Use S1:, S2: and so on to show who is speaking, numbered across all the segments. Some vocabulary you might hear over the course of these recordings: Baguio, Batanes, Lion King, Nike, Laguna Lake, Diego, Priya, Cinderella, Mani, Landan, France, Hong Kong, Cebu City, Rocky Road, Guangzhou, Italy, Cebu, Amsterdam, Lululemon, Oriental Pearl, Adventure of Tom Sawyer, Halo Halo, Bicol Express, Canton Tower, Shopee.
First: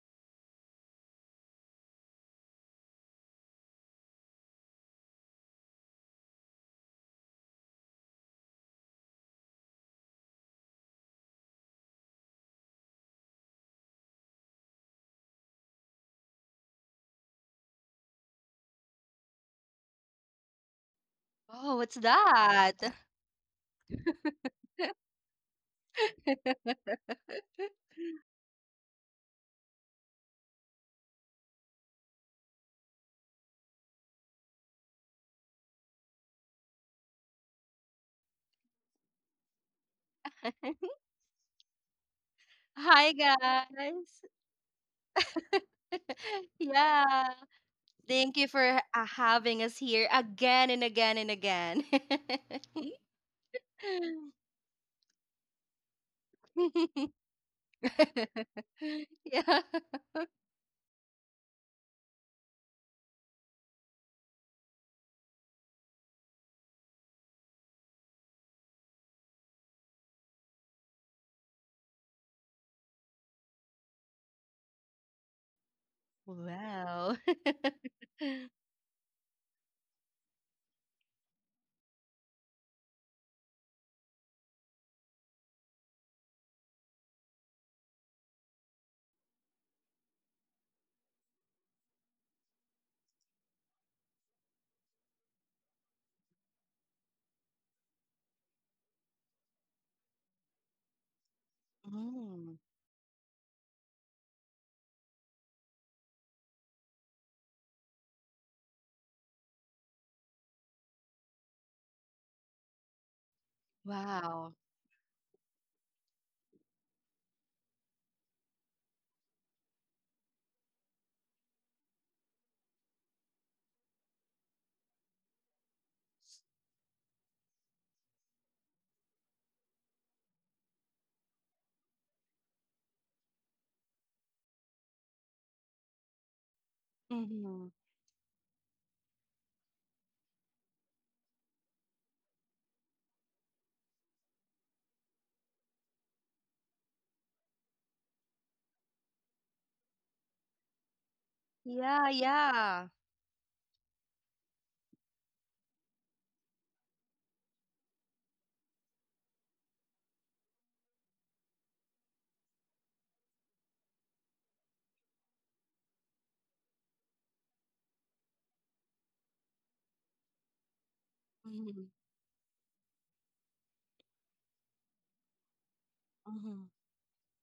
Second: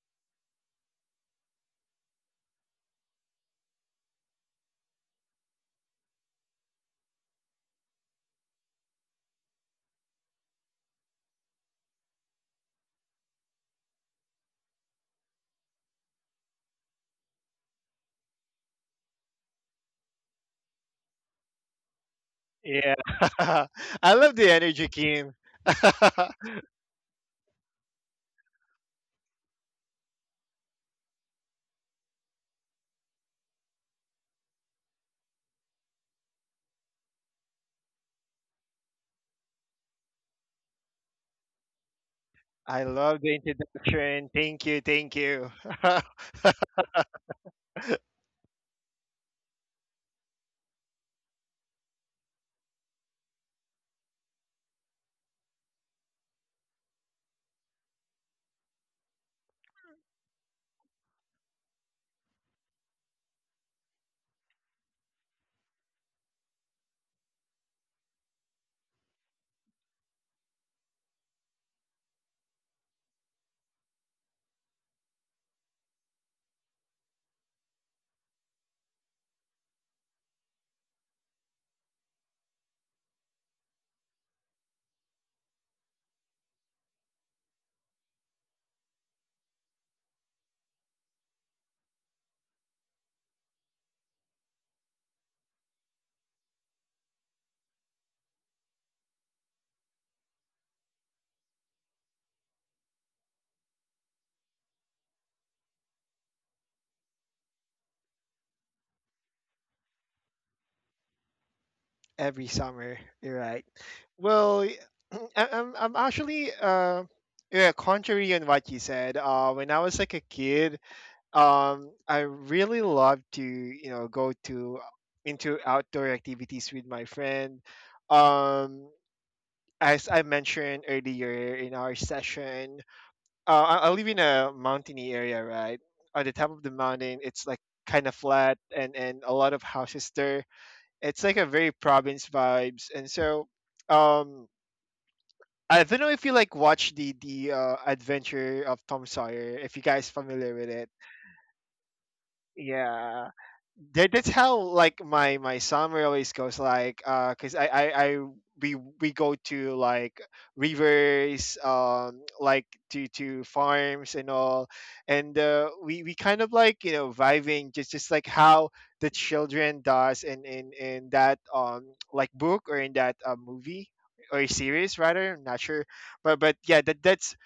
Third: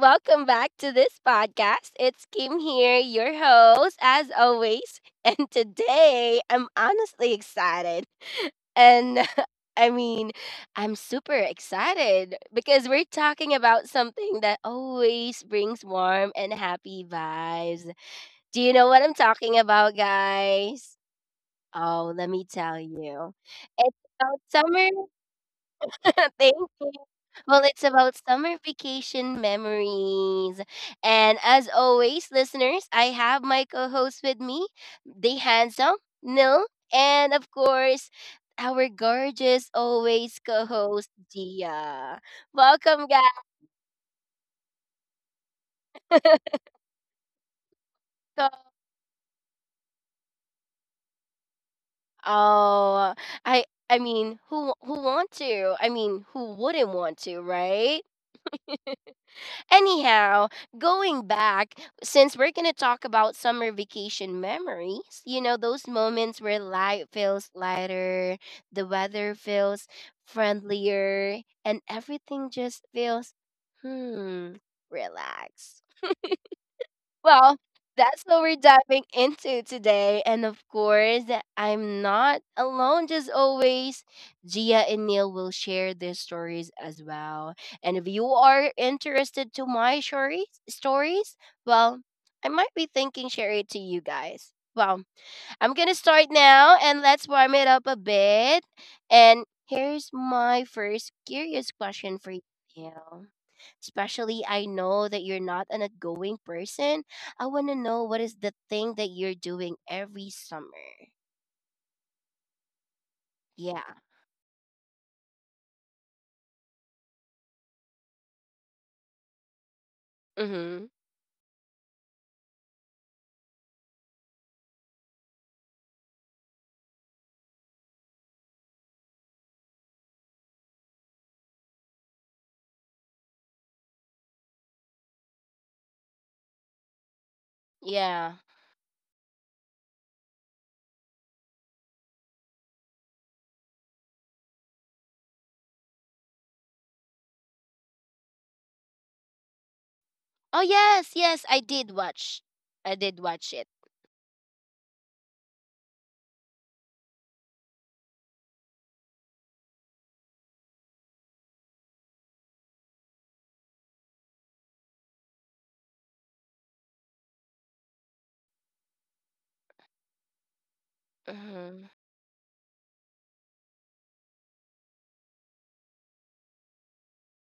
S1: welcome back to this podcast. It's Kim here, your host, as always. And today I'm honestly excited. And I mean, I'm super excited because we're talking about something that always brings warm and happy vibes. Do you know what I'm talking about, guys?
S2: Oh, what's
S1: Oh, let me
S2: that?
S1: tell
S3: Yeah.
S1: you. It's
S3: I love
S1: about
S3: the
S1: summer.
S3: energy, Kim.
S1: Thank you. Well, it's about summer vacation memories. And as always, listeners, I have my co host with me, the handsome Nil, and of course, our gorgeous, always co host, Dia.
S3: I
S1: Welcome,
S2: Hi,
S3: love the
S1: guys.
S3: introduction.
S2: guys.
S3: Thank you. Thank you.
S2: Yeah. Thank you for having us here again and again and again.
S1: Oh, I mean, who want to? I mean, who wouldn't want to, right?
S2: Yeah.
S1: Anyhow, going back, since we're going to talk about summer vacation memories, those moments where life feels lighter, the weather feels friendlier, and everything just feels, hmm, relaxed.
S2: Wow.
S1: Well, that's what we're diving into today. And of course, I'm not alone. Just always, Gia and Neil will share their stories as well. And if you are interested to my stories, well, I might be thinking share it to you guys. Well, I'm gonna start now and let's warm it up a bit. And here's my first curious question for you.
S2: Mm,
S1: Neil. Especially, I know that you're not an outgoing person. I want to know what is the thing that you're doing every summer.
S3: Every summer. You're right.
S1: Yeah.
S3: Well,
S2: wow.
S3: y- I'm actually, yeah, contrary on what you said, when I was like a kid,
S1: Mm-hmm.
S3: I really loved to, you know, go to into outdoor activities with my friend. Um, as I mentioned earlier in our session, I live in a mountainy area, right? On the top of the mountain, it's like
S2: Hmm.
S3: kind of
S1: Yeah.
S3: flat and a lot of houses there. It's like a very province vibes, and so um, I don't know if you like watch the Adventure of Tom Sawyer. If you guys familiar
S1: Oh
S3: with it
S1: yes, yes, I did
S2: Yeah,
S1: watch.
S2: yeah.
S1: I did
S3: yeah,
S1: watch it.
S3: that's how like my summer always goes like because I we go to like rivers like to farms and all and we kind of like, you know, vibing just like how the children does in that
S1: Mm-hmm.
S2: Mm-hmm.
S3: like book or in that movie or series rather, I'm not sure, but
S2: Mm-hmm.
S3: yeah, that's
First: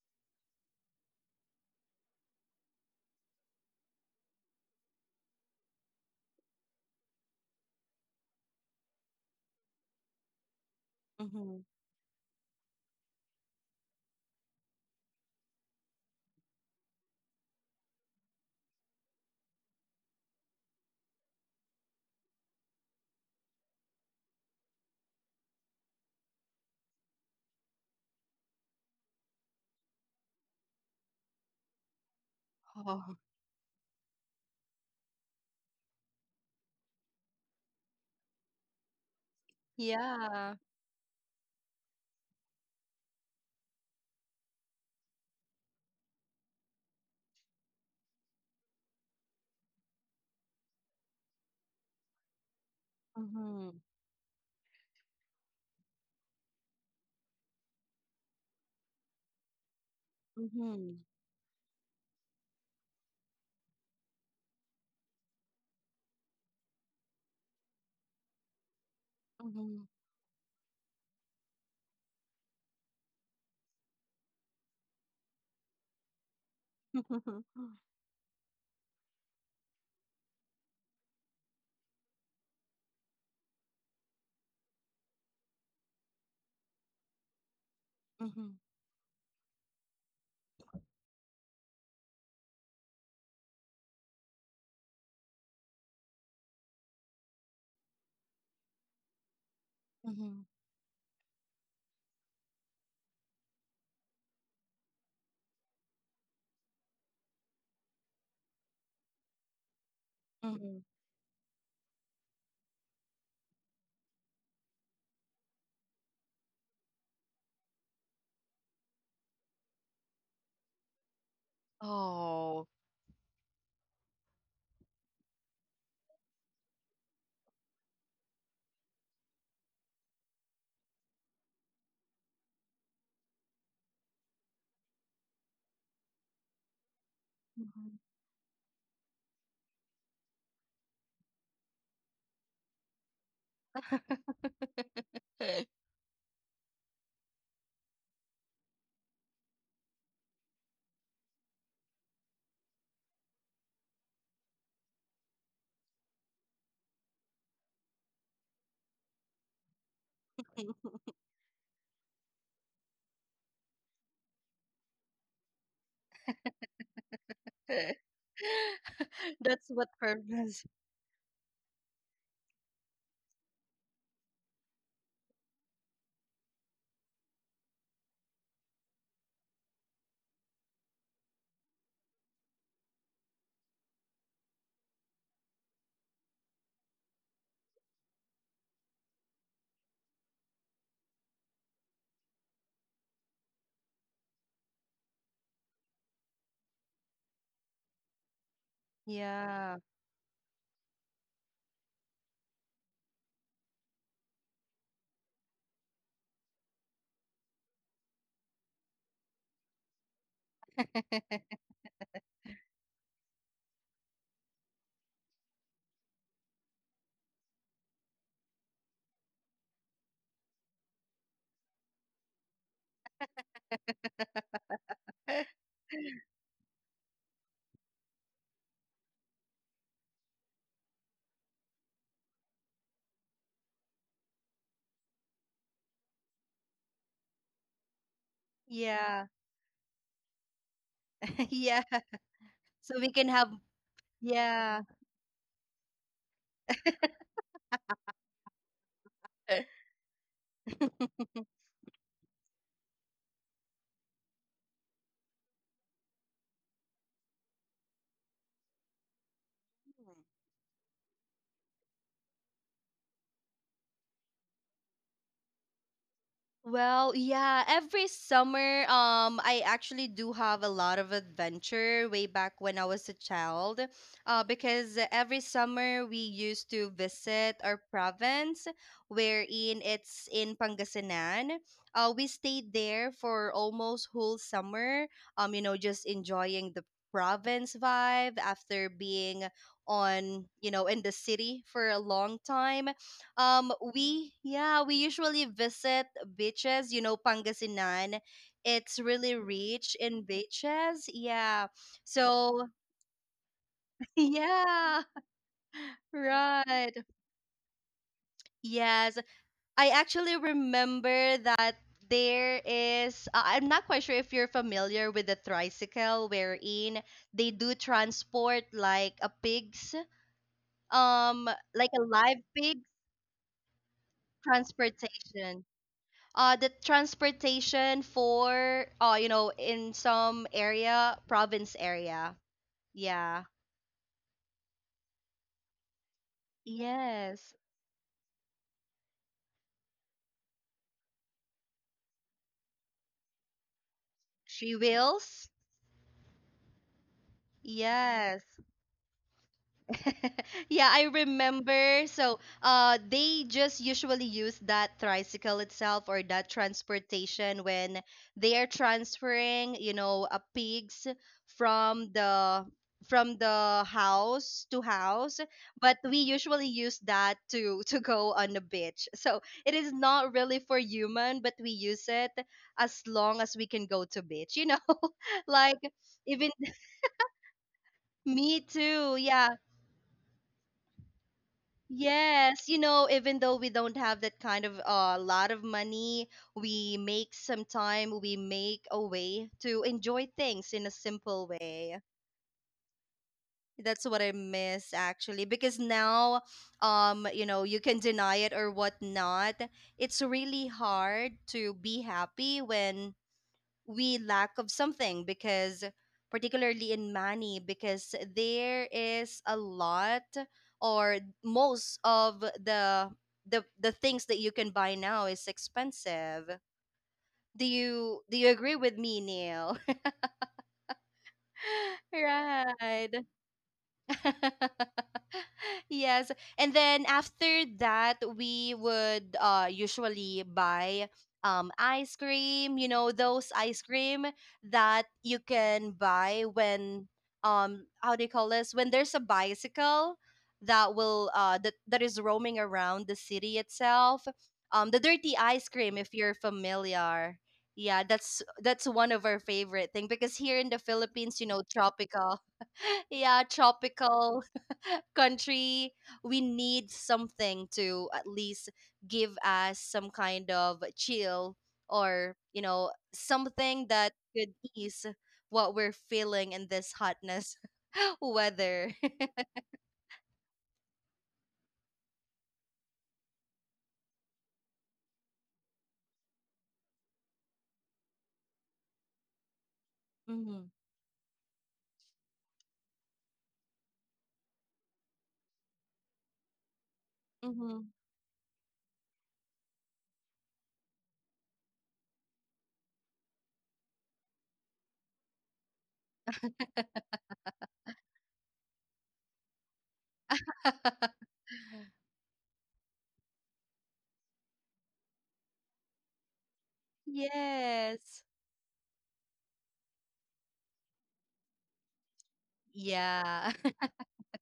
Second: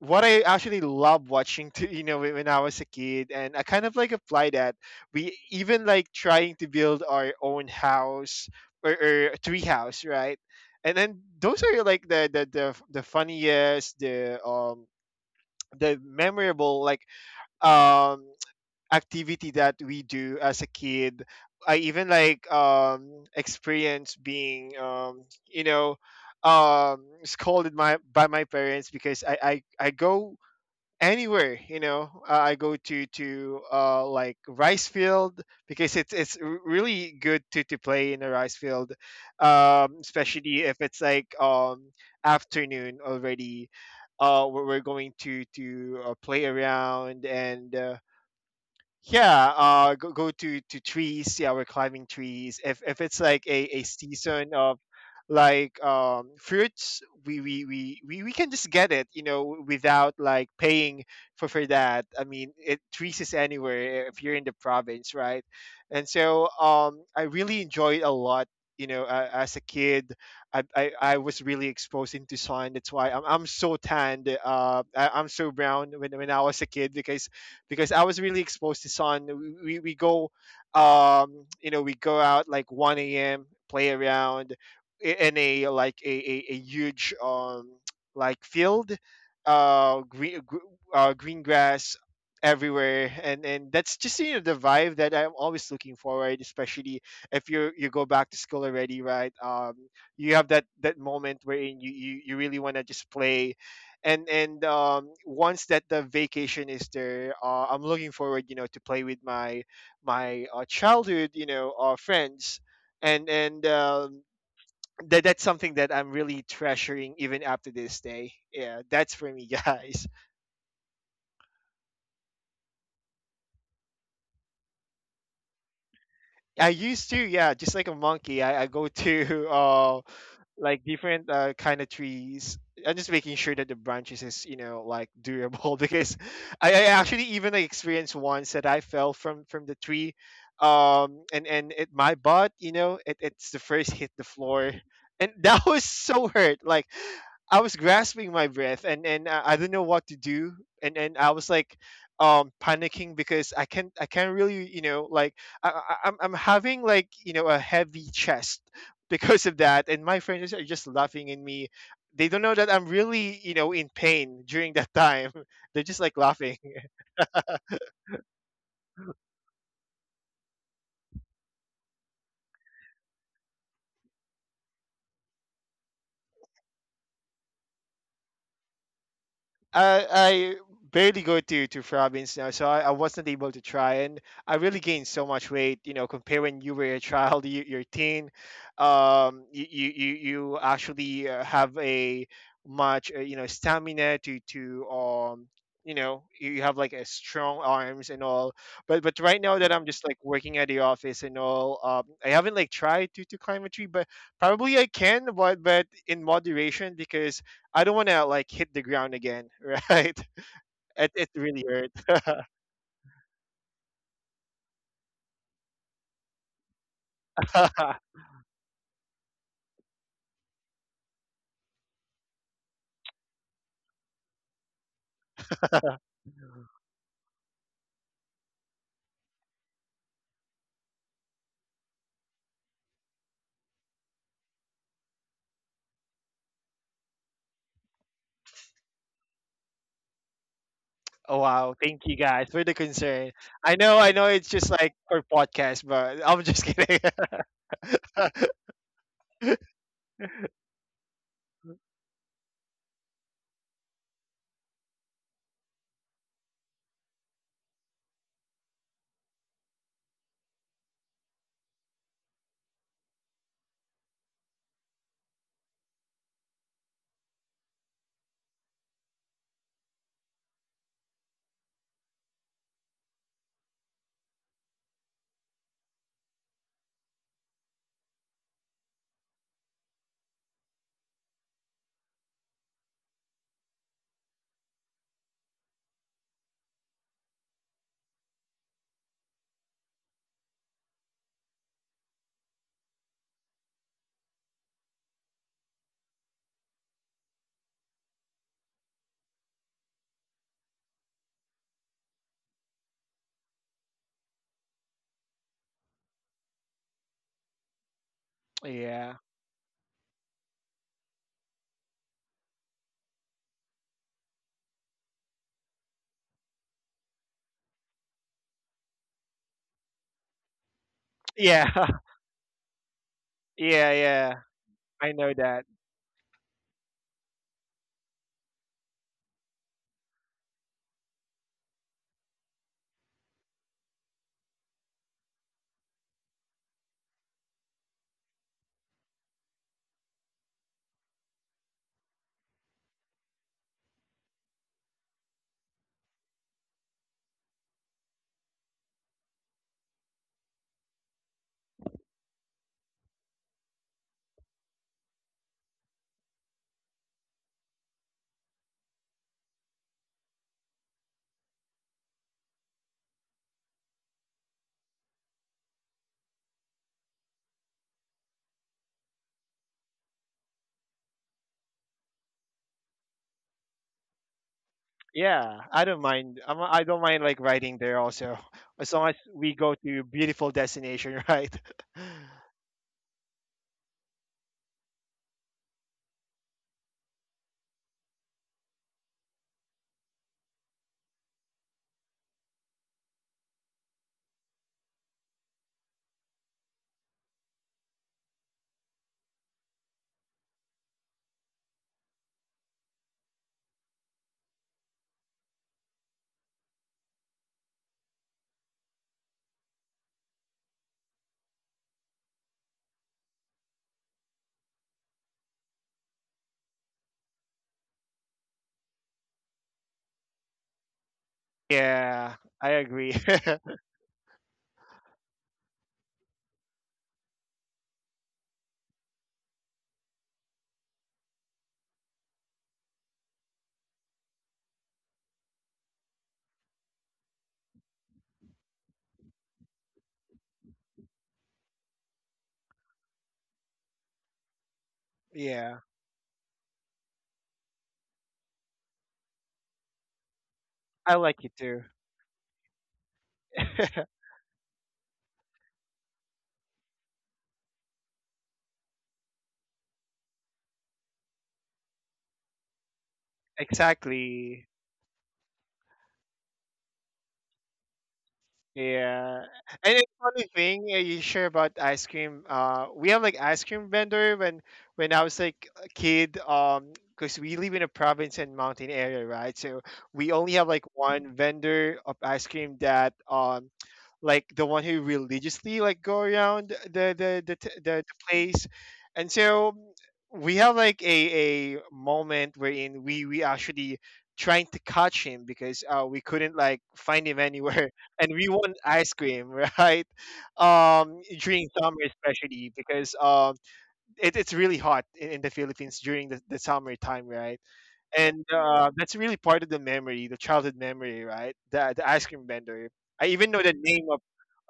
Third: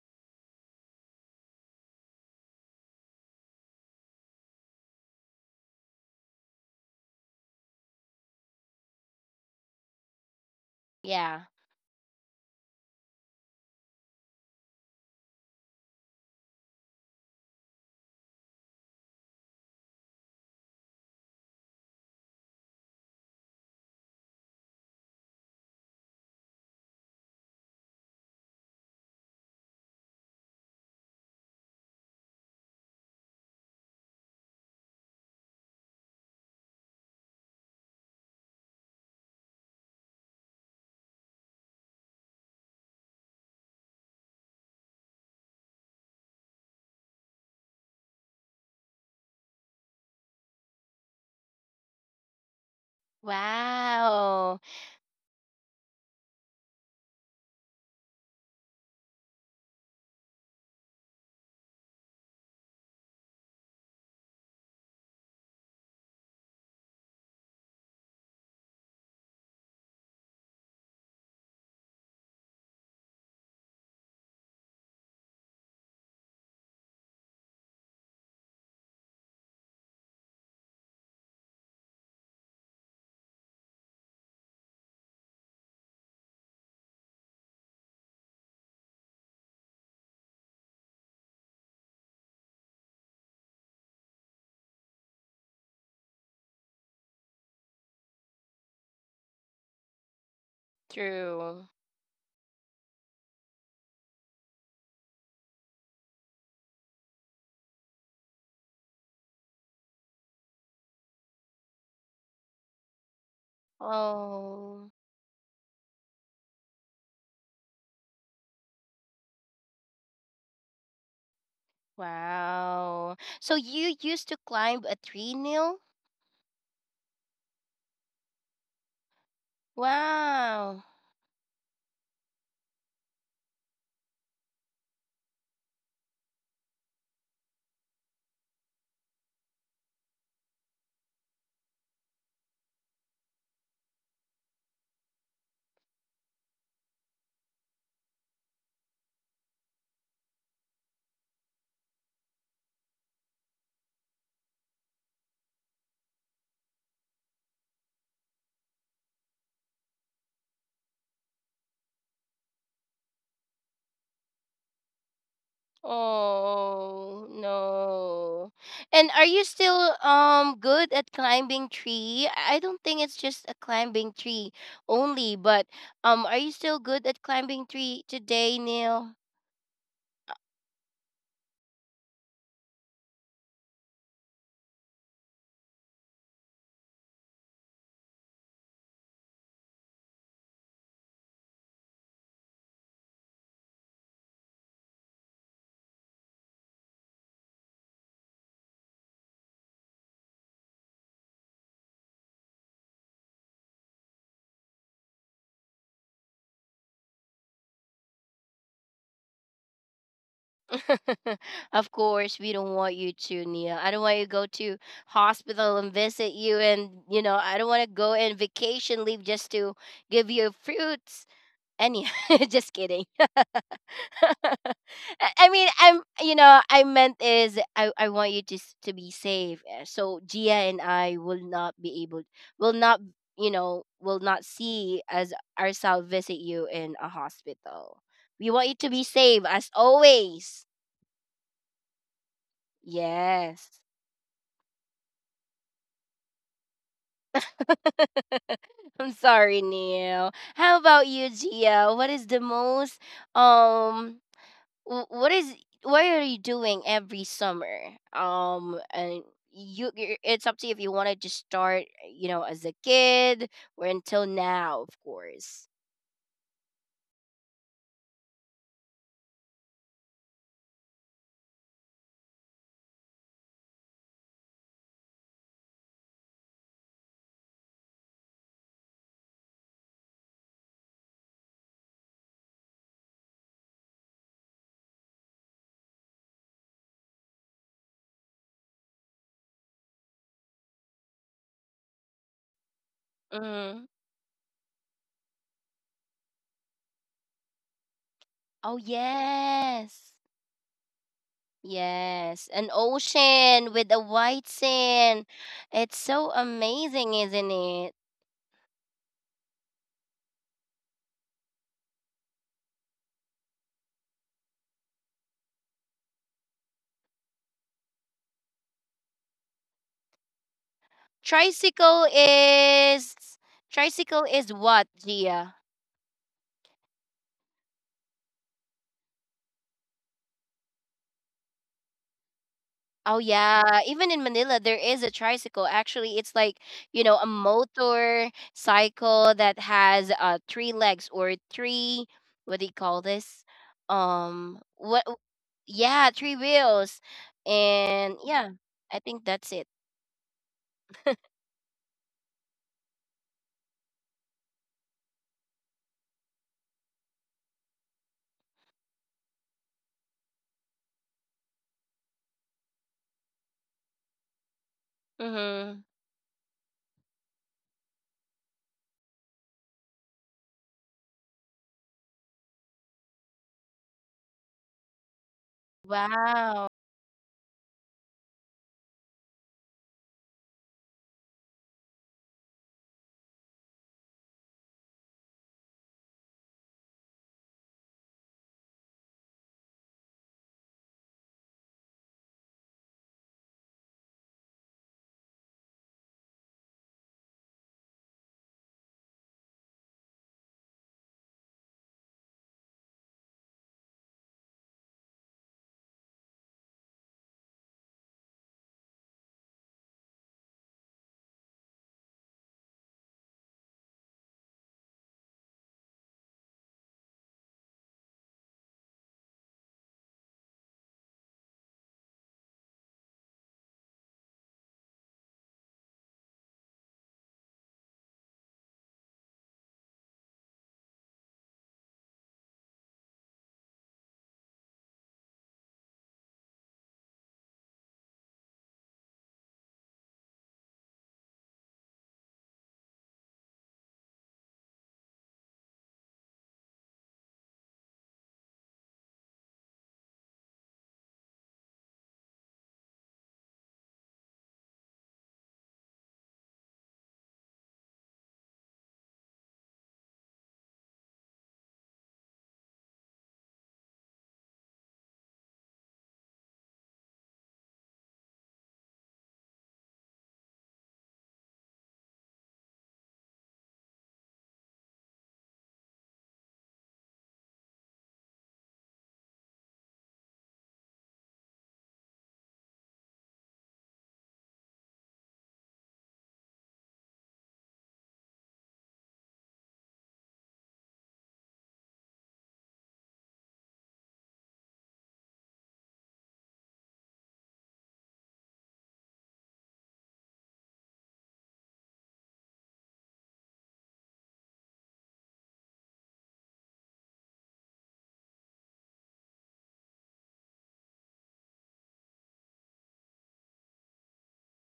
S3: what I actually love watching to you know, when I was a kid, and I kind of like apply that. We even like trying to build our own house, or tree house, right? And then
S1: Yeah.
S2: Mm-hmm.
S3: those are like the funniest, the the memorable, like um activity that we do as a kid. I even like experience being you know, scolded my by my parents because I go anywhere, you know, I go to
S2: Oh,
S3: to uh like rice field because it's really good to play in a rice field,
S2: yeah.
S3: especially if it's like afternoon already. We're going to play around, and yeah, go to trees, yeah, we're climbing trees if it's like
S2: Mm-hmm.
S3: a season
S1: Wow.
S3: of like fruits. We can just get it, you know, without like
S2: Mm-hmm.
S3: paying for that. I mean, it trees is anywhere, eh, if you're in the province, right? And so I really enjoyed a lot, you know, as a kid. I was really exposed into sun. That's why I'm so tanned. I'm so brown when I was a kid because
S2: Mm-hmm.
S3: I was really exposed to sun. Go, you know, we go out like 1 a.m., play around in a like a huge like field, uh, green gr- green grass everywhere, and that's just, you know, the vibe that I'm always looking forward, especially if you you go back to school already, right? You have
S2: Mm-hmm.
S3: that that moment
S1: True.
S3: wherein you really want to just play, and once that the vacation is there, I'm looking forward, you know, to play with my
S2: Mhm.
S3: childhood, you know, friends, and
S1: Oh.
S3: that that's something that I'm really treasuring even up to this day. Yeah, that's for me, guys.
S2: Oh.
S1: Wow. So you used to climb a tree, Neil?
S3: I used to, yeah, just like a monkey. I go to like
S1: Wow.
S3: different kind of trees. I'm just making sure that the branches is, you know, like durable because I actually even like
S2: Mhm.
S3: experienced once that I fell from the tree, and it my butt, you know, it's the first hit the floor, and that was so hurt like. I was grasping my breath, and I didn't know what to do, and I was like panicking because I can't really, you know, like I'm having like, you know, a heavy chest because of that, and my friends are just laughing at me. They don't know that I'm really, you know, in pain during that time. They're just like laughing.
S1: Oh no. And are you
S2: That's what
S1: still
S2: purpose.
S1: good at climbing tree? I don't think it's just a climbing tree only, but are you still good at climbing tree today, Neil?
S3: I barely go to province now, so I wasn't able to try, and I really gained so much weight. You know, compare when you were a child, you're teen, you actually have a much you know, stamina to you know, you have like a strong arms and all, but right now that
S2: Yeah.
S3: I'm just like working at the office and all, I haven't like tried to climb a tree, but probably I can, but in moderation because I don't want to like hit the ground again, right? It really hurt.
S1: Of course, we don't want you to, Neil. I don't want you to go to hospital and visit you and I don't want to go in vacation leave just to give you fruits. Any, just kidding. I I mean, I'm, you know, I meant is I want you to to be safe. So Gia and I will not be able, will not, you know, will not see as ourselves visit you in a hospital. We want you to be
S2: Yeah.
S1: safe as always.
S3: Oh, wow,
S2: Yeah.
S3: thank you guys for the
S2: So we can
S3: concern.
S2: have
S1: Yes.
S3: I know, it's just
S2: yeah.
S3: like for podcast, but I'm just kidding.
S1: I'm sorry, Neil. How about you, Gia? What is the most um wh- what is what are you doing every summer and it's up to you if you wanted to start as a kid or until now of course.
S2: Well, yeah, every summer, I actually do have a lot of adventure way back when I was a child. Because every summer we used to visit our province, wherein it's in Pangasinan. We stayed there for almost whole summer. Just enjoying the province vibe after being in the city for a long time.
S1: Mm.
S2: We yeah, we usually visit beaches, Pangasinan.
S1: Oh
S2: It's really rich
S1: yes,
S2: in beaches. Yeah.
S1: yes,
S2: So,
S1: an ocean with a white
S2: yeah,
S1: sand. It's so
S2: right.
S1: amazing, isn't it?
S3: yeah,
S2: Yes, I actually remember that there is. I'm not quite sure if you're familiar with the tricycle, wherein they do transport like a pig's, um,
S3: yeah,
S2: like a
S1: Tricycle
S2: live pig
S1: is
S3: yeah, yeah.
S1: what,
S3: I know
S1: Gia?
S3: that.
S2: transportation. The transportation for, in some area, province area.
S1: Oh
S2: Yeah.
S1: yeah, even in Manila there is a tricycle. Actually, it's like, you know, a
S2: Yes.
S1: motor cycle that has three legs or three what do you call this?
S2: She
S1: What
S2: wills.
S1: yeah, three wheels. And
S2: Yes.
S1: yeah, I think that's it.
S2: Yeah, I remember. So, they just usually use that tricycle itself or that transportation when they are transferring, pigs from the house to house.
S1: Mhm.
S2: But we usually use that to to go on the beach. So it is not really for human, but we use it as long as we can go to beach. You know,
S3: Yeah, I
S2: like
S3: don't mind.
S2: even
S3: I'm,
S1: Wow.
S3: I don't mind like riding there also,
S2: me
S3: as long as
S2: too.
S3: we
S2: Yeah.
S3: go to beautiful destination, right?
S2: Yes, you know, even though we don't have that kind of a lot of money, we make some time, we make a way to enjoy things in a simple way. That's what I miss actually, because now, you can deny it or whatnot. It's really hard to be happy when we lack of something because particularly in Mani because there is a lot or most of the things that you can buy now is expensive. Do you agree with me, Neil?
S3: Yeah, I agree.
S2: Right. Yes. And then after that, we would usually buy ice cream, those ice cream that you can buy when how do you call this? When there's a bicycle that will that is roaming around the city itself. The dirty
S3: yeah,
S2: ice cream if you're familiar. Yeah, that's one of our favorite thing because here in the
S3: I like it
S2: Philippines,
S3: too.
S2: tropical yeah, tropical country we need something to at least give us some kind of chill or something that
S3: Exactly.
S2: could ease what we're feeling in this hotness weather.
S3: Yeah, and it's funny thing, you share about ice cream. We have like ice cream vendor when I was like a kid. Because we live in a province and mountain area, right? So we only have like
S2: Hmm.
S3: one vendor of ice cream that like the one who religiously like go around the
S2: Hmm.
S3: place, and so we have like a moment wherein we actually trying to catch him because we couldn't like find him anywhere, and we want ice cream, right? During summer especially because it, it's really hot in the Philippines during the summer time, right? And
S2: Yes.
S3: that's really part of the memory, the childhood memory, right? The ice cream vendor. I even know the
S2: Yeah.
S3: name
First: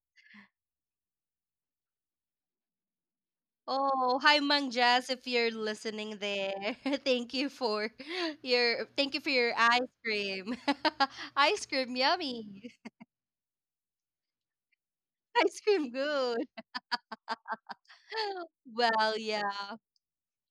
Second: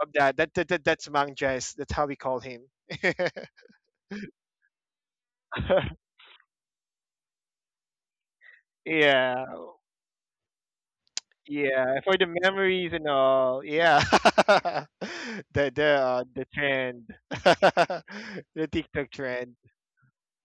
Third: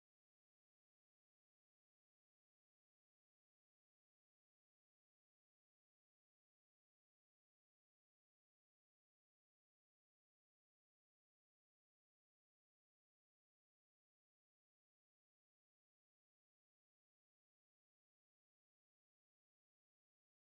S3: of that. That's Mang Jess. That's how we call him.
S2: Oh, hi Mang Jazz, if you're listening there. Thank you for your thank you for
S3: yeah,
S2: your ice cream. Ice cream
S3: yeah. For the
S2: yummy.
S3: memories and all. Yeah.
S2: Ice cream good.
S3: The trend, the TikTok
S2: Well,
S3: trend.
S2: yeah.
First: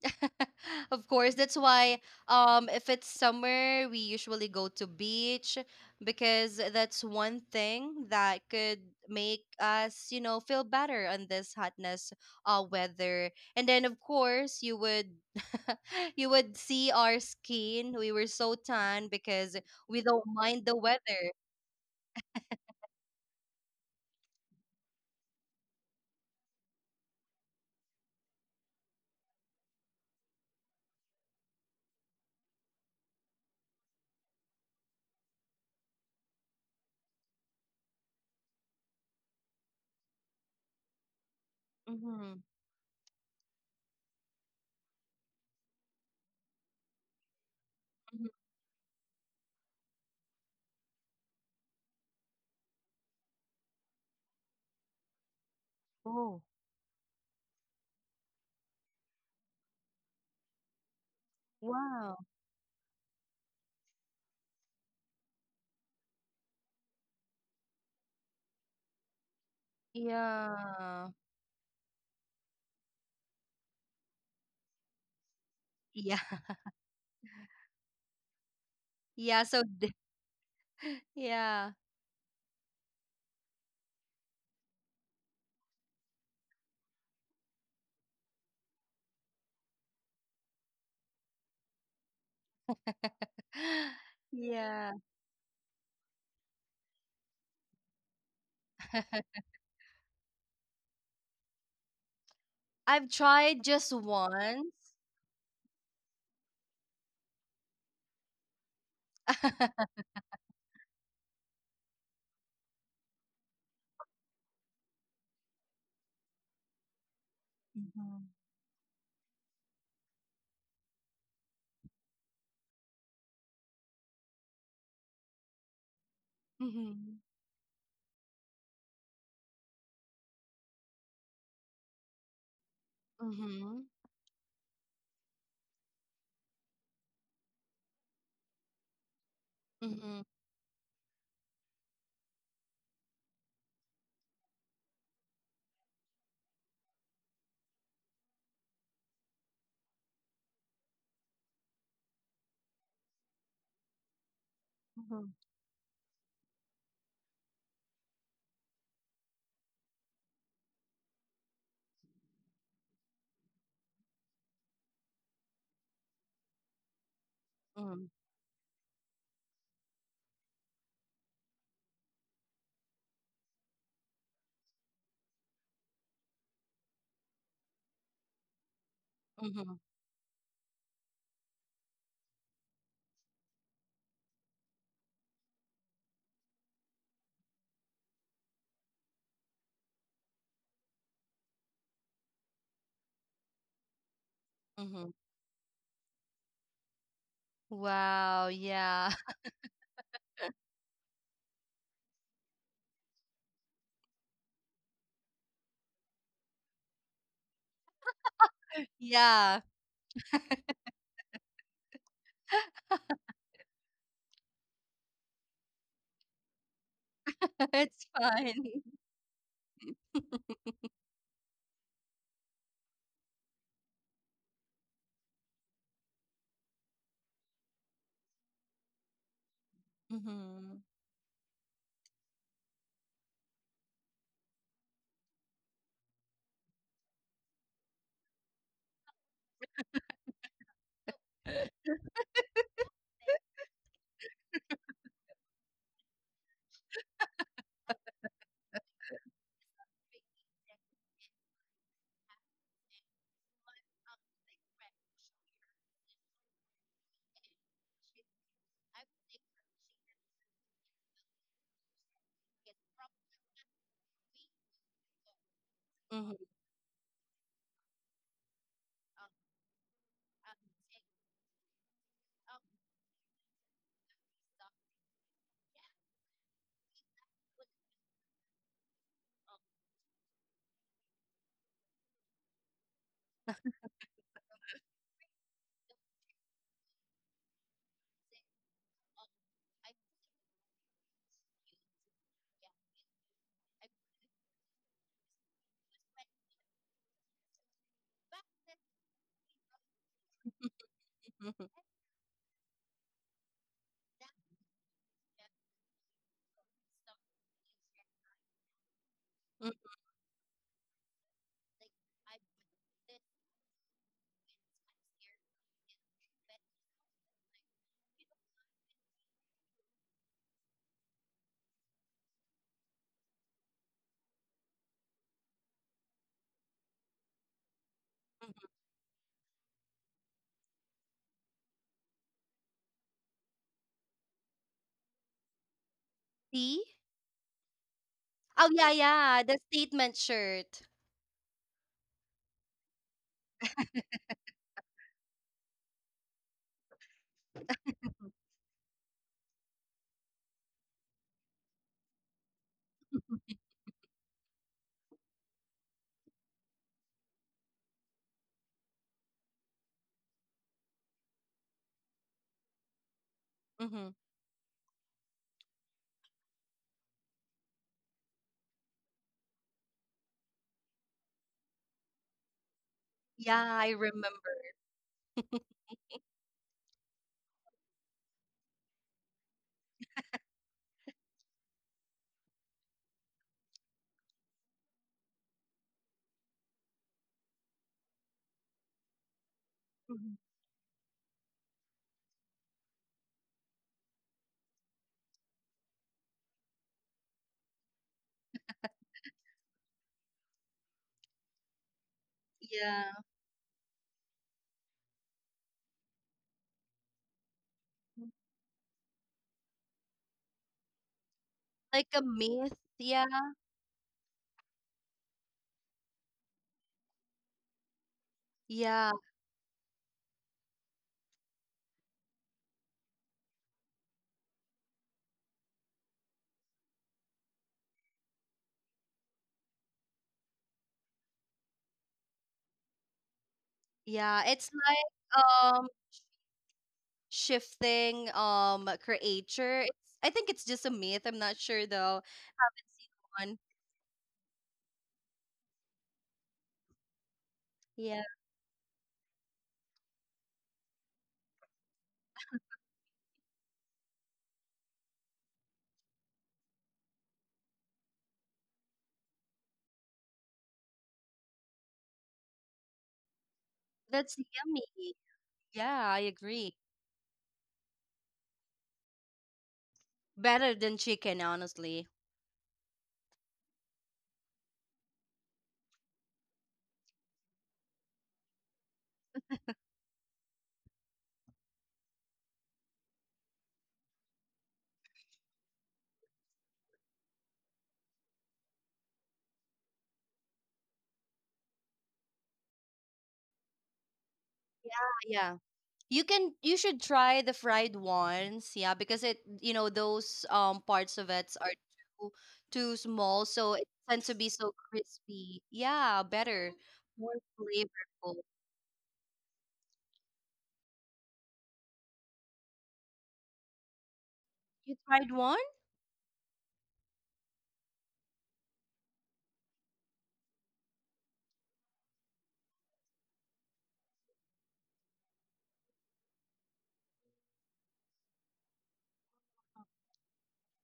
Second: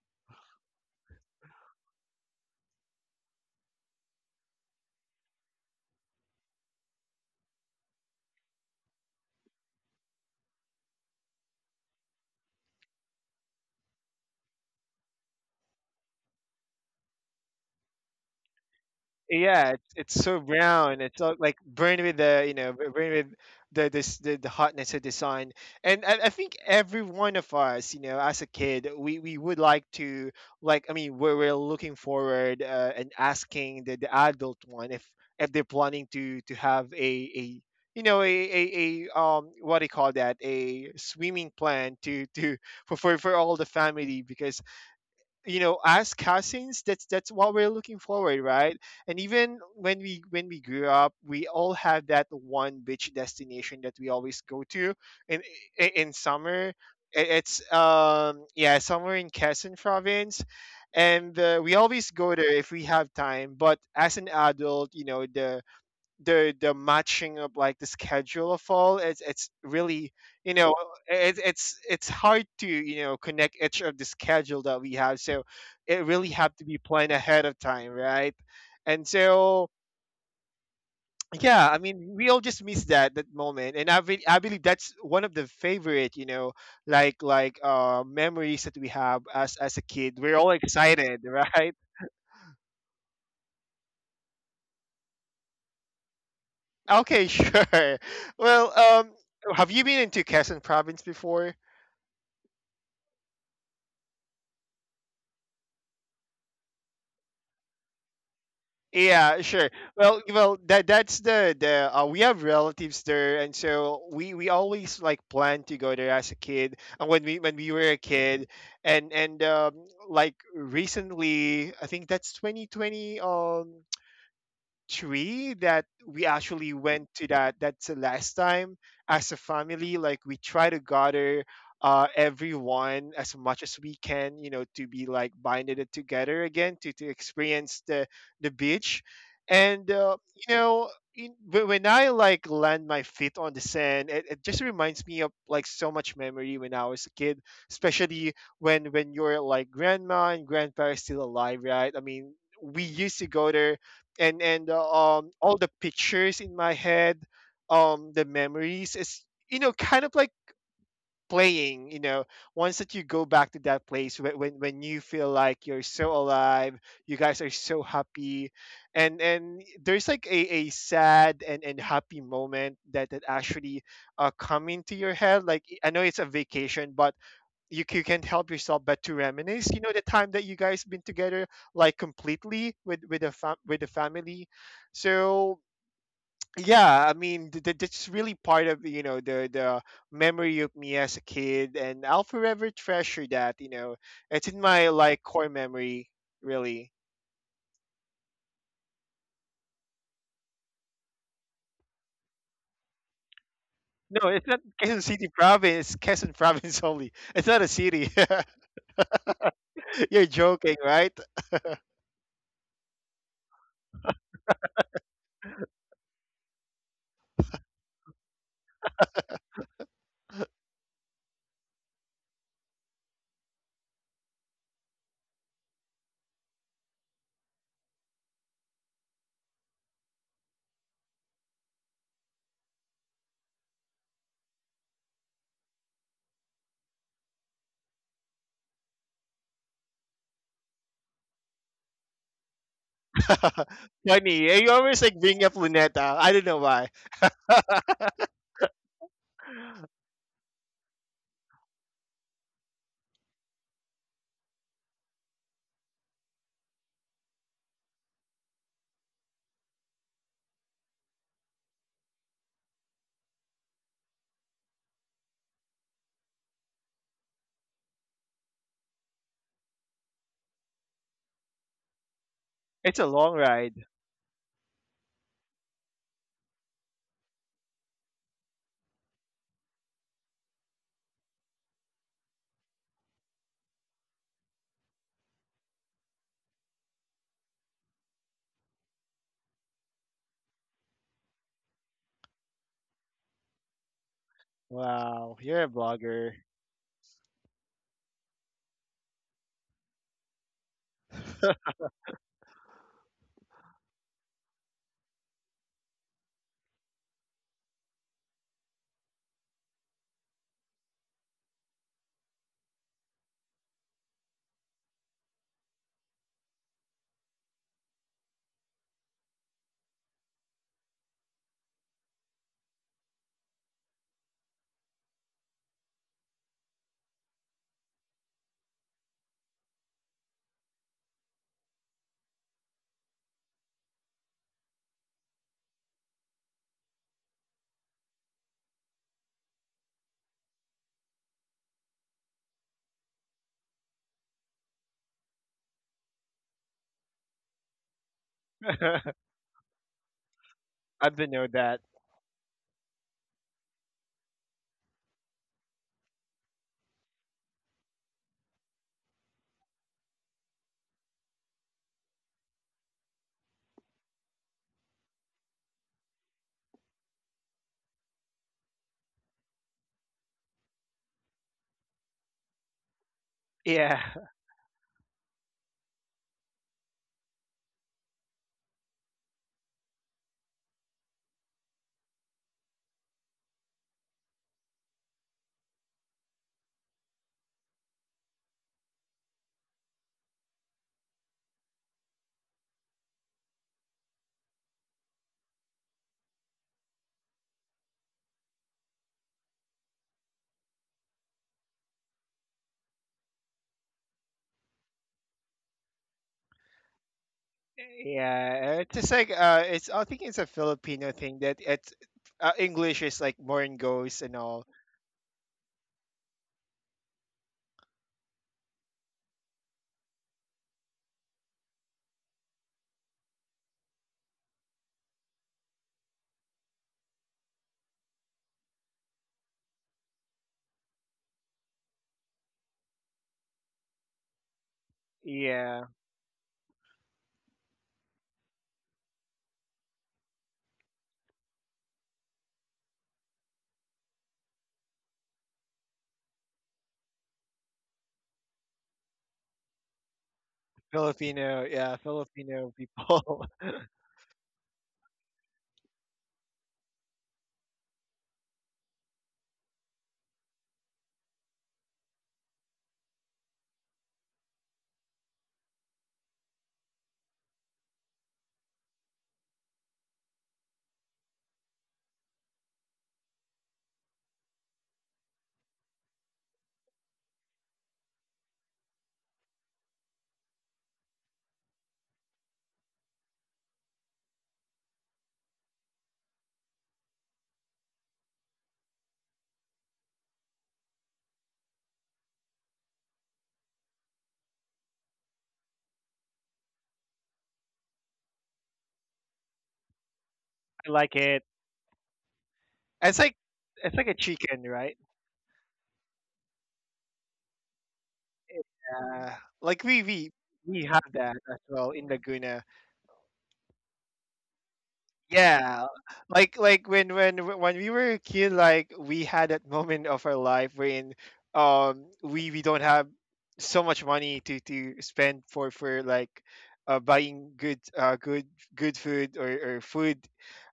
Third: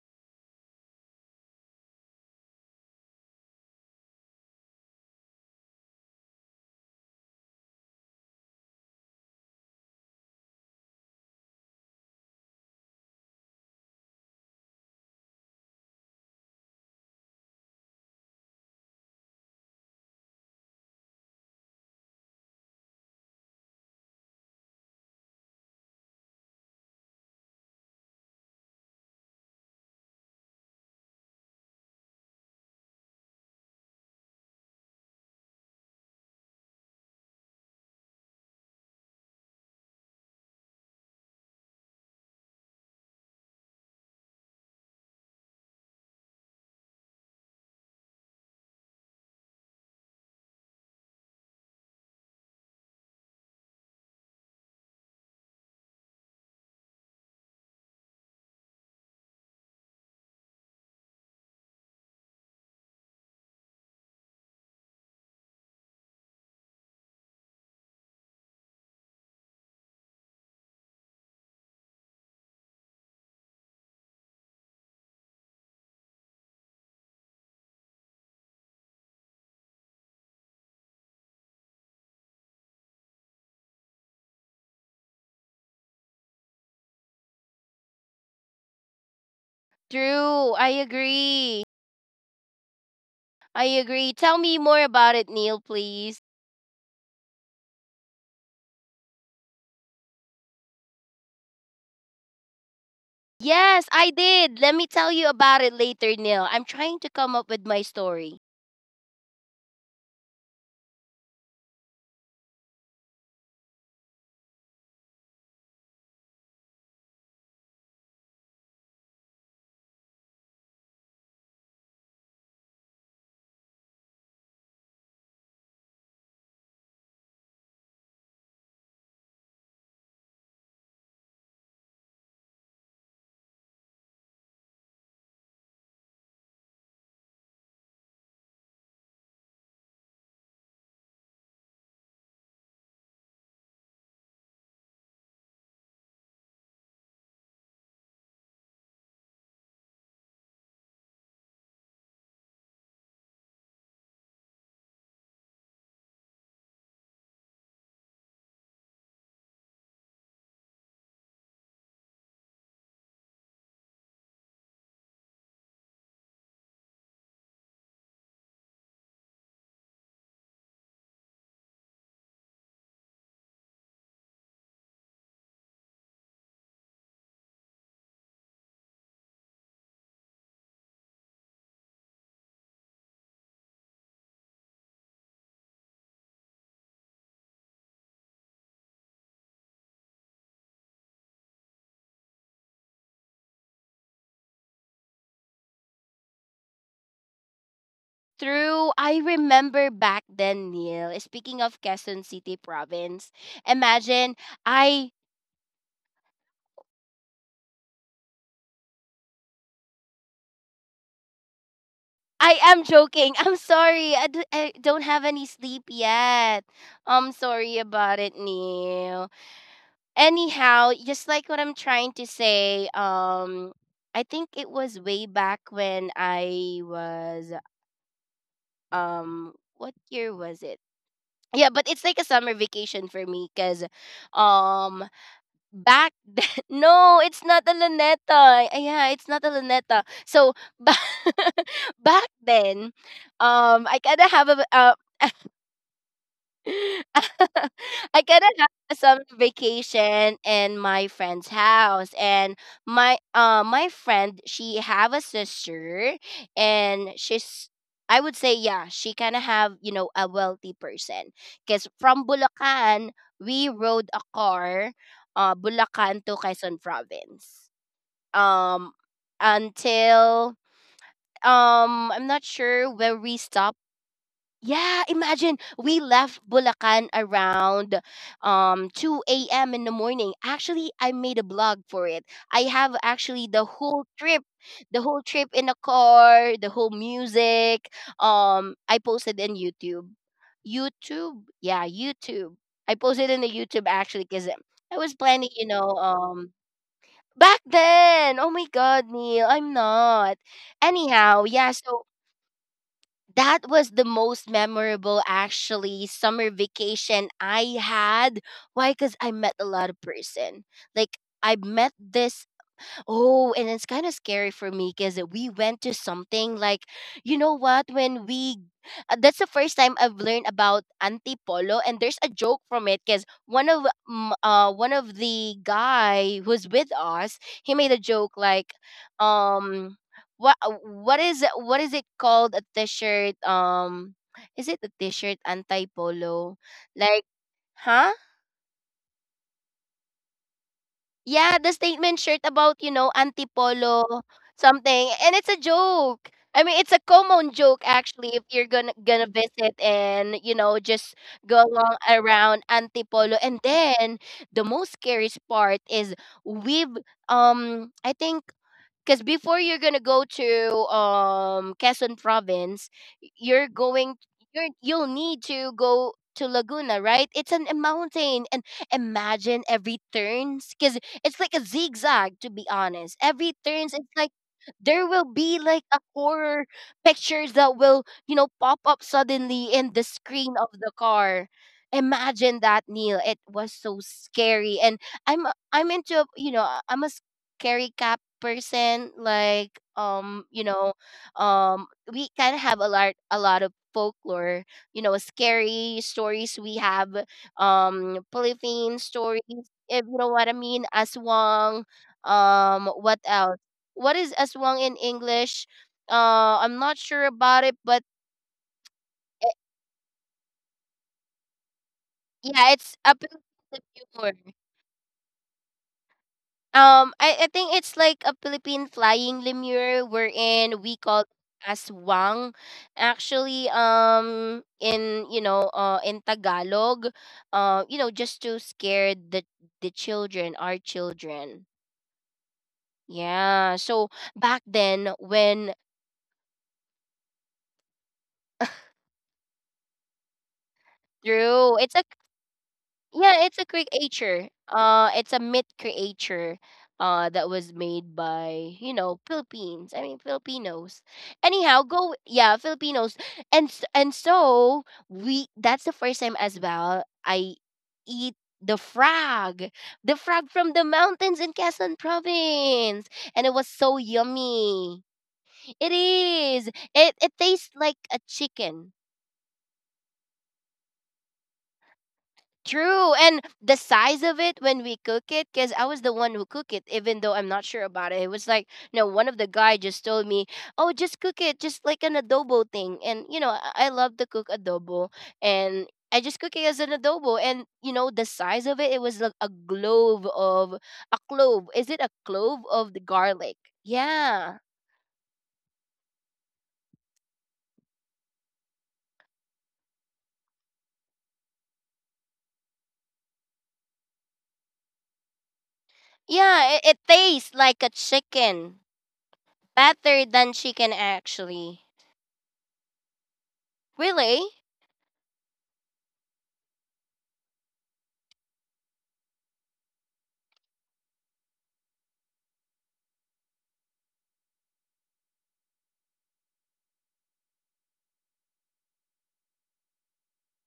S2: Of course, that's why if it's summer, we usually go to beach because that's one thing that could make us, feel better on this hotness weather. And then of course, you would you would see our skin. We were so tan because
S3: Yeah,
S2: we
S3: it's
S2: don't
S3: so
S2: mind the
S3: brown. It's
S2: weather.
S3: all like burned with the, you know, burned with the hotness of the sun. And I think every one of us, you know, as a kid, we would like to, like, I mean, we're looking forward, and asking the adult one if they're planning to have a, you know, a, what do you call that, a swimming plan
S2: Hmm.
S3: to for all the family, because, you know, as cousins, that's what we're looking
S2: Hmm.
S3: forward, right? And even when we grew up, we all have that one beach destination that we always go to in in
S2: Oh,
S3: summer. It's, yeah, somewhere in Quezon province, and we always
S2: wow.
S3: go there if we have time, but as an adult, you know, the matching of like the schedule of all, it's really, you know,
S2: Yeah.
S3: it's hard to, you know, connect each of the schedule that we have, so it
S2: Yeah.
S3: really have to be planned ahead of time, right? And
S2: Yeah,
S3: so yeah,
S2: yeah.
S3: I mean, we all just miss that moment, and I believe that's one of the favorite, you know, like memories that we have as a kid. We're all
S1: True. I
S3: excited,
S1: agree.
S3: right?
S1: I agree. Tell me more
S2: Yeah,
S1: about it, Neil, please.
S3: Okay, sure. Well, have you been into Quezon province before?
S2: I've tried
S1: Yes,
S2: just
S1: I did.
S2: once.
S1: Let me tell you about it later, Neil. I'm trying to come up with my story.
S3: Yeah, sure. Well, that's the we have relatives there, and so we always like plan to go there as a kid, and when we were a
S2: Mhm.
S3: kid, and like recently, I think that's 2020. Tree that we actually went
S2: Mhm.
S3: to that's the last time as a family, like we try to gather everyone as much
S2: Mhm.
S3: as we can, you know, to be like binded it together again to experience the beach and
S2: Mhm.
S3: you know when I like land my feet on the sand, it just reminds me of like so much memory when I was a kid, especially when your like grandma and grandpa is still alive, right? I mean, we used to go there. and and
S2: Mhm.
S3: uh, um all the pictures in my head, the memories is, you know, kind of like playing, you know, once that you go back to that place, when you feel like you're so alive, you guys are so
S2: Mhm.
S3: happy. And there's like a sad and happy moment that actually come into your head. Like, I know it's a vacation, but you can't help yourself but to
S2: Mhm.
S3: reminisce, you know, the time that you guys been together, like completely with with the family. So yeah, I mean, that's really part of, you know, the memory of me as a kid, and I'll forever treasure that, you know. It's in my
S2: Mhm.
S3: like core memory really.
S2: Wow, yeah.
S1: True. I remember back then, Neil. Speaking of Quezon City province,
S3: No,
S1: imagine.
S3: it's not quezon
S1: I
S3: city province, quezon province only, it's not a city.
S2: Yeah.
S3: You're joking, right?
S1: I am joking. I'm sorry. I don't have any sleep yet. I'm sorry
S2: It's
S1: about
S2: fun.
S1: it, Neil. Anyhow, just like what I'm trying to say, I think it was way back when I was, what year
S2: Mhm.
S1: was it? Yeah, but it's like a summer vacation for me cuz um back then. No, it's not a Luneta. Yeah, it's not a Luneta. So ba- back then, I kind of have
S3: Funny,
S1: a,
S3: you always like bring up luneta, I don't know why.
S1: I cannot have a summer vacation in my friend's house, and my friend she have a sister, and she's, I would say, yeah, she kind of have a wealthy person, cause from Bulacan we rode a car, Bulacan to Quezon Province, um until I'm not
S3: It's a
S1: sure
S3: long
S1: where we
S3: ride.
S1: stopped. Yeah, imagine we left Bulacan around 2 a.m. in the morning. Actually, I made a blog for it. I have actually the whole trip in the car, the whole music. I posted in YouTube. YouTube. Yeah, YouTube. I posted in the YouTube actually cuz I
S3: Wow,
S1: was
S3: you're a
S1: planning, you know,
S3: blogger.
S1: back then. Oh my god, Neil, I'm not.
S2: Mhm.
S1: Anyhow, yeah, so that was the most memorable actually summer vacation I had. Why? Because I
S2: Mm,
S1: met a lot of person. Like I met this. Oh, and it's kind of scary for me because we went to something like, you know what? That's the first time I've learned about antipolo, and there's a joke from it because one of the guy who's with us, he made a joke
S2: mhm.
S1: like, um, what is it called a t-shirt? Is it a T-shirt
S2: See?
S1: anti-polo? Like, huh?
S2: Oh yeah, yeah, the statement shirt.
S1: Yeah, the statement shirt about, you know, antipolo something, and it's a joke. I mean, it's a common joke actually. If you're gonna gonna visit and you know
S3: I didn't
S1: just
S3: know that.
S1: go along around antipolo, and then the most scariest part is we've I think because before you're gonna go to Quezon province, y- you're
S2: Mhm.
S1: going you're you'll need to go to Laguna, right? It's a mountain, and imagine every turns because it's like a zigzag. To be honest, every
S2: Yeah, I
S1: turns
S3: Yeah,
S1: it's like
S2: remember.
S1: there will be like a horror pictures that will you know pop up suddenly in the screen of the car. Imagine that, Neil. It was so scary, and I'm into you know, I'm a carry cap person like
S2: Mhm.
S1: you know, um we kind of have a lot of folklore, you know, scary stories we have, polyphene stories, if you know what I mean, aswang,
S2: Yeah.
S1: what else, what is aswang in English? I'm not sure about it, but
S3: yeah. It's just like it's
S1: eh,
S3: I think it's a Filipino thing that it's
S2: Like a myth.
S3: English
S1: yeah,
S2: Yeah.
S3: is like
S1: it's a
S3: more in goes
S1: Filipino
S3: and all.
S1: humor. I think it's like a
S2: Yeah.
S1: Philippine flying lemur wherein we call as wang. Actually, in in Tagalog, you know, just to scare the children, our children. Yeah.
S2: Yeah.
S1: So
S2: It's
S1: back then,
S2: like um
S3: Yeah,
S1: when,
S2: shifting creature. It's I think it's just a myth. I'm not sure though.
S1: true, it's a.
S2: One.
S1: Yeah, it's a creature. It's a myth creature. That
S2: Yeah.
S1: was made by Philippines. I mean Filipinos.
S3: Filipino. Yeah,
S1: Anyhow, go
S3: Filipino
S1: yeah,
S3: people.
S1: Filipinos,
S3: I
S1: and and so we. That's the first time as well I eat the frog, from the mountains in Quezon province, and it was so
S2: That's yummy.
S1: yummy.
S2: Yeah,
S1: It
S2: I agree.
S1: is. It tastes like a chicken.
S2: Better than chicken, honestly.
S1: True, and the size of it when we cook it, because I was the one who cook it, even though I'm not sure about it. It was like, you know, one of the guy just told me, "Oh, just cook it, just like an adobo thing." And you know, I love to cook adobo, and I just cook it as an adobo. And you know, the size of it, it was like a clove. Is it a clove of the garlic? Yeah,
S2: Yeah. Yeah. You should try the fried ones, yeah, because it those parts
S3: like
S2: of it
S3: it.
S2: are too too
S3: It's
S2: small,
S3: like
S2: so it
S3: it's like
S2: tends
S3: a
S2: to be so
S3: chicken, right?
S2: crispy. Yeah, better,
S1: yeah. It
S2: more
S1: tastes like a
S2: flavorful.
S1: chicken,
S3: Yeah, like we
S1: better
S3: we
S1: than
S3: we
S1: chicken
S3: have that as
S1: actually.
S3: well in Laguna.
S1: Really?
S2: You tried one?
S3: Yeah, like when when we were a kid, like we had that moment of our life when we don't have so much money to spend for like buying good good good food, or food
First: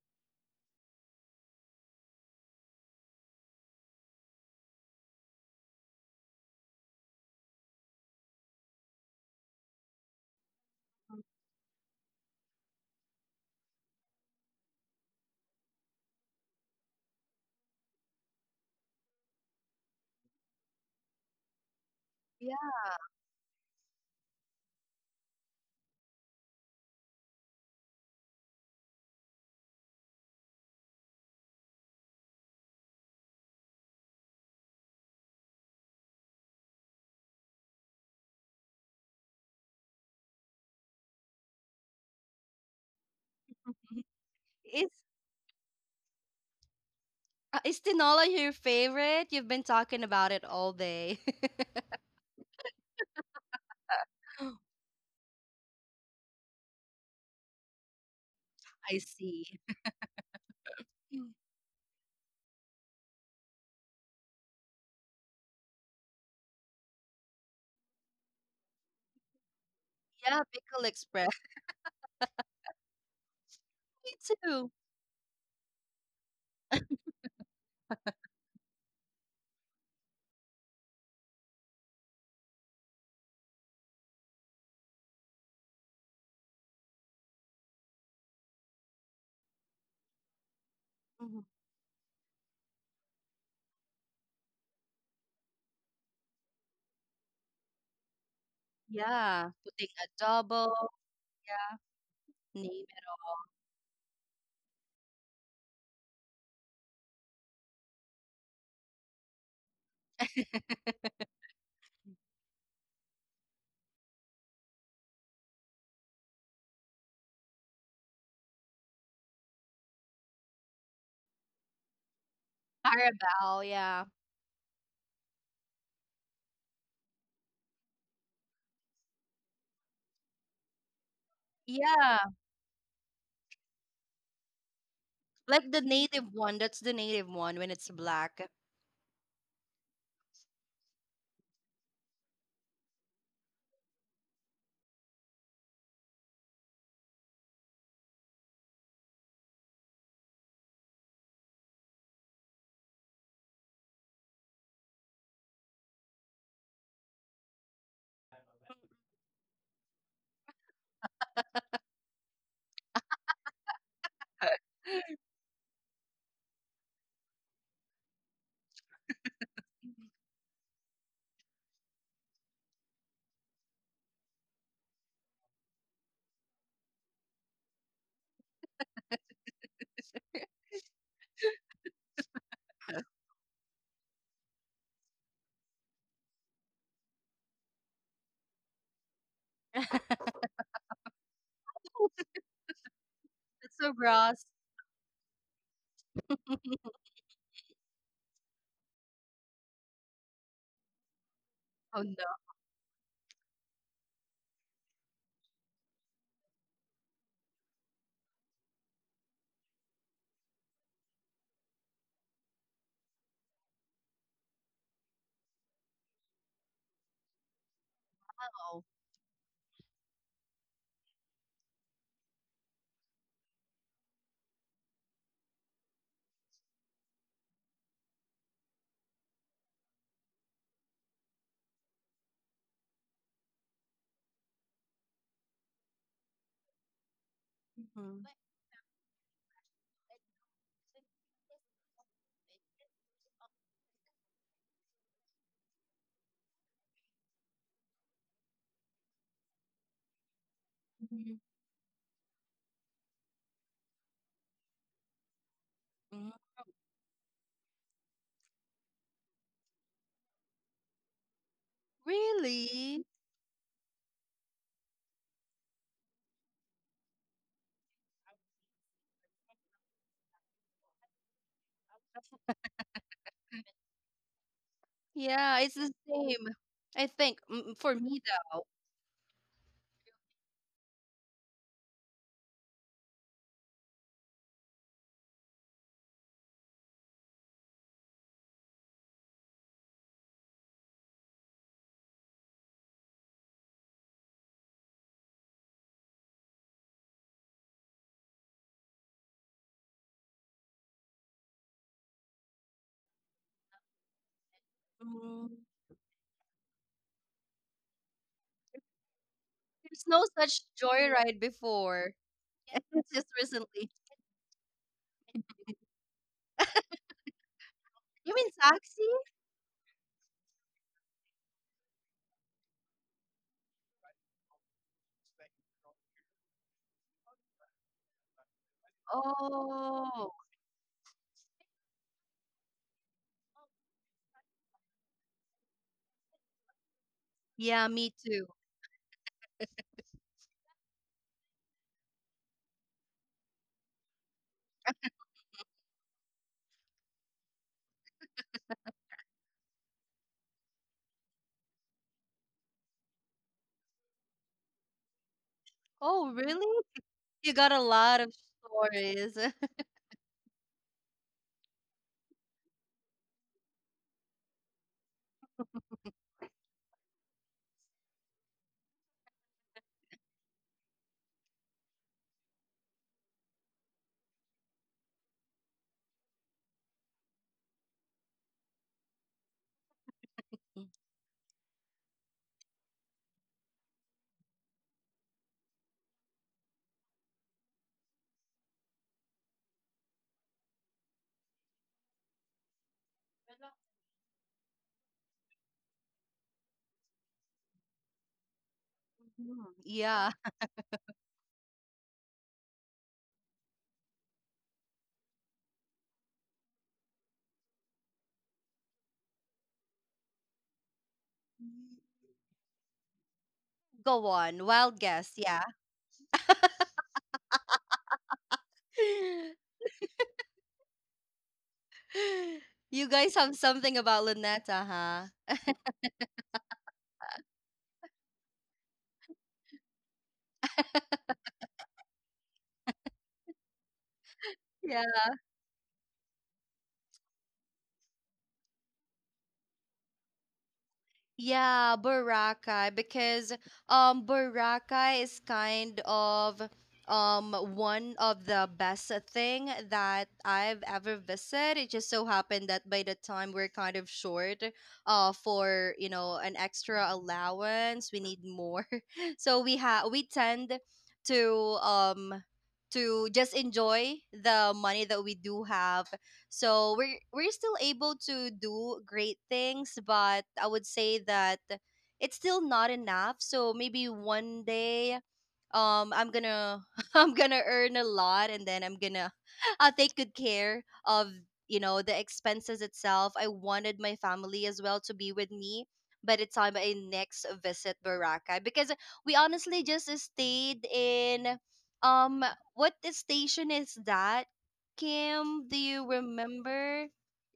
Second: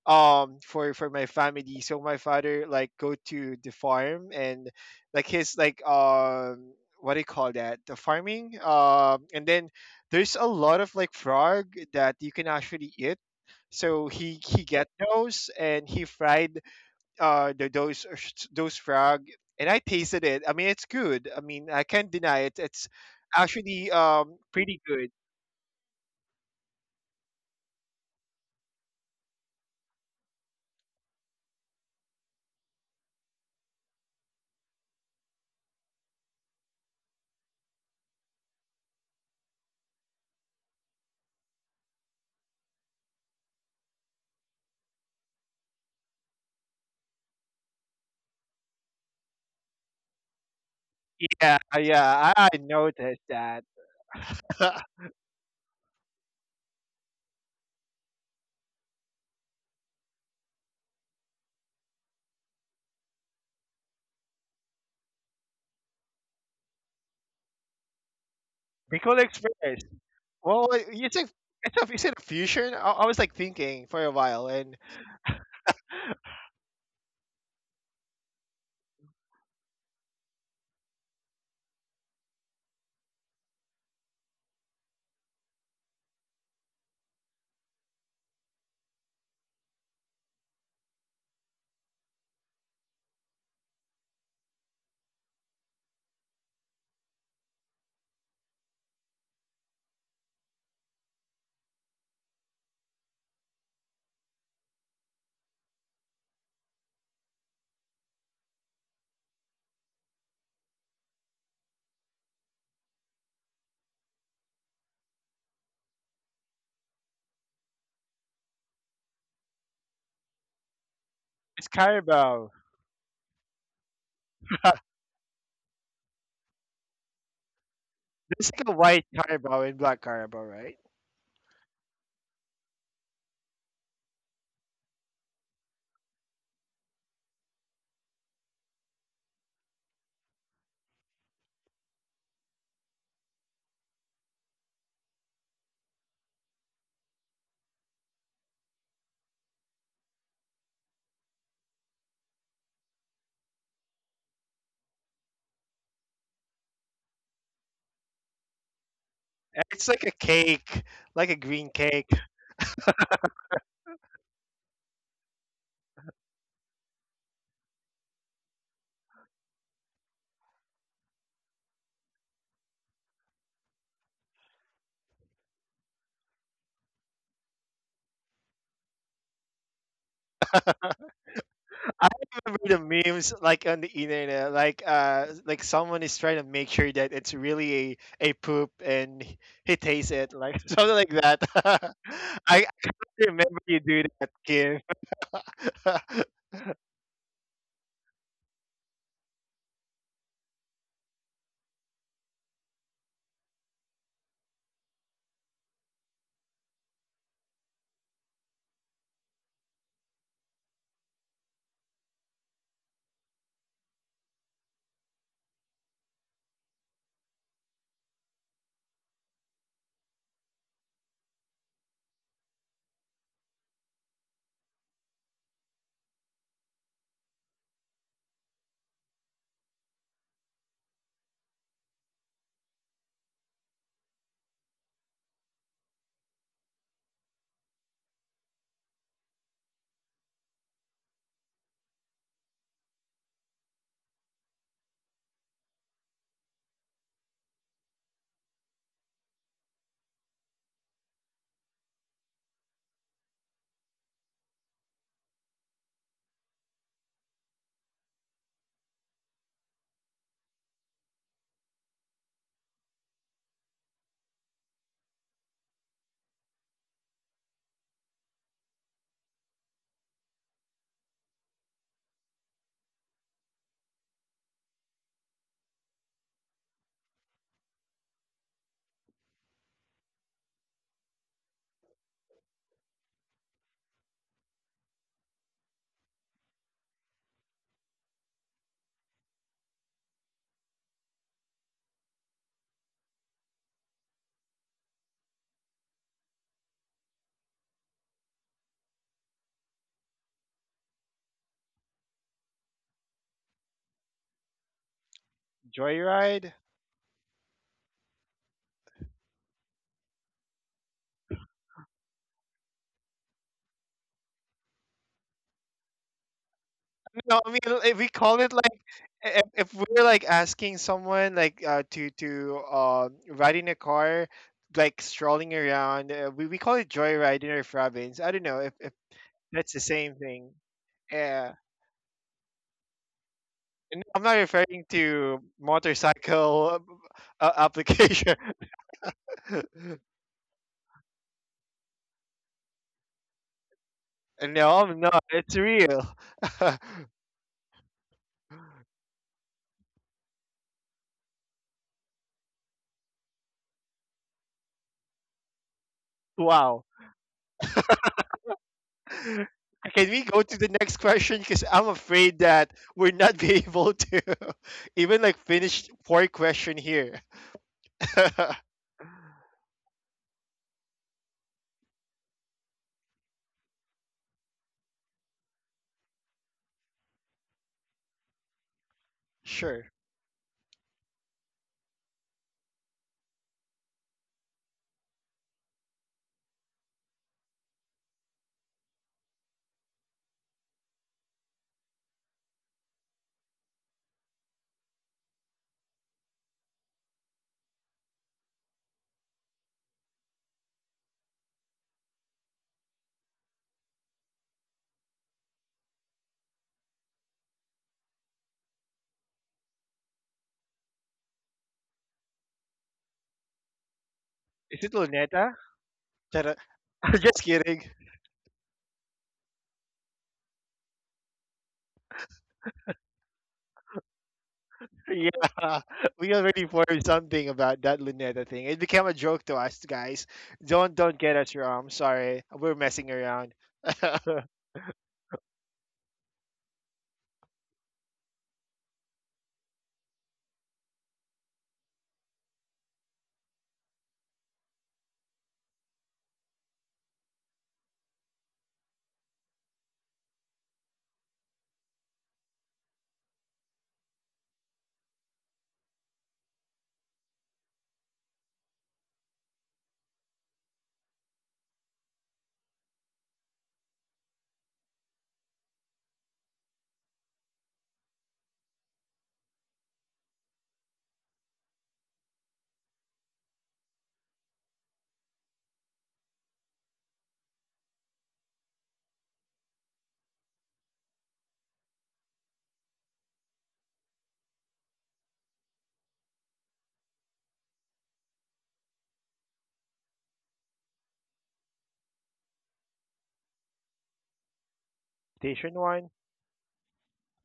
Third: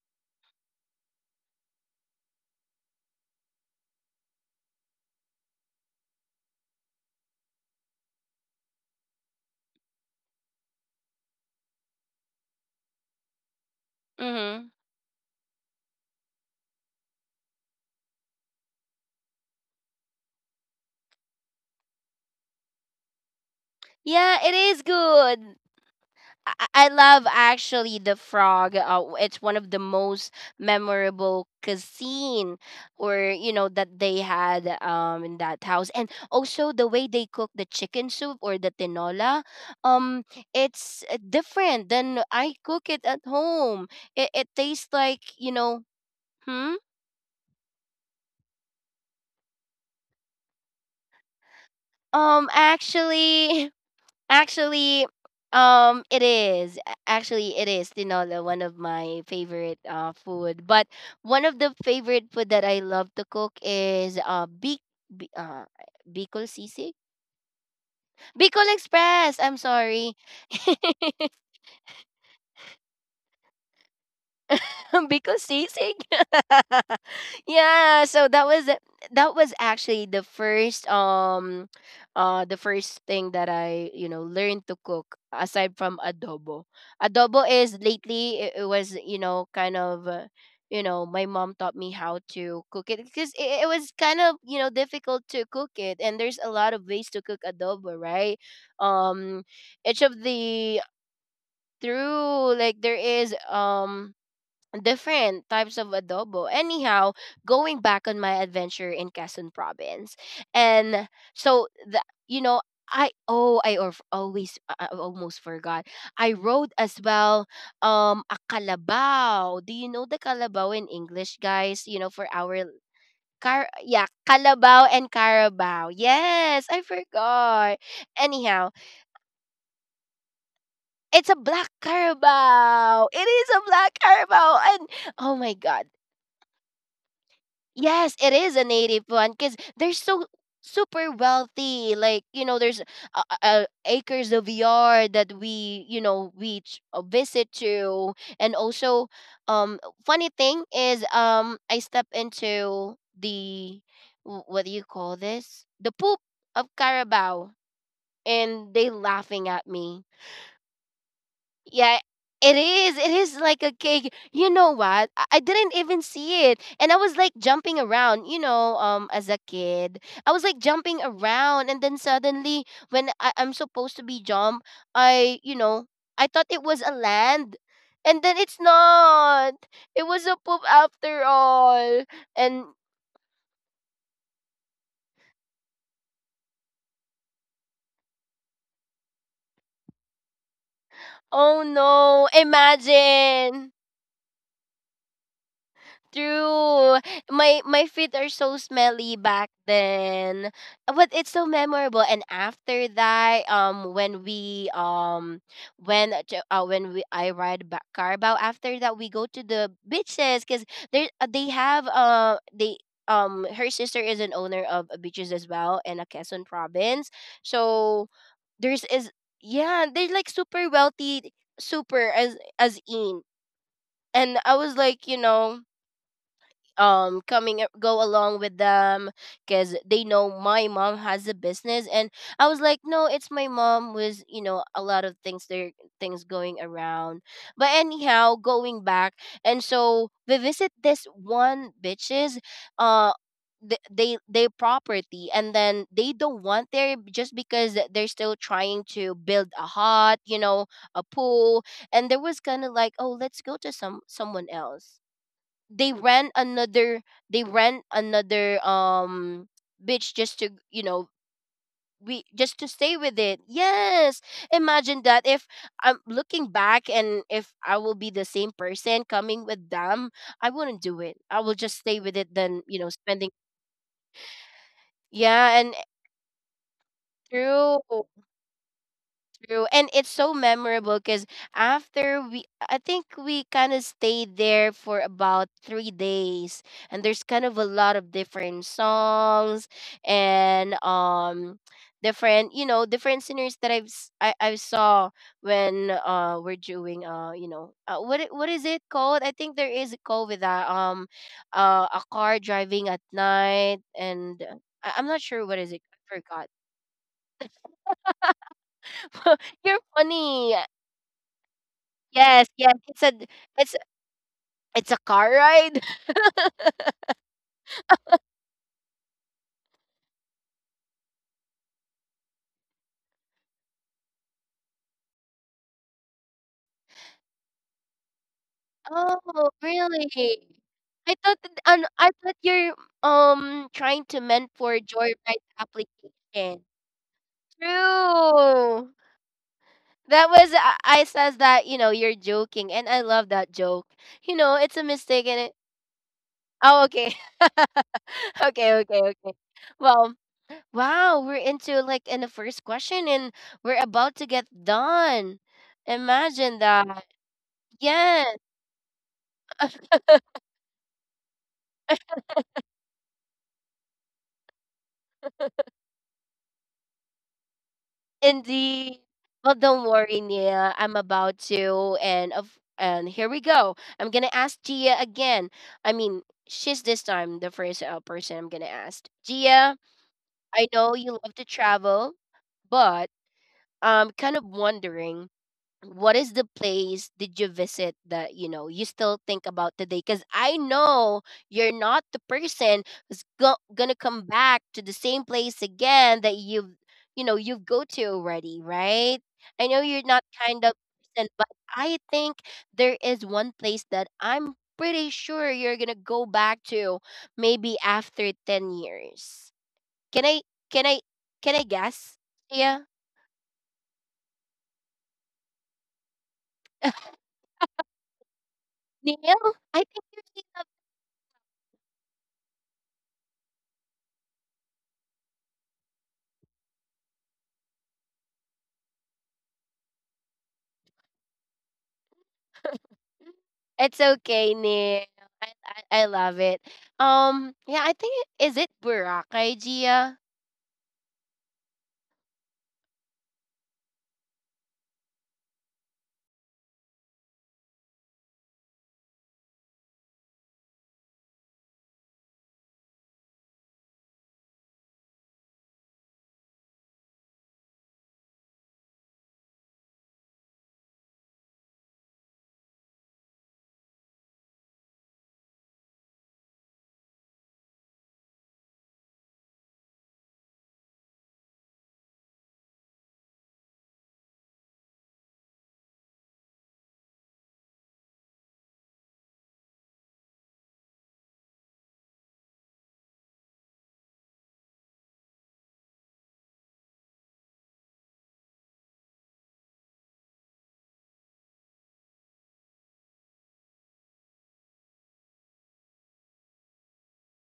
S3: for my family. So my father like go to the farm and like his like what do you call that, the farming, and then there's a lot of like frog that you can actually eat, so he
S1: Mm-hmm.
S3: get those and he fried the, those frog, and I tasted it. I mean it's good. I mean I can't deny it.
S2: Yeah.
S3: It's actually
S1: Yeah, it
S3: pretty
S1: is
S3: good.
S1: good. I love actually the frog. It's one of the most memorable cuisine, or you know that they had in that house, and also the way they cook the chicken soup or the tinola, um, it's different than I cook it at home. It tastes
S2: Is
S1: like you know, hmm.
S2: is tinola your favorite? You've been talking about it all day.
S3: Yeah, yeah, I noticed that.
S1: Actually, Actually, it is. Actually, it is tinola, one of
S2: I
S1: my
S2: see.
S1: favorite food. But one
S2: Mm.
S1: of the favorite food that I love to cook is Bi- uh Bicol Bicol
S3: Bicol
S1: Express. I'm
S3: Express.
S1: sorry.
S2: Yeah,
S3: Well,
S2: pickle express.
S3: it's a is it a fusion? I was like thinking for a
S2: Me
S3: while, and
S2: too.
S1: because seasick. Yeah, so that was actually the first thing that I, you know, learned to cook aside from adobo. Adobo is lately it was, you know, kind of you know, my
S2: Mhm.
S1: mom taught me how to cook it because it was kind of, you know, difficult to cook it and there's a lot of ways to cook adobo, right? Um
S2: Yeah, putting
S1: each of
S2: adobo.
S1: the
S2: Yeah,
S1: through like
S2: name
S1: there
S2: it.
S1: is different types of adobo. Anyhow, going back on my adventure in Quezon province. And so the you know, I oh always I almost forgot. I rode as well a kalabaw. Do you know the kalabaw in English,
S3: it's
S1: guys? You know, for
S3: Carabao.
S1: our
S2: Carabao.
S1: car, yeah,
S2: Yeah.
S1: kalabaw and carabao. Yes, I forgot.
S3: It's like
S1: Anyhow,
S3: a white Carabao and black Carabao, right?
S1: it's a black
S2: Yeah.
S1: carabao. It is a black carabao and. Oh my
S2: Like the
S1: god.
S2: native one. That's the native one when it's
S1: Yes, it
S2: black. That's
S1: is a native one because they're so super wealthy. Like you know, there's acres of yard that we visit to, and also, um, funny thing is, I step into the what do you call this? The poop of Carabao, and they laughing at
S3: And it's
S1: me.
S3: like a cake, like a green
S1: Yeah,
S3: cake.
S1: it is. It is like a cake. You know what? I didn't even see it. And I was like jumping around, as a kid. I was like jumping around and then suddenly when I'm supposed to be jump, I I thought it was a land. And then it's not. It was a poop after all.
S3: I
S1: And
S3: remember the memes like on the internet, like someone is trying to make sure that it's really a poop, and he tastes it, like something like that.
S1: oh no,
S3: I can't remember
S1: imagine.
S3: you
S2: so
S3: do that,
S2: gross.
S3: Kim.
S1: True. My feet are so smelly back then. But it's so memorable.
S2: Oh
S1: And
S2: no.
S1: after that, when we when ch- when we I ride back Carabao. After that we go to the beaches, cuz there, they have they her sister is an owner of a beaches as well in a Quezon province. So there's is, yeah, they're like super wealthy, super as in. And I was like, coming, go along with them, because they know my mom has a business. And I was like, no, it's my mom with, a lot of things there, things going around. But
S2: Mhm.
S1: anyhow, going back, and so we visit this one bitches, uh they property, and then they don't want there just because they're still trying to build a hut, a
S2: Mhm.
S1: pool. And there was kind of like, oh, let's go to someone else. they
S2: Mhm.
S1: rent another they rent another um beach, just to, we just to stay
S2: Really?
S1: with it. Yes, imagine that. If I'm looking back, and if I will be the same person coming with them, I wouldn't do it. I will just stay with it than, spending.
S2: Yeah,
S1: Yeah,
S2: it's
S1: and
S2: the same. I think
S1: true.
S2: for me though,
S1: True. And it's so memorable because after we, I think we kind of stayed there for about 3 days. And there's kind of a lot of different songs and different, you know, different singers that I saw when we're doing, what is it called? I think there is a call with that, a car driving at night. And, I'm not
S2: mm,
S1: sure what is it. I forgot.
S3: Joyride.
S1: You're
S2: there's no
S1: funny.
S2: such joyride before.
S1: Yes, yes.
S2: It's just
S1: It's
S2: recently.
S1: it's a car ride.
S3: No, I mean if we
S2: You mean
S3: call it like
S2: taxi?
S3: if we're like asking someone like to ride in a car, like strolling around, we call it joyride in our province. I don't know if
S1: Oh,
S3: that's the same
S2: Oh,
S1: really?
S3: thing. Yeah.
S1: I thought you're trying
S3: No,
S1: to
S3: I'm not
S1: meant for
S3: referring
S1: joyride
S3: to
S1: application.
S3: motorcycle
S2: yeah, me
S3: application.
S2: too.
S1: True. That was, I says that you know you're joking, and I love that joke. You know it's a
S3: No, I'm
S1: mistake,
S3: not.
S1: and it.
S3: It's real.
S1: Oh, okay. Okay, okay, okay. Well, wow, we're into like in the first question, and we're about to get done.
S2: Oh,
S1: Imagine
S2: really?
S3: Wow.
S1: that.
S2: You got a lot of
S1: Yes.
S2: stories.
S3: Can we go to the next question? Because I'm afraid that we're not be able to even like finish four question here.
S1: Indeed. Well, don't worry, Nia. I'm about to, and here we go. I'm gonna ask Gia again. I mean, she's this time the first, person I'm gonna ask. Gia,
S3: Sure.
S1: I know you love to travel, but I'm kind of wondering what is the place did you visit that you know you still think about today. Because I know you're not the person who's gonna come back to the same place again that you've, you know, you've go to already, right? I
S2: Mhm,
S1: know you're not
S2: yeah.
S1: kind of person, but I think there is one place that I'm pretty sure you're gonna go back to maybe after 10 years. Can i can i can i guess? Yeah,
S2: Go on.
S3: Is it
S2: Wild guess.
S3: Luneta?
S2: Yeah.
S3: Tara- I'm just kidding.
S1: Neil, I think you still have.
S2: You guys have something about Luneta, huh?
S3: Yeah, we already formed something about that Luneta thing. It became a joke to us, guys. Don't get us wrong. I'm sorry, we're messing around.
S1: It's okay, Neil. I, I love it. Yeah, I think, is it Boracay, Gia?
S2: Yeah, Boracay because Boracay is kind of one of the best thing that I've ever visited. It just so happened that by the time we're kind of short for, an extra allowance, we need more. So we tend to um to just enjoy the money that we do have so we're still able to do great things, but I would say that it's still not enough. So maybe one day, I'm gonna I'm gonna earn a lot and then I'm gonna I'll take good care of the expenses itself. I wanted my family as well to be with me by the time I next visit Boracay because we honestly just stayed in um what the station is that, Kim, do
S3: Station
S2: you
S3: one,
S2: remember?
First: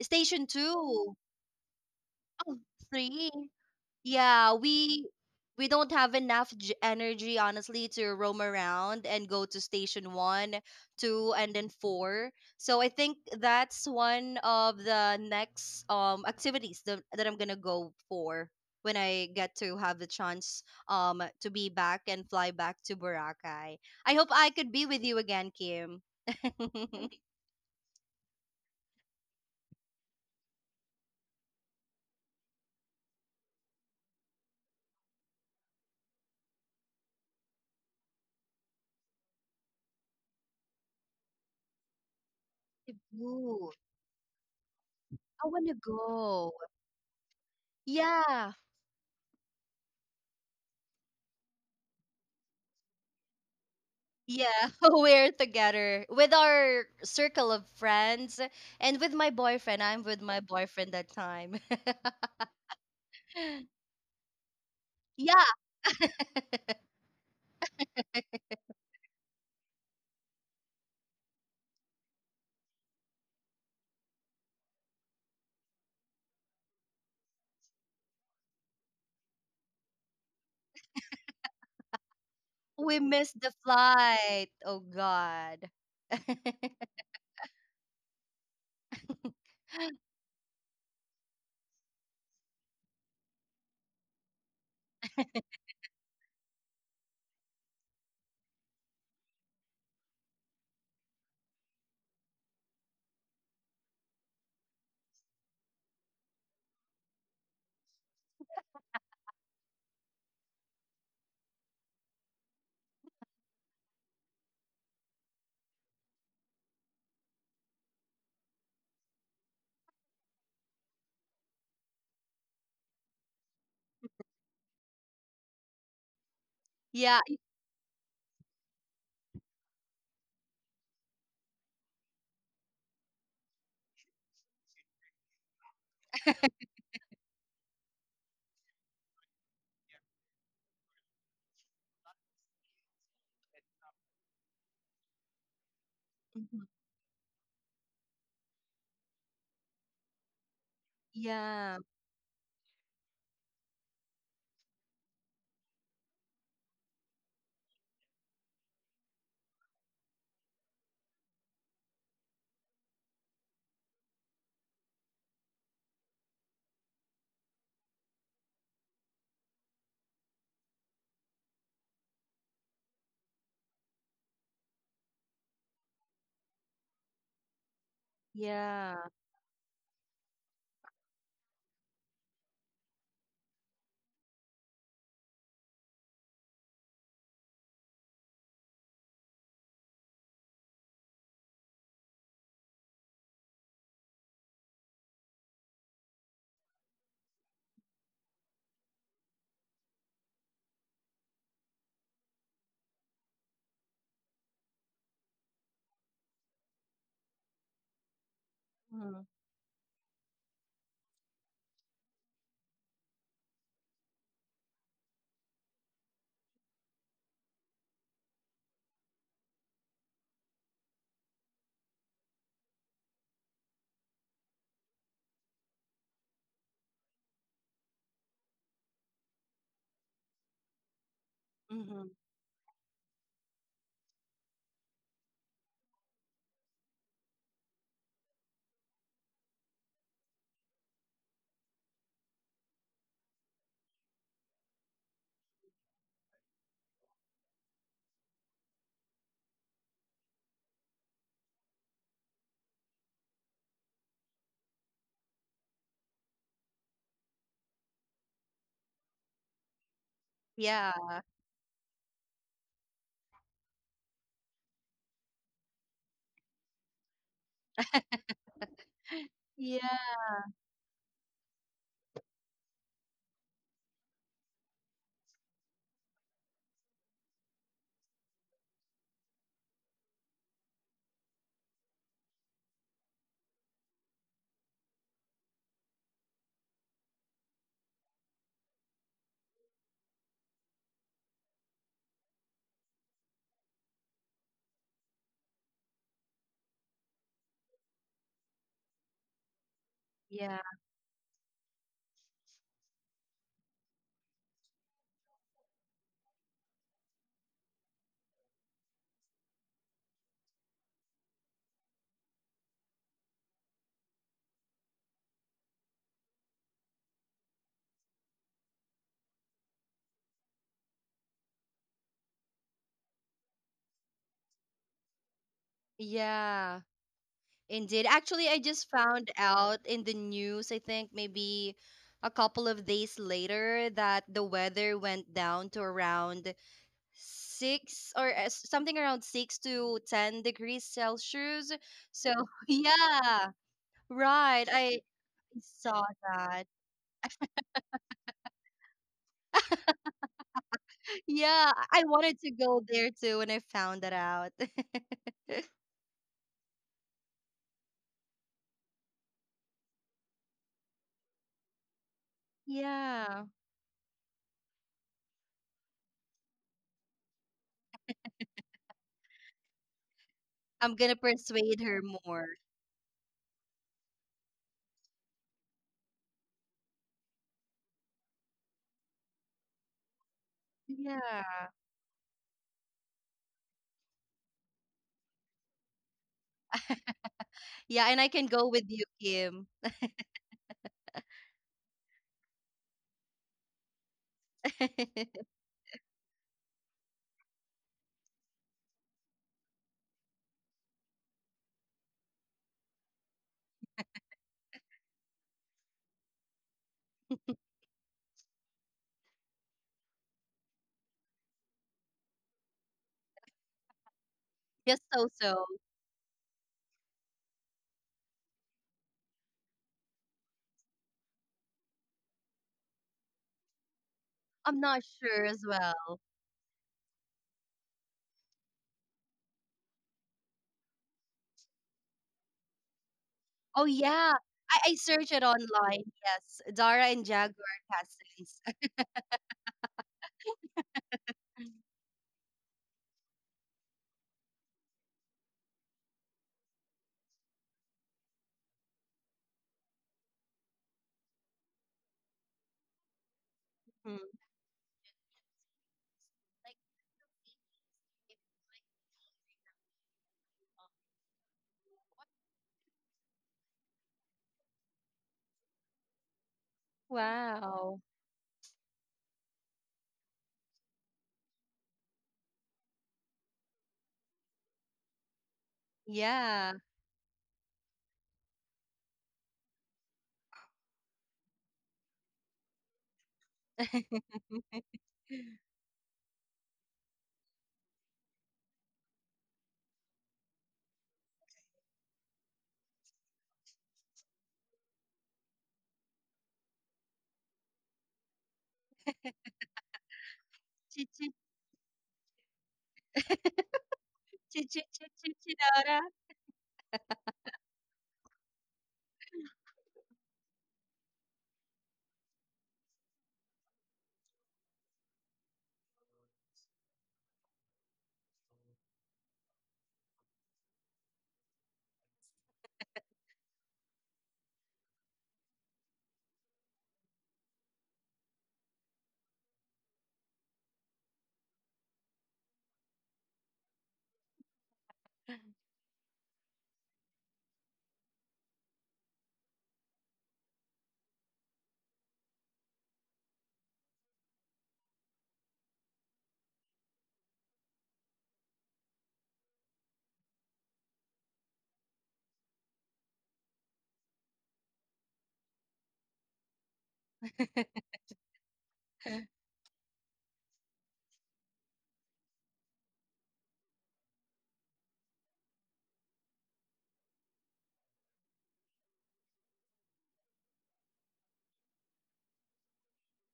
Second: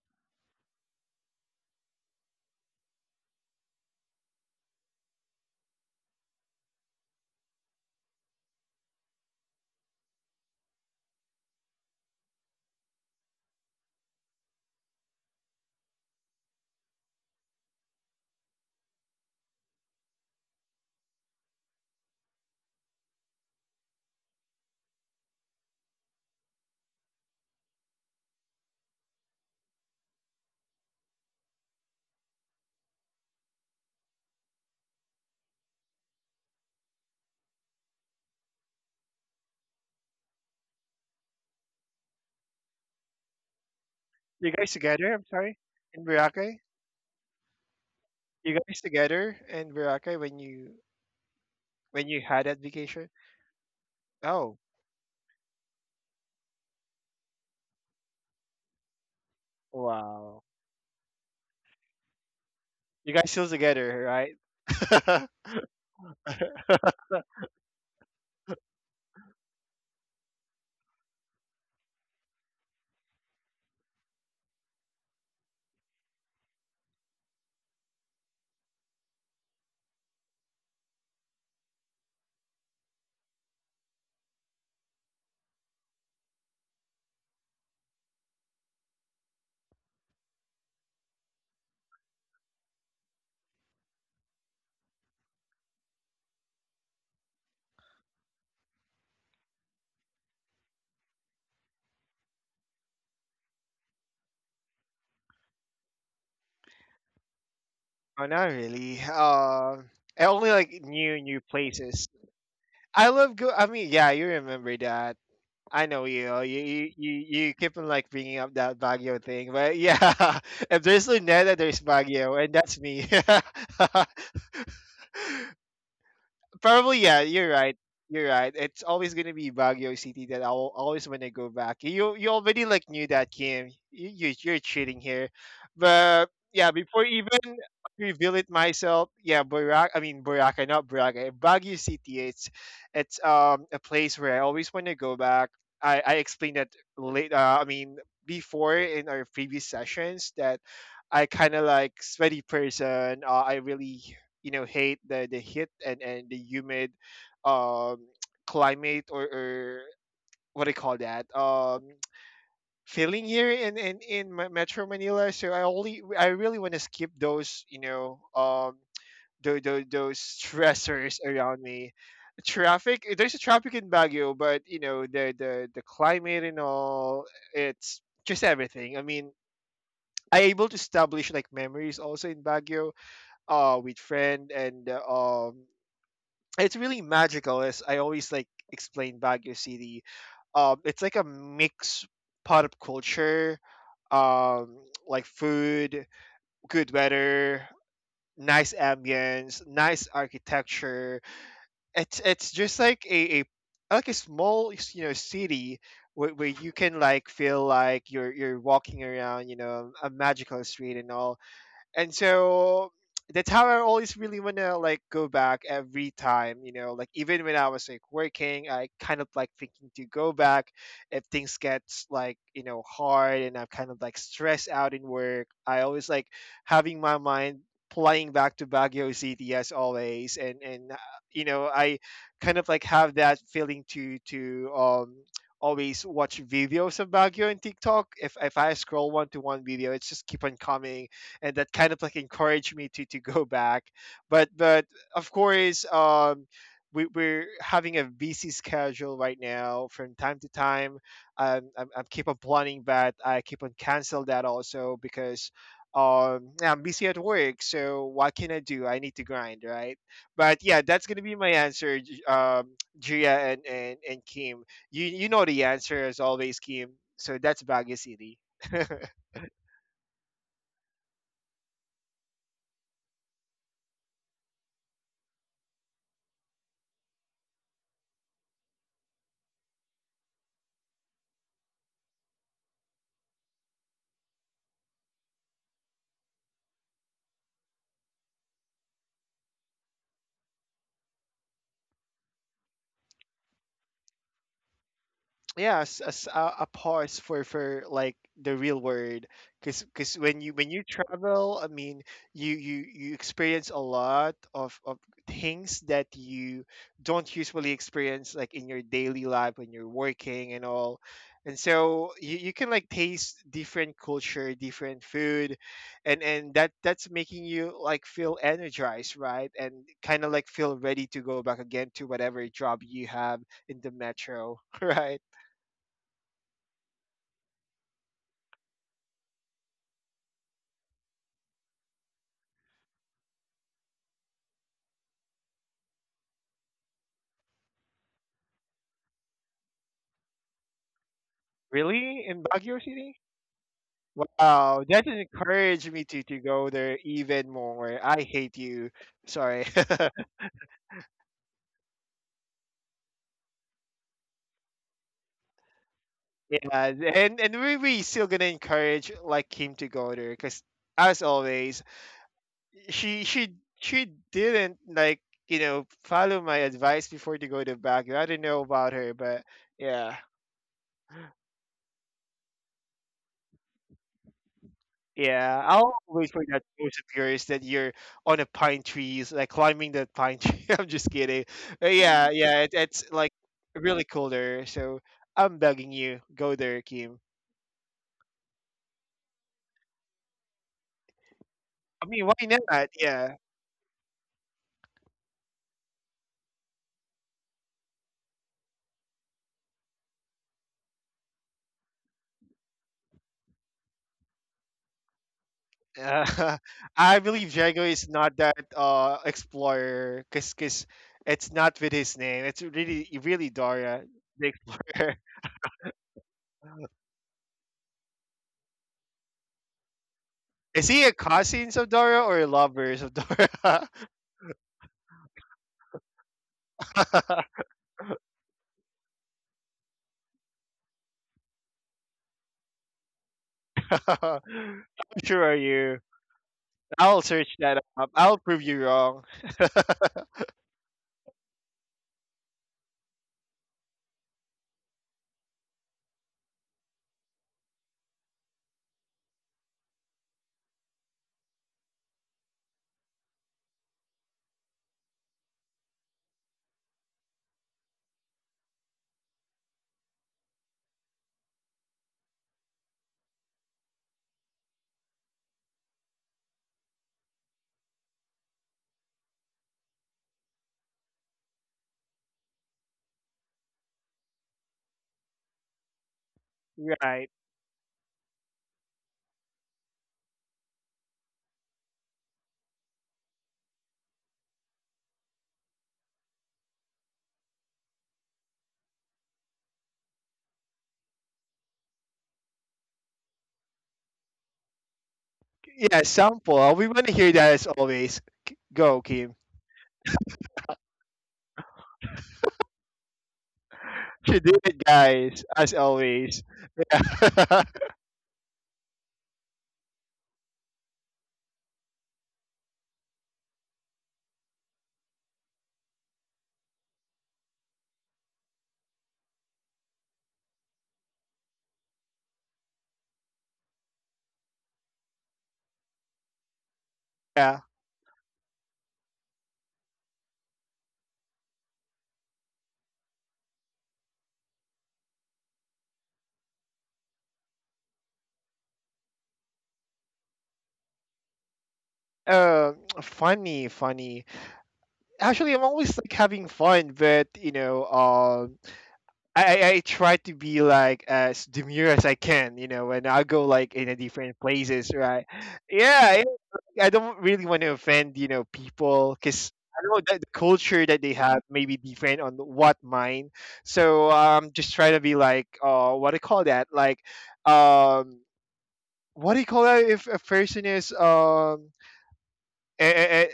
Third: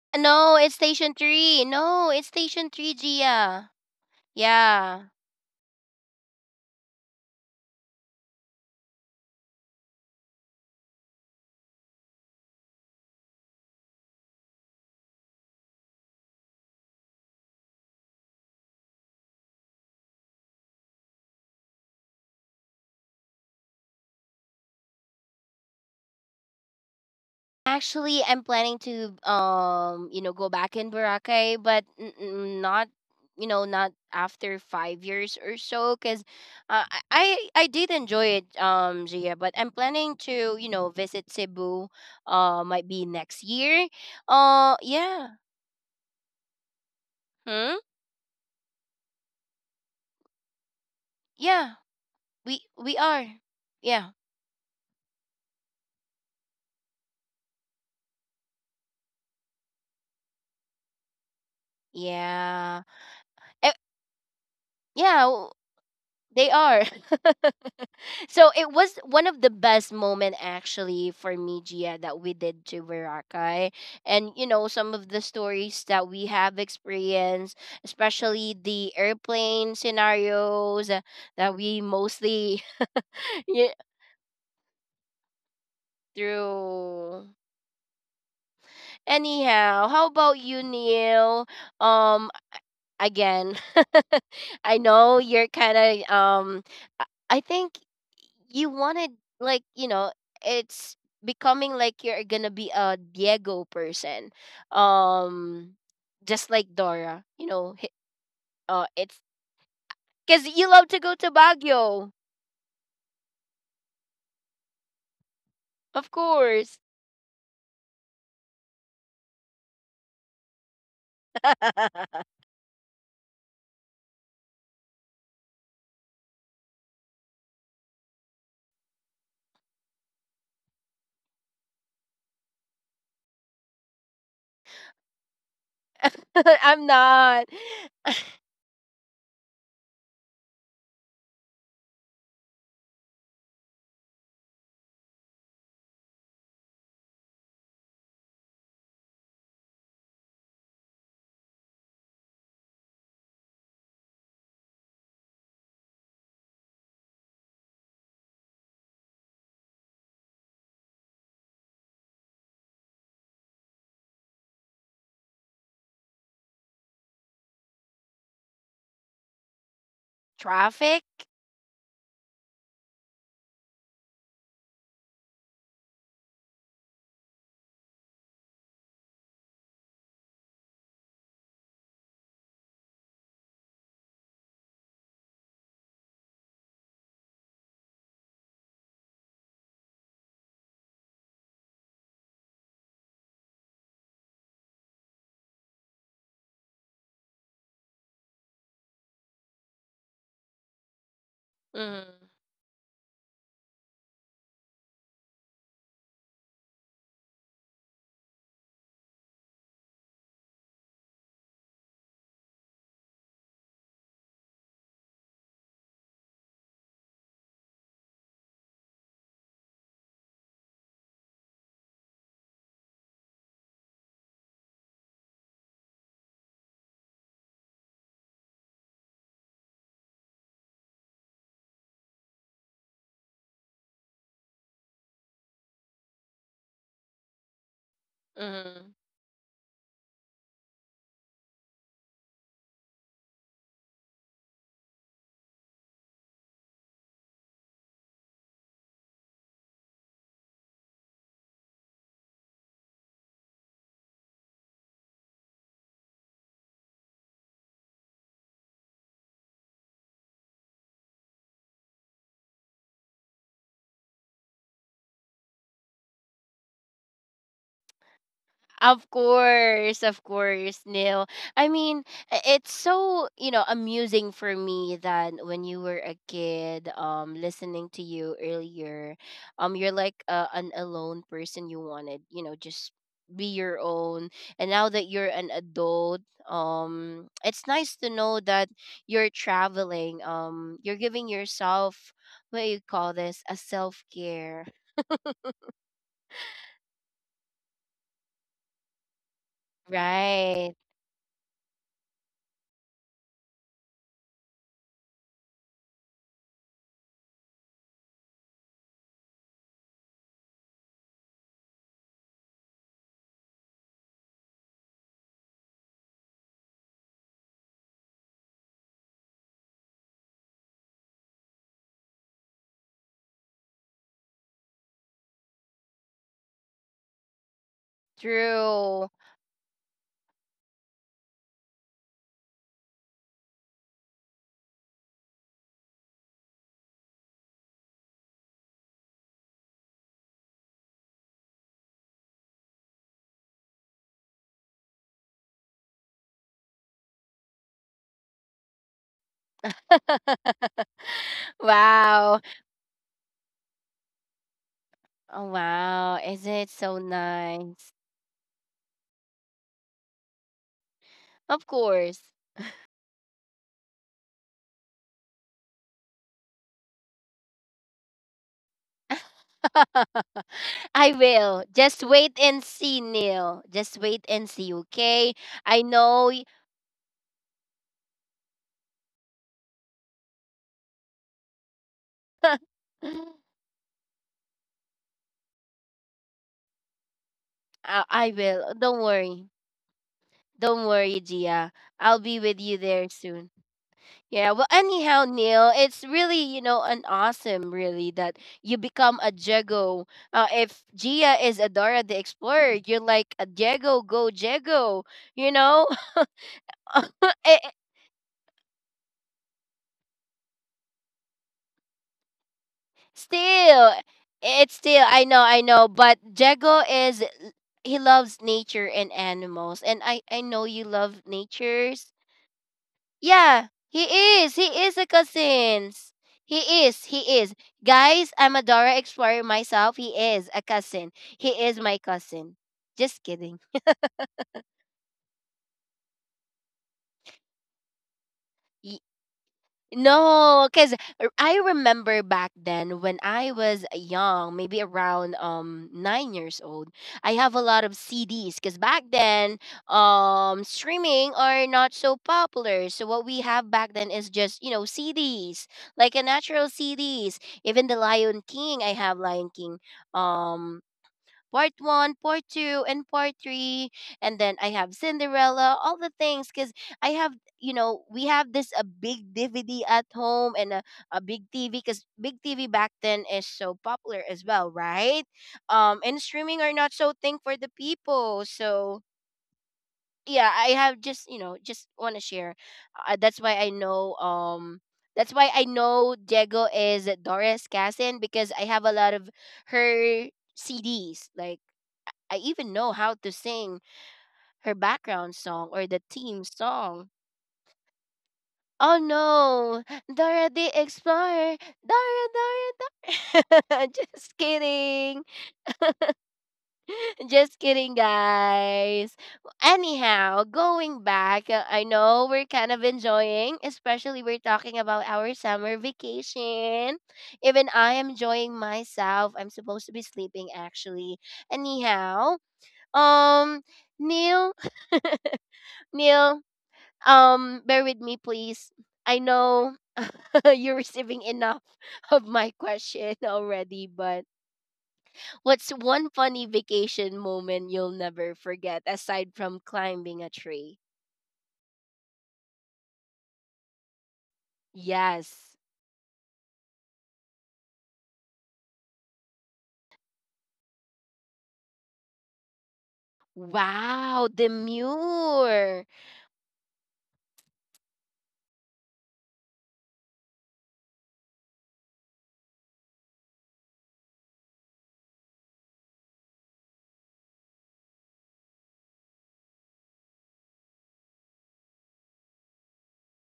S2: Station
S1: No,
S2: two,
S1: it's Station
S2: two.
S1: Three. No, it's
S2: Oh,
S1: Station Three,
S2: three.
S1: Gia.
S2: Yeah,
S1: Yeah.
S2: we don't have enough energy honestly to roam around and go to station 1, 2 and then 4. So I think that's one of the next activities that I'm going to go for when I get to have the chance to be back and fly back to Boracay. I hope I could be with you again, Kim.
S1: Actually, I'm planning to, go back in Boracay, but n- n- not, you know, not after 5 years or so, because, I did enjoy it, Gia. But I'm planning to, visit Cebu. Might be next
S2: Cebu.
S1: year.
S3: you guys together? I'm
S1: Yeah.
S2: I
S3: sorry,
S2: want to
S3: in
S2: go.
S3: Boracay,
S1: Hmm?
S3: you
S2: Yeah.
S3: guys together in Boracay
S1: Yeah,
S3: when you had that
S1: we
S3: vacation?
S1: are. Yeah,
S2: Yeah,
S3: Oh,
S2: we're together with our circle of friends and with my boyfriend. I'm with
S3: wow,
S2: my boyfriend that time.
S1: yeah,
S3: you guys still
S1: Eh,
S3: together,
S1: yeah.
S3: right?
S2: Yeah,
S1: They are. So it was one of the best moment actually for me, Gia, that we did to Boracay, and, some of the stories that we have experienced, especially the airplane scenarios, that we mostly.
S2: we missed the
S1: Yeah,
S2: flight. Oh God.
S1: through. Anyhow, how about you, Neil? Um, again. I know you're kind of, I I think you wanted, like, it's becoming like you're going to be a Diego person. Um just like Dora, you know,
S3: Oh, not really.
S1: it's
S3: I only
S1: cuz
S3: like
S1: you love to
S3: new
S1: go to
S3: new places.
S1: Baguio.
S3: I love go. I mean, yeah, you remember that. I know
S1: Of
S3: you. Oh, you
S1: course.
S3: you keep on like bringing up that Baguio thing, but yeah, if there's Luneta, there's Baguio, and that's me. Probably, yeah.
S2: Yeah.
S3: You're right. You're right. It's always gonna be Baguio City that I'll always wanna go back. You already like knew that, Kim. You, you're cheating here, but yeah.
S1: I'm
S3: Before
S1: not.
S3: even reveal it myself, yeah. Burak, I mean Boracay, not Boracay. Baguio City. It's a place where I always wanna go back. I explained that
S2: Mhm.
S3: late. I mean before in our previous sessions that I kind of
S2: Yeah.
S3: like sweaty person. I really, you know, hate the heat and the humid um climate, or what do you call that feeling here in in Ma- Metro Manila. So I only I really want to skip those, you know, those those
S1: Traffic?
S3: stressors around me. Traffic. There's a traffic in Baguio, but you know the climate and all. It's just everything. I
S2: Yeah.
S3: mean, I able to establish like memories also in Baguio with friend and it's really magical, as I always like explain baguio city. It's like a mix pot of culture, um like food, good weather, nice ambience, nice architecture. It's just like a like a small, you know, city where you can like feel like you're walking
S2: Mhm.
S3: around, you know, a magical street and all. And so that's how I always really want to like go back every time, you know, like even when I was like working, I kind of like thinking to go back if things gets like, you know, hard and I'm kind of like stressed out in work. I always like having my mind flying back to Baguio City as always, and you know, I
S2: Mhm.
S3: kind of like have that feeling to always watch videos of Baguio and TikTok. If I
S1: Mhm.
S3: scroll one to one video, it's just keep on coming, and that kind of like encouraged me to go back. But of course, we, we're having a busy schedule right now. From time to time, I'm keep on planning, but I keep on cancel that also because yeah, I'm busy at work. So what can I do? I need to grind, right? But yeah,
S2: Yeah.
S3: that's gonna be my answer, Gia and, and Kim. You know the answer as always, Kim. So that's Baguio City.
S2: Yeah.
S1: Of course, Neil. I mean, it's so, you know, amusing for me that when you were a kid, listening to you earlier, you're like, an alone person. You wanted, you know, just be your own. And now that you're an adult, it's nice to know that you're traveling, you're giving yourself, what do you call this, a self care,
S3: Yeah, as a pause for like the real world, because when
S2: Yeah.
S3: you
S1: right?
S3: travel, I mean, you you experience a lot of things that you don't usually experience like in your daily life when you're working and all. And so you can like taste different culture, different food, and that that's making you like feel energized, right? And kind of like feel ready to go back again to whatever job you have in the metro right?
S2: Yeah. Indeed. Actually, I just
S1: True.
S2: found out in the news, I think maybe a couple of days later, that the weather went down to around 6 or something around 6 to 10°C.
S3: Really?
S2: So,
S3: In Baguio City?
S2: yeah, right.
S3: Wow,
S2: I
S3: that encouraged
S2: saw
S3: me to
S2: that.
S3: go there even more. I hate you. Sorry.
S2: Yeah, I wanted
S1: Wow.
S2: to go there too when I found that out.
S1: Oh, wow. Is it
S3: Yeah,
S1: so
S3: and we
S1: nice?
S3: still gonna encourage like Kim to go there because as
S1: Of
S3: always,
S1: course.
S3: she
S2: Yeah.
S3: she she didn't like, you know, follow my advice before to go to Baguio. I don't know about her, but yeah.
S2: I'm going
S1: I
S2: to
S1: will.
S2: persuade her
S1: Just wait
S2: more.
S1: and see, Neil. Just wait and see, okay?
S3: Yeah,
S1: I
S3: I'll always
S1: know.
S3: find that post of yours that you're on a pine trees, like climbing that pine tree. I'm just kidding.
S2: Yeah.
S3: Yeah, yeah, it, it's like really cool there. So I'm begging you, go there, Kim.
S1: I
S2: Yeah, and
S1: I
S2: I can
S1: will.
S2: go with
S1: Don't
S2: you,
S1: worry.
S2: Kim.
S1: Don't worry, Gia.
S3: I mean, why
S1: I'll be with
S3: not?
S1: you there
S3: Yeah.
S1: soon. Yeah, well, anyhow, Neil, it's really, you know, an awesome, really, that you become a Jago. If Gia is a Dora the Explorer, you're like a Jago, go Jago, you know?
S3: Uh, I believe
S1: it,
S3: Jago is not that explorer, cause, 'cause it's not with his name. It's really really Dora
S1: still,
S3: the
S1: it's
S3: explorer.
S1: still,
S2: Just so
S1: I
S2: so.
S1: know, but Jago is, he loves nature and animals. And, I know
S3: Is
S1: you
S3: he a
S1: love
S3: cousins of
S1: nature.
S3: Dora or lovers of
S1: Yeah,
S3: Dora?
S1: he is. He
S2: I'm not
S1: is a
S2: sure as well.
S1: cousins. He is. He is. Guys, I'm a Dora Explorer myself. He is a cousin. He is my cousin. Just kidding.
S2: Oh,
S3: How
S2: yeah. I searched
S3: sure
S2: it
S3: are you?
S2: online. Yes. Dara
S3: I'll
S2: and
S3: search that
S2: Jaguar
S3: up. I'll prove
S2: cousins.
S3: you wrong.
S1: No, because I remember back then when I was young, maybe around, 9 years old. I have a lot of CDs because back then, streaming are not so popular. So what we have back
S2: Mhm.
S1: then is just, you know, CDs, like a natural CDs. Even the Lion King, I have Lion King, um part one, part two, and part three. And then I have Cinderella, all the things. Because I have, you
S2: Wow.
S1: know, we have this a big DVD at home and a big TV. Because big TV back then is so popular as well, right? And streaming
S2: Yeah.
S1: are not
S3: Right.
S1: so thing for the people. So yeah, I have just, you know, just want to share. That's why I know, that's why I know Diego is Doris Cassin, because I have a lot of her CDs, like, I even know how to sing her background song
S3: Yeah,
S1: or the theme
S3: sample. We want to
S1: song.
S3: hear that as always. K- Go,
S1: Oh
S3: Kim.
S1: no, Dora the
S2: Chi- chi-
S1: Explorer, Dora, Dora, Dora.
S3: She
S1: Just
S3: did
S2: chi-
S3: it,
S2: chi- chi-
S1: kidding,
S2: chi-
S3: guys, as
S2: Chinara.
S3: always. Yeah.
S1: just kidding, guys. Anyhow, going back, I know we're kind of enjoying, especially we're talking about our summer vacation. Even I am enjoying myself. I'm supposed to be sleeping actually. Anyhow, um, Neil, Neil,
S3: Yeah.
S1: Bear with me, please. I know you're receiving enough of my question already, but what's one funny vacation moment you'll never forget aside from climbing a tree?
S3: Uh, funny, funny. Actually, I'm
S1: Yes.
S3: always like having fun, but you know, I try to be like as demure as I can, you know, and I go like in a
S1: Wow,
S3: different places, right?
S1: demure.
S3: Yeah, I don't really want to offend, you know, people because I know that the culture that they have may be different on what mine. So just try to be like, what do you call that? Like, um, what do you call that if a person is eh, eh, eh,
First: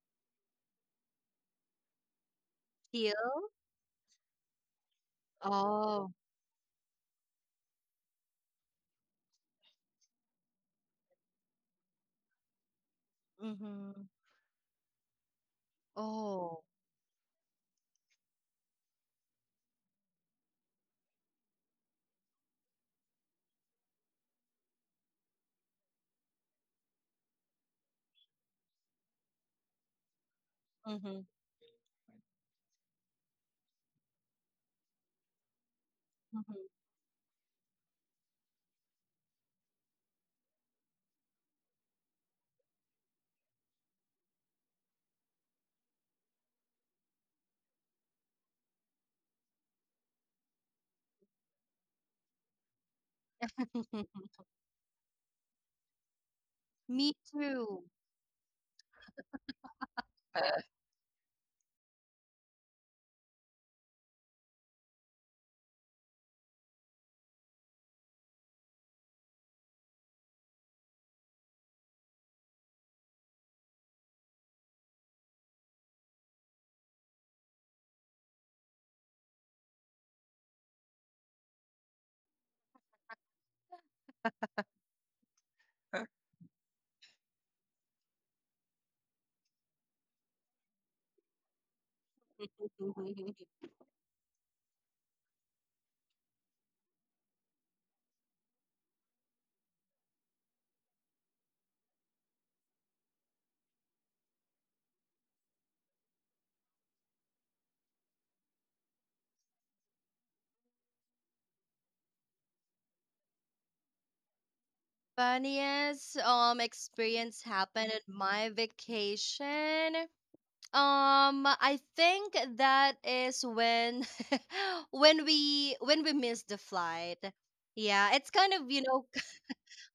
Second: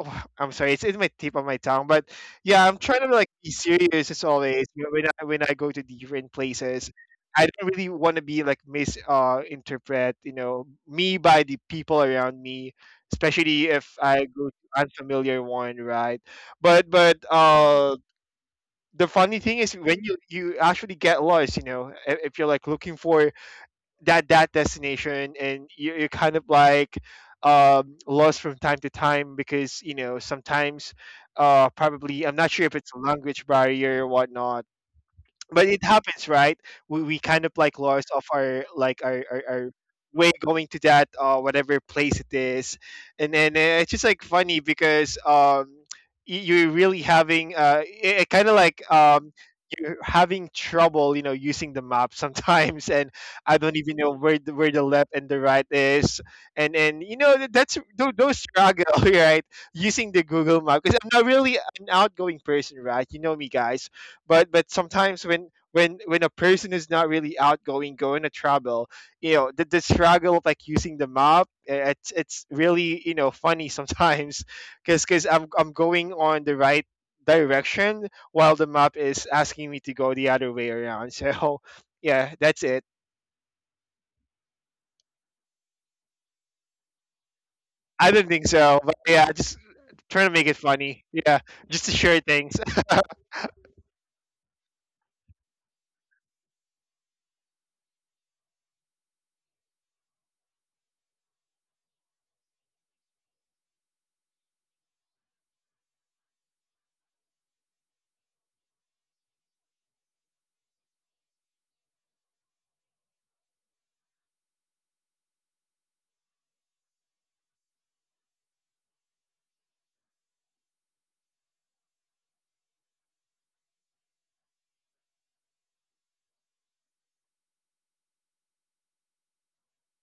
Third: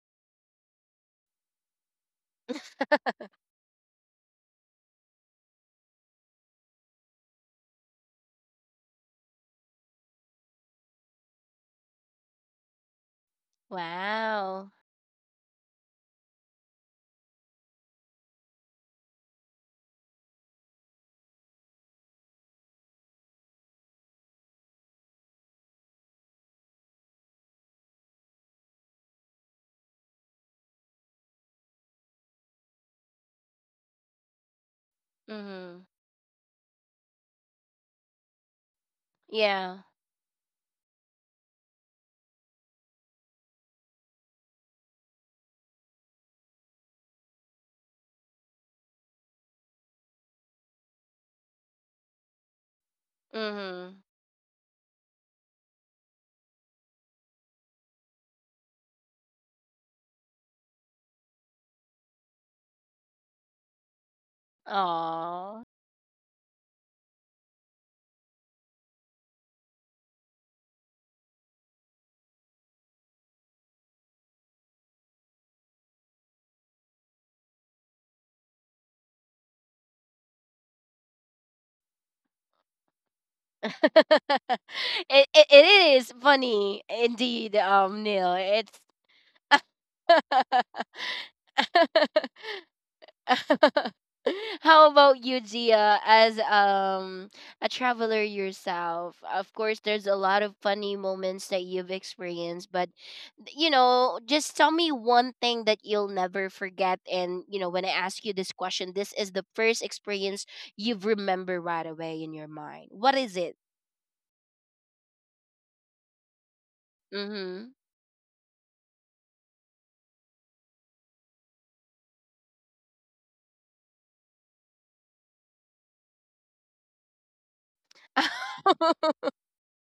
S3: I'm sorry, it's in my tip of my tongue, but yeah, I'm trying to like be
S2: Teal.
S3: serious as always. You know, when I go to
S2: Oh.
S3: different places, I don't really want to be like misinterpret, interpret, you know, me by the people around me, especially if
S2: Mm-hmm.
S3: I go
S1: Wow.
S3: to unfamiliar one, right?
S2: Oh.
S3: But the funny thing is when you actually get lost, you know, if you're like looking for that destination and you're kind of like lost from time to time, because you know sometimes
S2: Mm-hmm.
S3: probably I'm not sure if it's a language barrier or whatnot, but it
S1: Mhm.
S3: happens, right?
S2: Mm-hmm.
S3: We kind of like lost of our like our
S1: Yeah.
S3: way going to that whatever place it is. And then it's just like funny because you're really having kind of like you're having trouble, you know, using the map sometimes. And I don't even
S1: Mhm.
S3: know where where the left and the right is. And you
S2: Me
S3: know
S2: too.
S3: those struggle right? Using the Google map, because I'm not really an outgoing person, right? You know me, guys. But sometimes when
S1: Aww.
S3: when a person is not really outgoing going to travel, you know, the struggle of like using the map, it's really, you know, funny sometimes. Because I'm going on the right direction while the map is asking me to go the other way around so yeah, that's it.
S1: it Is funny indeed,
S3: I don't
S1: Neil.
S3: think so,
S1: It's
S3: but yeah, just trying to make it funny, yeah, just to share things.
S1: how about you, Gia, as, a traveler yourself? Of course, there's a lot of funny moments that you've experienced, but you know, just tell me one thing that you'll never forget. And you know, when I ask you this question, this is the first experience you've remember right away in your mind. What is it?
S2: Funniest experience
S1: Mm-hmm.
S2: happened at my vacation. I think that is when when we missed the flight. Yeah, it's kind of, you know,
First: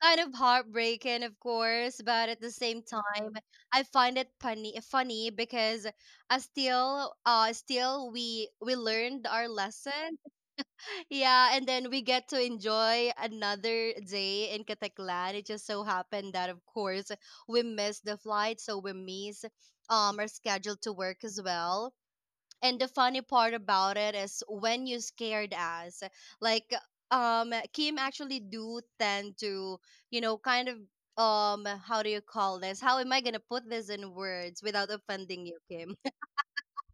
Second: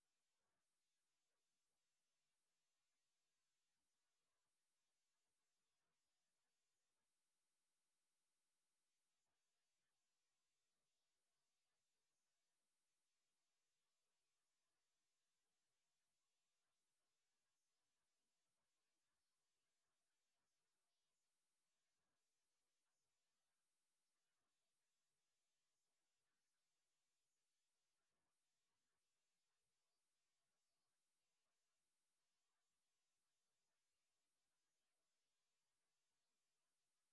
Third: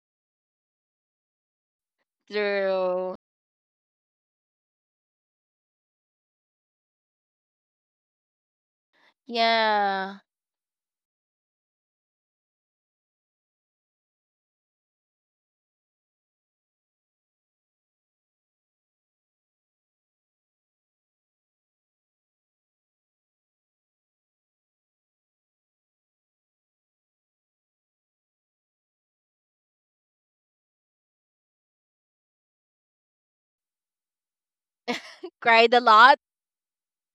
S2: kind of heartbreaking, of course, but at the same
S1: True.
S2: time, I find it funny funny because I still we learned our
S1: Yeah.
S2: lesson. Yeah, and then we get to enjoy another day in Kataklan. It just so happened that of course we missed the flight, so we miss are scheduled to work as well. And the funny part about it is when you scared us, like Kim actually do tend to, kind of how do you call this? How am I gonna put this in words without offending
S1: Cried
S2: you,
S1: a
S2: Kim?
S1: lot.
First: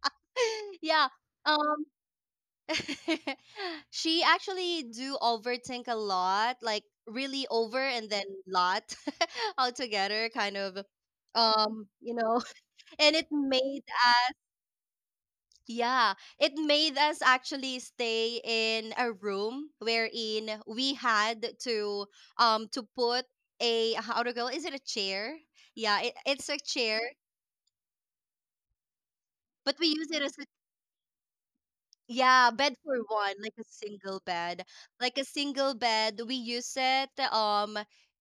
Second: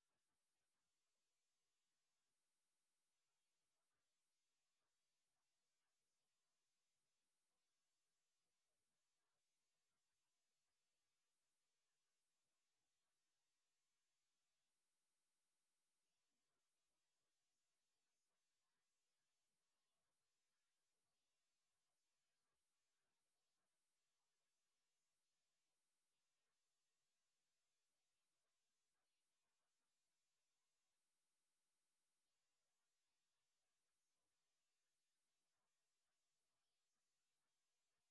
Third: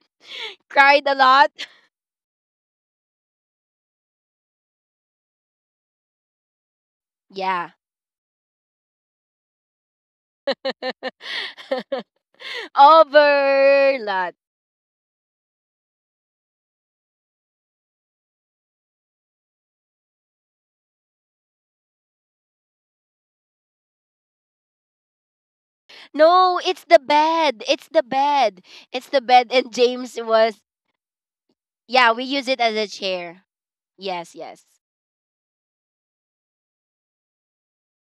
S1: Cried
S2: Yeah.
S1: a lot.
S2: Um she actually do overthink a lot, like really
S1: Yeah.
S2: over and then lot altogether kind of um, you know, and it made
S1: Overlord.
S2: Yeah, it made us actually stay in a room wherein we had to put a how to go is it a chair? Yeah, it's a
S1: No, it's
S2: chair,
S1: the bed. It's the bed. It's the bed.
S2: but
S1: And
S2: we use it
S1: James
S2: as
S1: was, yeah, we
S2: Yeah,
S1: use it
S2: bed
S1: as a
S2: for one,
S1: chair.
S2: like a single
S1: Yes,
S2: bed.
S1: yes.
S2: Like a single bed, we use it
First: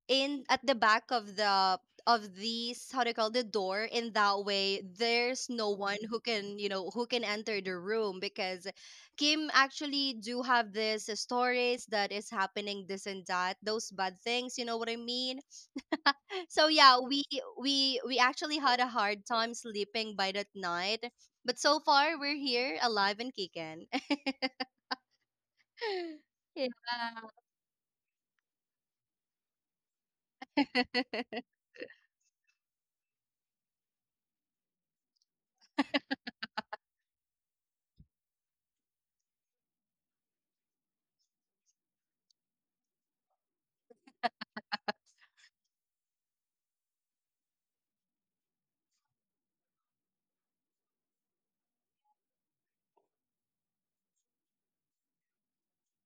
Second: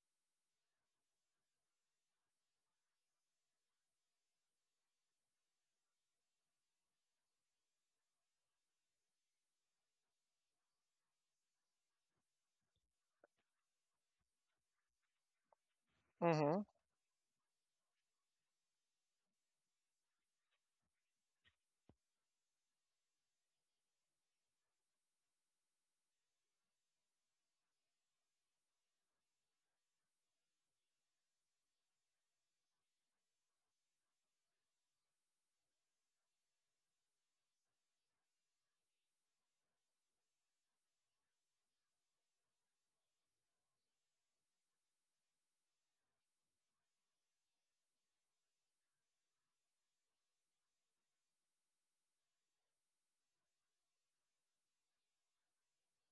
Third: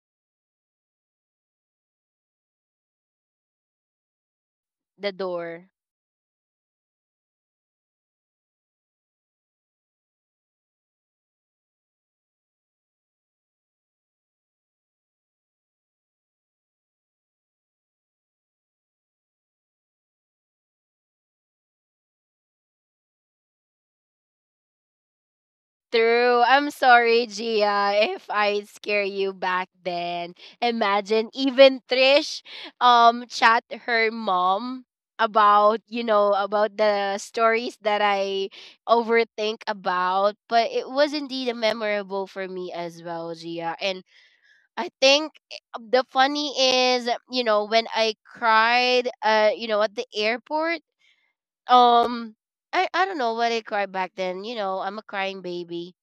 S2: in at the back of these how do you call the door in that way
S1: The
S2: there's
S1: door.
S2: no one who can who can enter the room because Kim actually do have this stories that is happening this and that those bad things you know what I mean.
S3: Hmm.
S2: So yeah, we actually had a hard time sleeping by that night but so far we're here alive and kicking.
S1: True.
S2: Yeah.
S1: I'm sorry, Gia, if I scare you back then. Imagine
S2: What
S1: even Trish, chat her mom about, you know, about the stories that I overthink about. But it was indeed a memorable for me as well, Gia. And I think, the funny is, when I cried, at the airport. um I don't know what I cried back then. You know, I'm a crying baby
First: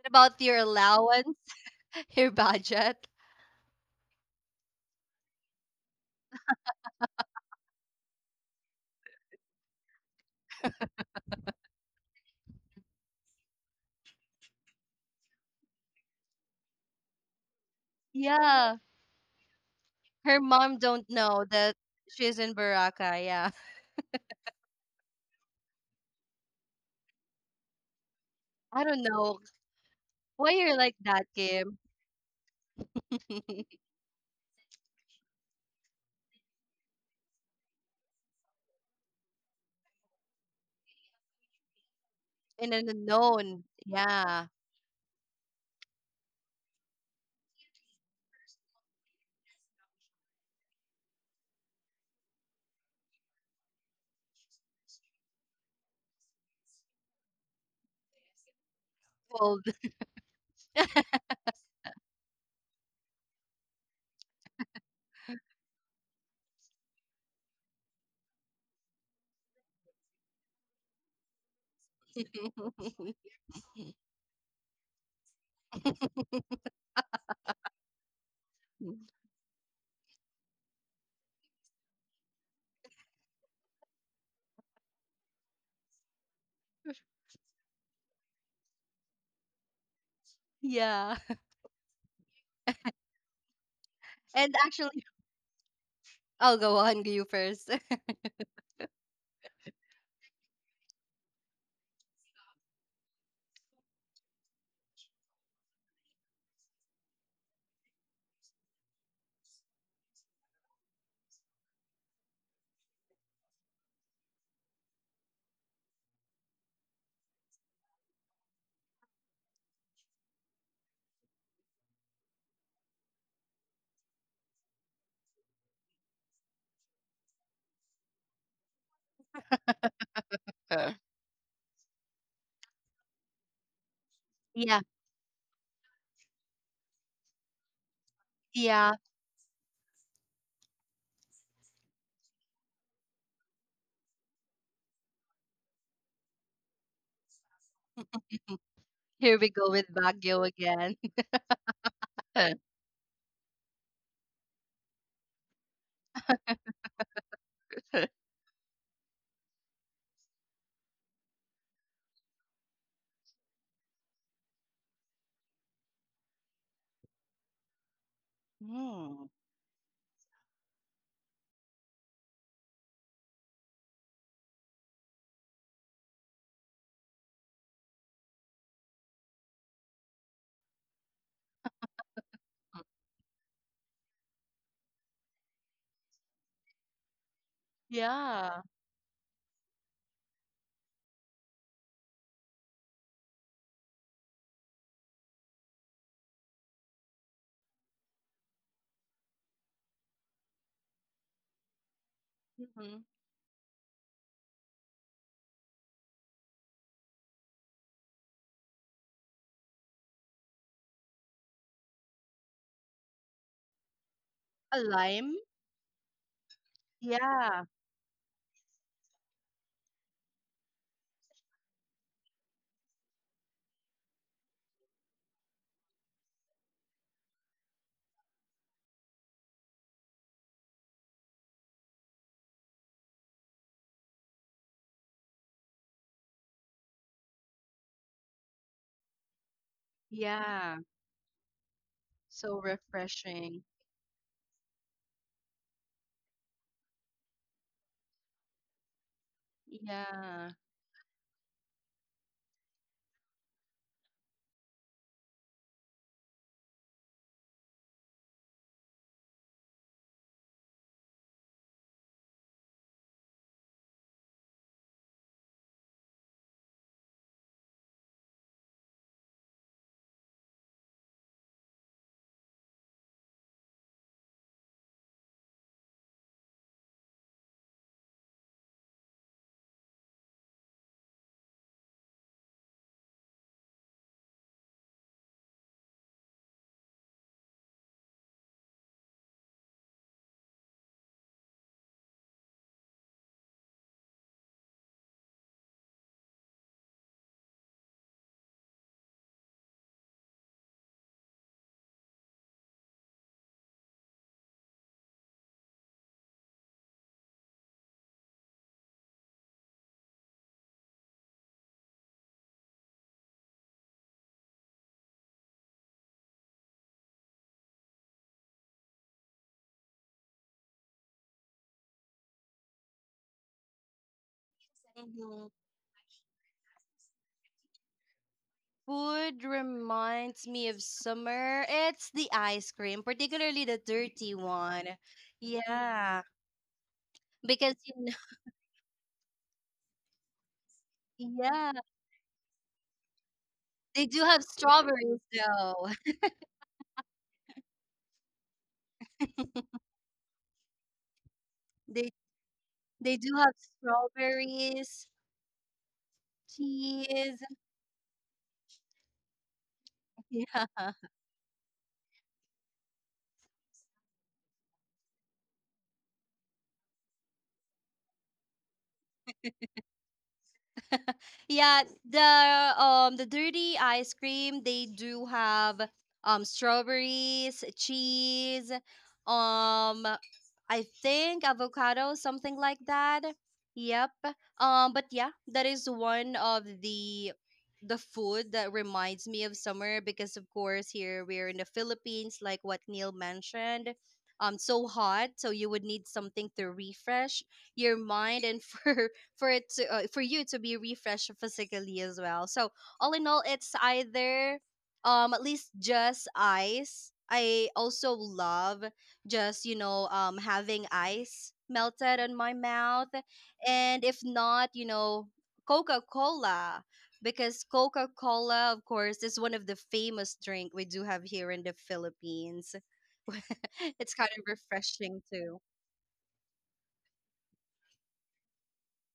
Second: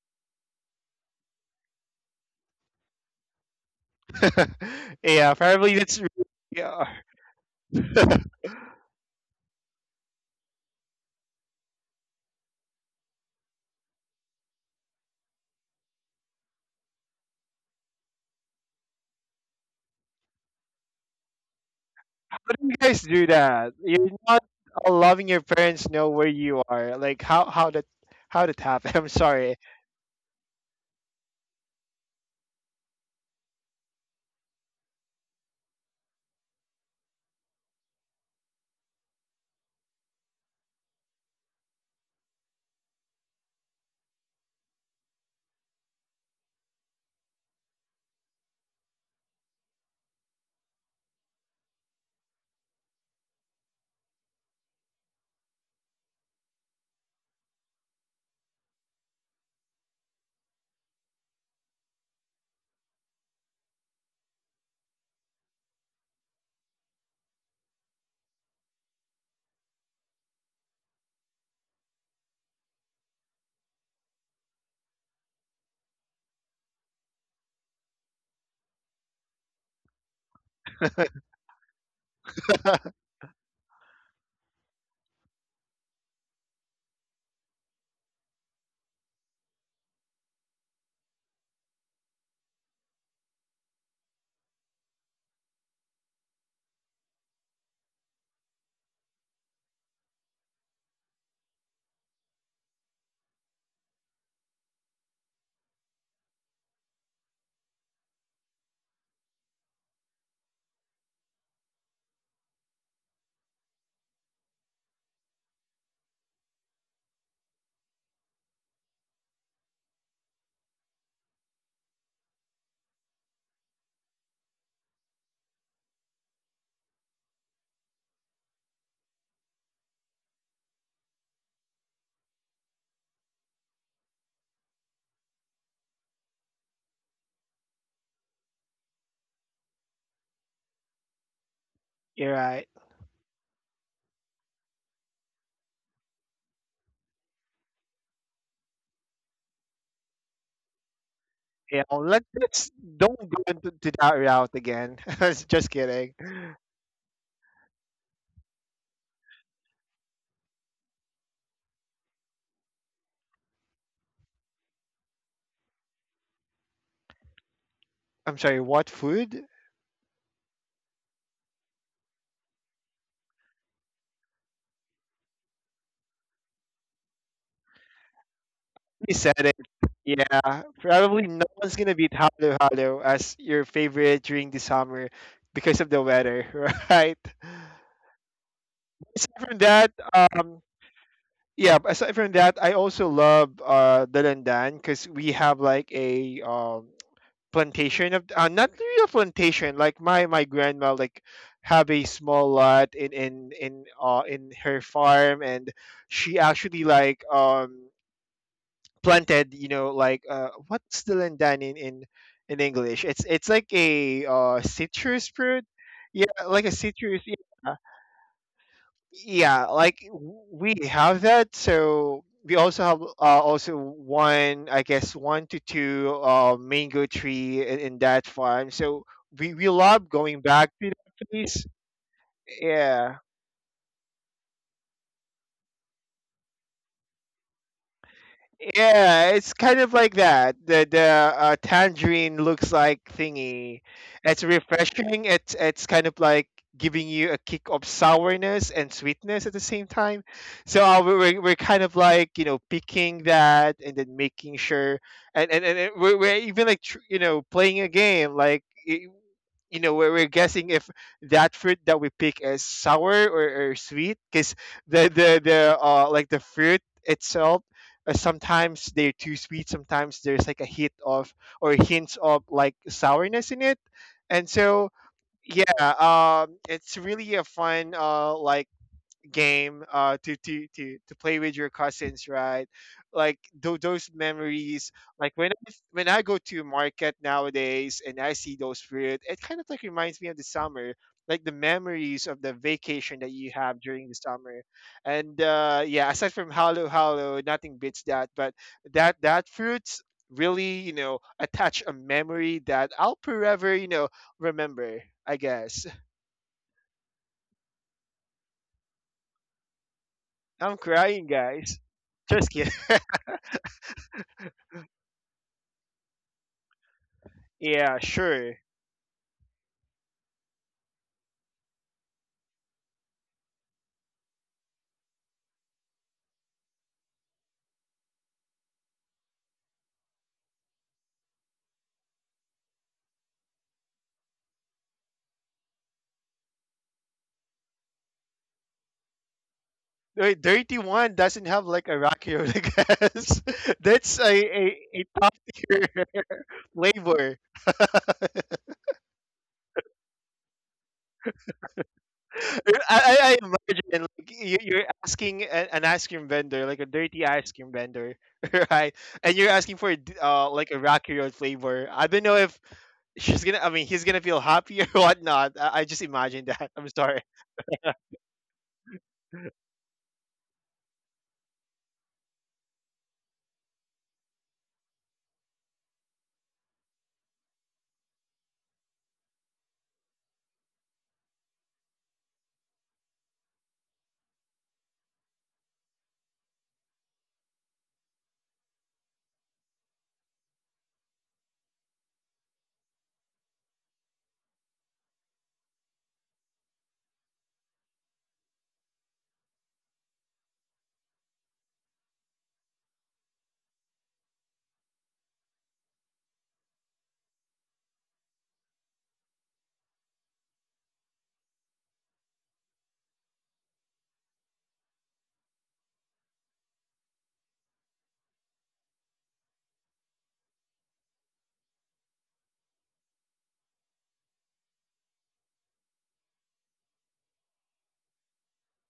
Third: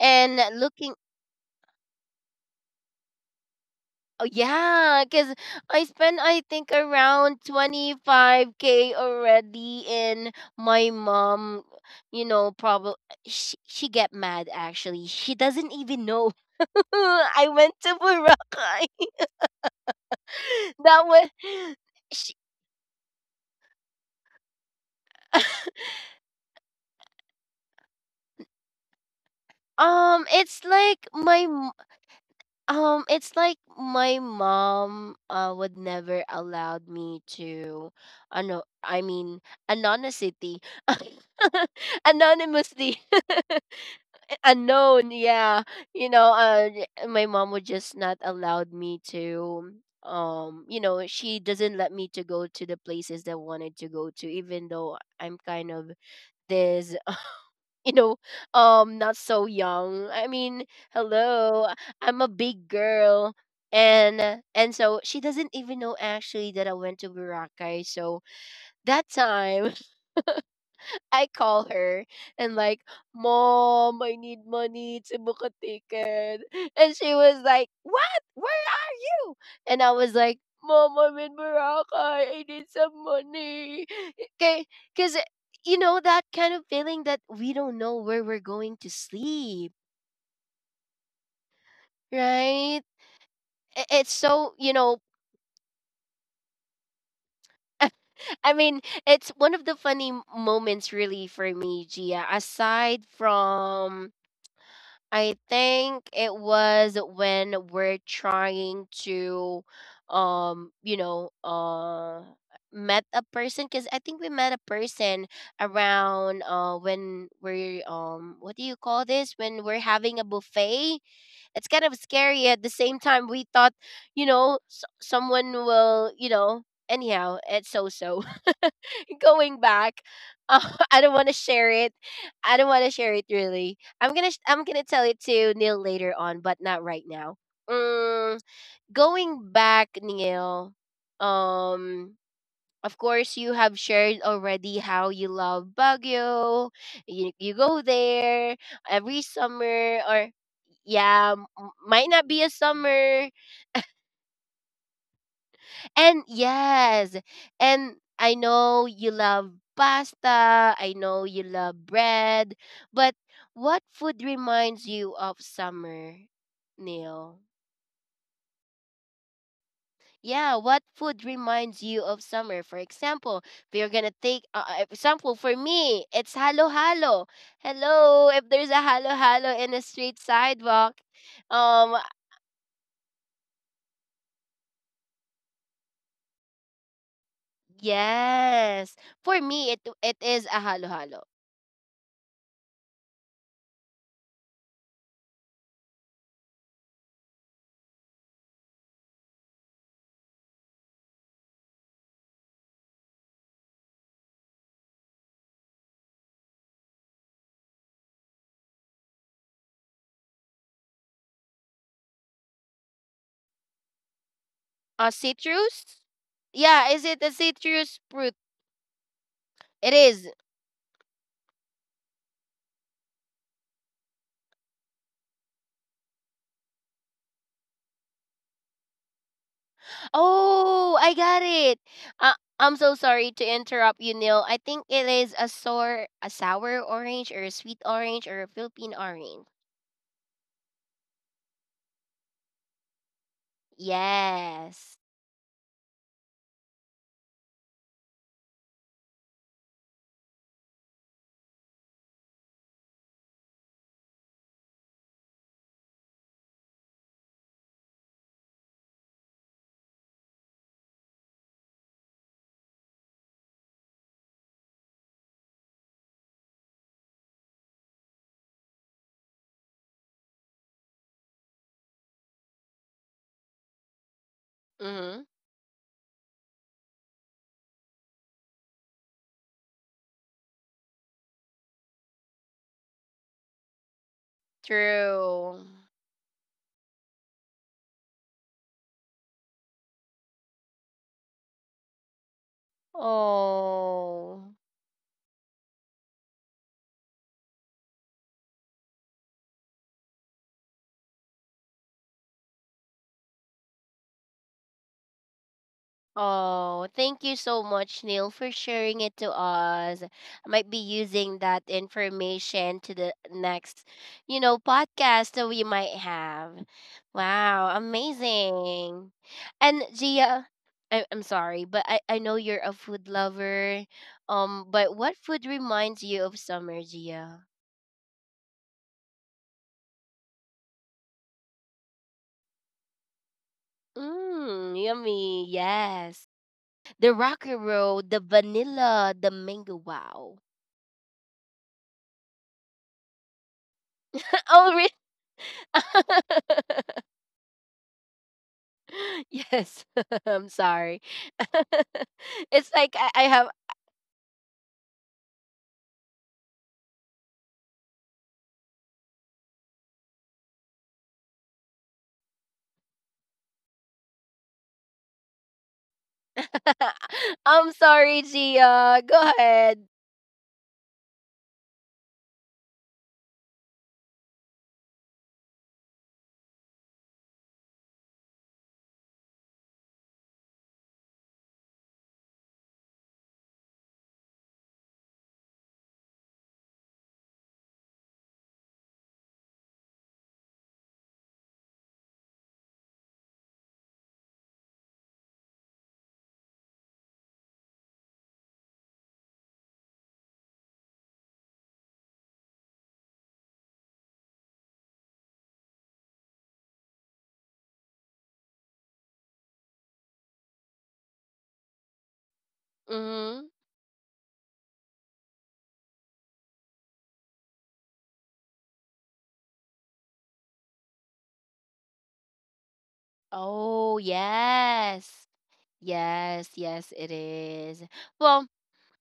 S1: and
S2: about your
S1: looking.
S2: allowance, your budget?
S1: Oh yeah,
S3: Yeah,
S1: because
S3: probably
S1: I
S3: that's
S1: spent,
S3: really,
S1: I think,
S3: yeah.
S1: around 25K already in my mom, you know, probably. She get mad actually. She doesn't even know I went to Boracay.
S2: Yeah. Her mom
S1: That
S2: don't
S1: was,
S2: know that
S1: she,
S3: But
S2: she's in
S3: you guys do
S2: Baraka. Yeah.
S3: that. You're not loving your parents know where you are. Like how that how that happened.
S2: I
S3: I'm
S2: don't
S3: sorry.
S2: know
S1: um it's
S2: why you're
S1: like
S2: like that,
S1: my
S2: Kim.
S1: It's like my mom, would never allowed me to, no, I mean anonymity,
S2: In
S1: anonymously,
S2: an unknown. Yeah.
S1: unknown. Yeah, you know, my mom would just not allowed me to. You know, she doesn't let me to go to the places that I wanted to go to, even though I'm kind of this. You know, not so
S2: Cold.
S1: young. I mean, hello, I'm a big girl, and, and so she doesn't even know actually that I went to Boracay. So that time, I call her and like, Mom, I need money to book a ticket, and she was like, What? Where? And I was like, "Mom, I'm in Boracay. I need some money." Okay, because you know that kind of feeling that we don't know where we're going to sleep,
S2: Yeah.
S1: right? I- It's so
S2: And
S1: you know.
S2: actually, I'll go on you first.
S1: I mean, it's one of the funny moments really for me, Gia. Aside from I think it was when we're trying to um you know uh met a person, because I think we met a person around when we're what do you call this, when we're having a buffet. It's kind of scary at the same time. We thought, someone will, anyhow, it's so so. Going back, uh,
S2: Uh,
S1: I don't want to share it. I don't want to share it really. I'm
S2: Yeah.
S1: gonna tell it to Neil later on, but not right now. Mm,
S2: Yeah.
S1: going back, Neil. Um,
S3: You're right.
S1: of course, you have shared already how you love Baguio. You go there every
S2: Here we go with
S1: summer, or
S2: Baguio again.
S1: yeah,
S3: You
S1: might
S3: know,
S1: not be
S2: uh,
S1: a
S3: let's
S1: summer.
S3: don't go into to that route again. Just
S1: And
S3: kidding.
S1: yes, and
S2: uh.
S1: I know you love pasta. I know you love bread. But what food reminds you of summer, Neil?
S3: I'm sorry, what
S2: Mm.
S3: food?
S1: Yeah, what food reminds you of summer? For example, if you're gonna take example for me, it's halo halo. Hello, if there's a halo
S3: You
S1: halo
S3: said
S1: in
S3: it.
S1: the street
S3: Yeah,
S1: sidewalk,
S3: probably no
S1: um,
S3: one's gonna beat Halo Halo as your favorite during the summer because of the weather, right?
S2: Yeah.
S1: yes, for
S3: Aside
S1: me
S3: from
S1: it
S3: that,
S1: it is a halo halo.
S3: yeah, but aside from that, I also love the Landan, because we have like a plantation of not really a plantation. Like my grandma like have a small
S2: Hmm.
S3: lot in in her farm, and she actually like planted, you know, like what's the Landan in English? It's like a
S2: A
S1: A
S2: lime?
S3: citrus fruit.
S1: citrus?
S3: Yeah, like
S1: Yeah,
S3: a
S1: is it a
S3: citrus.
S2: Yeah.
S3: Yeah,
S1: citrus fruit?
S3: yeah,
S1: It
S3: like
S1: is.
S3: we have that, so we also have also one, I guess one to two mango tree in that farm. So we love going back
S1: Oh,
S3: to
S1: I
S3: that
S1: got
S3: place,
S1: it. Uh, I'm so
S3: yeah.
S1: sorry to interrupt you, Neil. I think it is a sour orange, or a sweet orange, or a Philippine
S3: Yeah,
S1: orange.
S3: it's kind of like
S2: Yeah,
S3: that. The
S2: so
S3: tangerine looks like
S2: refreshing.
S3: thingy. It's
S1: Yes.
S3: refreshing. It's kind of like giving you a kick of sourness and sweetness at the same
S2: Yeah.
S3: time. So we're kind of like, you know, picking that and then making sure and we're even like you know, playing a game like, you know, we're guessing if that fruit that we pick is sour or sweet, because the like the fruit itself, sometimes they're too sweet, sometimes there's like a hit of or hints of like sourness in it, and so
S1: Mm-hmm.
S3: yeah, it's really a fun like game to play with your cousins, right? Like those memories, like
S1: True.
S3: when I go to market nowadays and I see those fruit, it kind of like reminds me of the summer. Like the memories of the vacation that you have during the
S1: Oh.
S3: summer. And yeah, aside from Halo Halo, nothing beats that, but that fruits really, you know, attach a memory that I'll forever, you know, remember, I guess.
S1: Oh, thank you so much, Neil, for sharing it to us. I might
S3: I'm
S1: be
S3: crying,
S1: using that
S3: guys. Just kidding.
S1: information to the next, you know, podcast that we might have. Wow,
S3: Yeah, sure.
S1: amazing. And Gia, I'm sorry, but I know you're a food lover. But what
S2: Mhm.
S1: food reminds you of summer, Gia?
S2: Food reminds me of summer. It's the ice cream, particularly the dirty one.
S1: Mmm, yummy.
S2: Yeah,
S1: Yes. The rock
S2: because
S1: and
S2: you know,
S1: roll, the vanilla, the mango, wow.
S3: Wait, Dirty One doesn't
S2: yeah,
S3: have like a Rocky Road, I guess.
S2: they do have
S3: That's
S1: Oh, really?
S2: strawberries
S3: a top
S2: though.
S3: tier flavor. I,
S1: Yes. I'm sorry.
S2: They
S1: It's like
S2: they
S1: I,
S2: do
S1: I
S2: have
S3: I
S1: have.
S3: imagine like,
S2: strawberries,
S3: you're asking an ice cream vendor, like a
S2: cheese.
S3: dirty ice cream vendor, right? And you're asking for
S2: Yeah.
S3: like a Rocky Road flavor. I don't know if she's gonna, I mean, he's gonna feel happy or whatnot. I just imagine that. I'm sorry.
S1: I'm sorry, Gia. Go ahead.
S2: Yeah, the the dirty ice cream they do have strawberries, cheese, um I think avocado, something like that. Yep. But yeah, that is one of the food that reminds me of summer because of course here we're in the Philippines like what Neil mentioned. So hot, so you would need something to refresh your mind and for it to for you to be refreshed physically as well. So all in all, it's either at least just ice. I also love just having ice melted on my mouth,
S1: Hmm.
S2: and if not, Coca Cola because Coca Cola, of course, is one of the famous drink we do have here in the Philippines.
S1: Oh,
S2: It's kind of refreshing
S1: yes.
S2: too.
S1: Yes, yes, it is. Well,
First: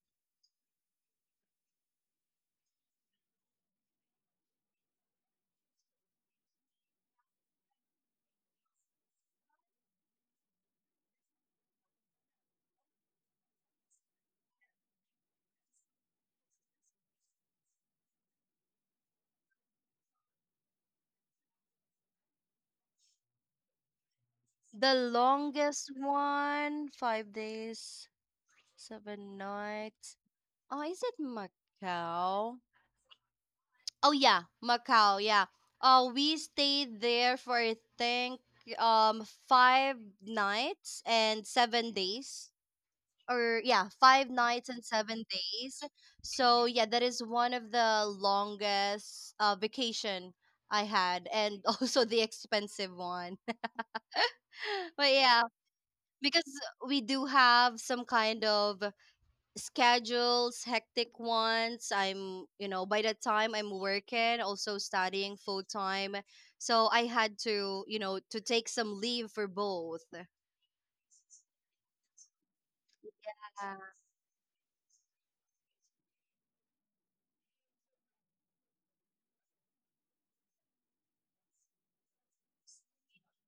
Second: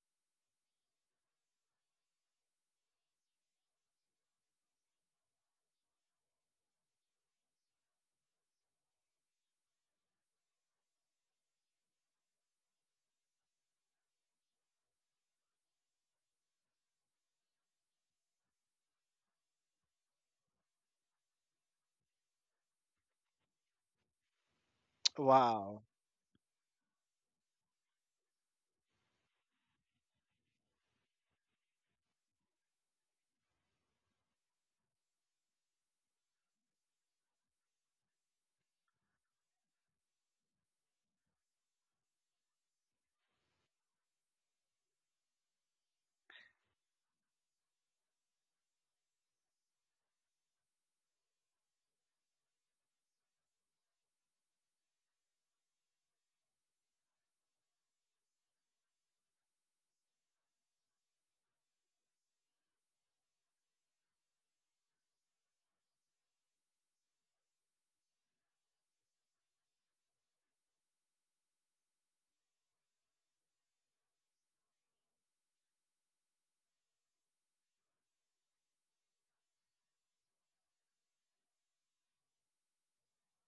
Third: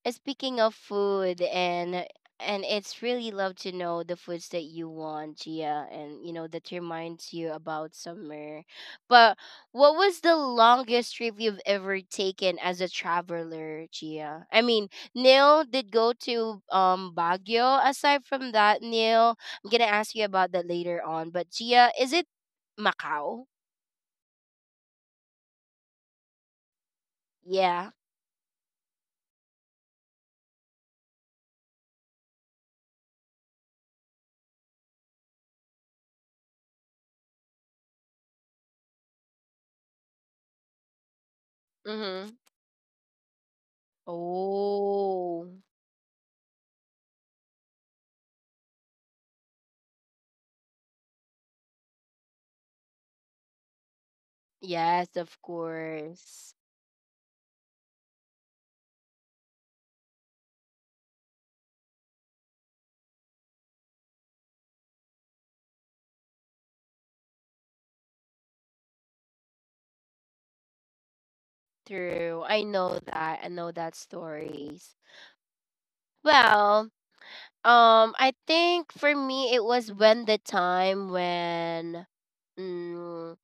S1: Speaking of food, and it's really love to know the foods that you want, Gia, and you know that reminds you about summer. But what was the longest trip you've ever taken as a traveler, Gia? I mean, Neil did go to Baguio. Aside from that, Neil, I'm gonna ask you about that later on. But Gia, is it Macau?
S2: The
S3: Wow.
S2: longest one, five
S1: Yeah.
S2: days. 7 nights. Oh, is it Macau? Oh yeah, Macau. Yeah. We stayed there for I think 5 nights and seven
S1: Mm-hmm.
S2: days. Or yeah, 5 nights and seven
S1: Oh,
S2: days. So yeah, that is one of the longest vacation I had, and also the expensive one. But
S1: yes, of
S2: yeah, because
S1: course.
S2: we do have some kind of schedules, hectic ones. By the time I'm working, also studying full time. So I had to take some leave for both.
S1: True. I know that. I
S2: Yeah.
S1: know that stories. Well, I think for me it was when the time when mm,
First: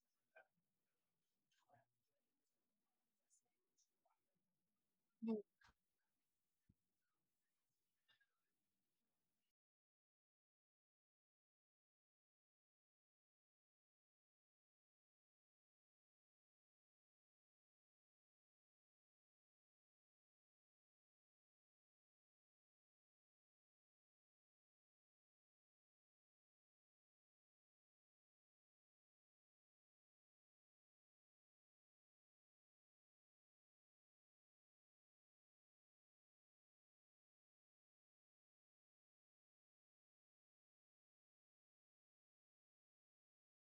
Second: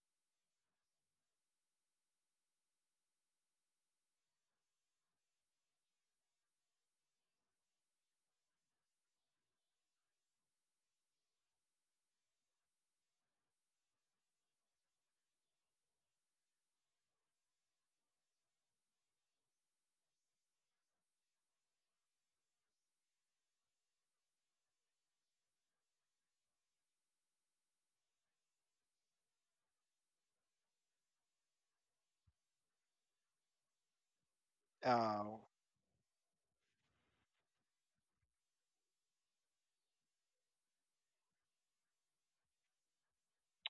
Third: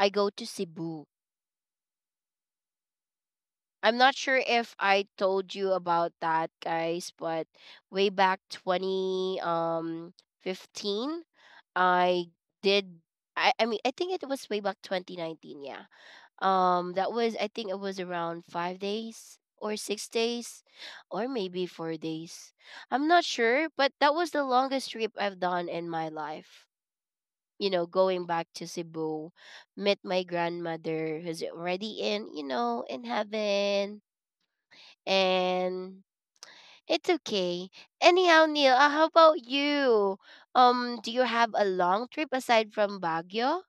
S1: I go to Cebu. I'm not sure if I told you about that, guys, but way back 20 15, I did I mean, I think it was way back 2019, yeah. That was I think it was around 5 days or 6 days, or maybe 4 days. I'm not sure, but that was the longest trip I've done in my life. You know, going back to Cebu, met my grandmother who's already in, you know, in heaven.
S3: Uh,
S1: And it's okay. Anyhow, Neil, how about you? Do you have a long trip aside from Baguio?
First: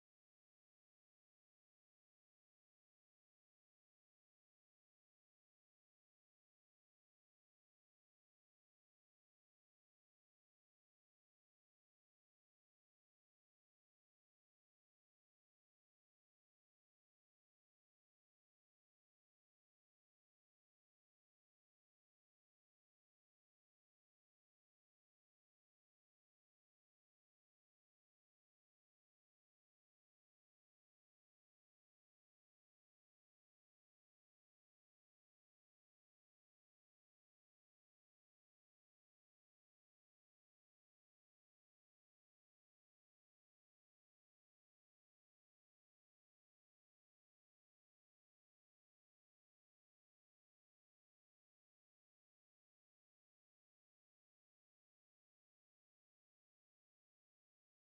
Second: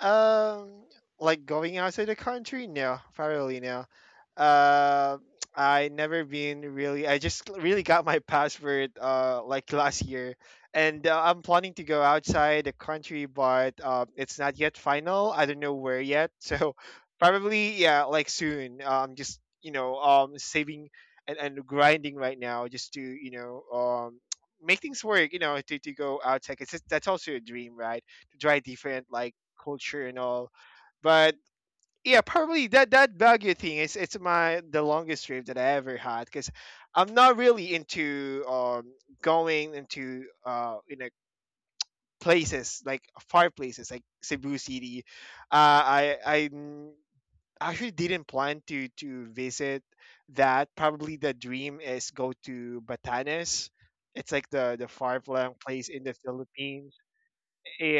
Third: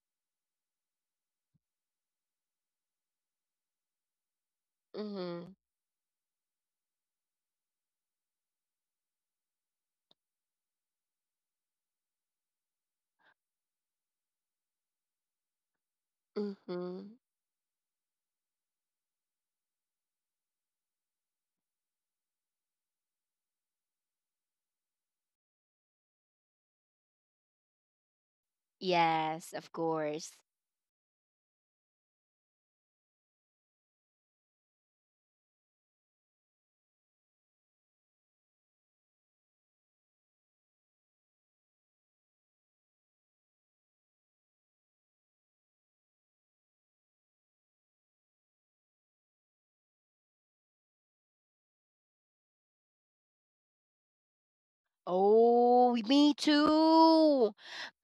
S3: um, like going outside the country? No, probably no. Uh,
S1: Mm-hmm.
S3: I never been really. I just really got my passport like last year, and I'm planning to go outside the country, but it's not yet final. I don't know where yet, so
S1: Mm-hmm.
S3: probably yeah, like soon. Just you know, saving and grinding right now just to, you know, um, make things work. You know, to go outside. It's just, that's also a dream, right? To try different like
S1: Yes, of
S3: culture and
S1: course.
S3: all. But yeah, probably that that Baguio thing is it's my the longest trip that I ever had, because I'm not really into going into uh, you know, places like far places like Cebu City. I mm, actually didn't plan to visit that. Probably the dream is go to Batanes. It's like the far flung place
S1: Oh,
S3: in the
S1: me
S3: Philippines.
S1: too.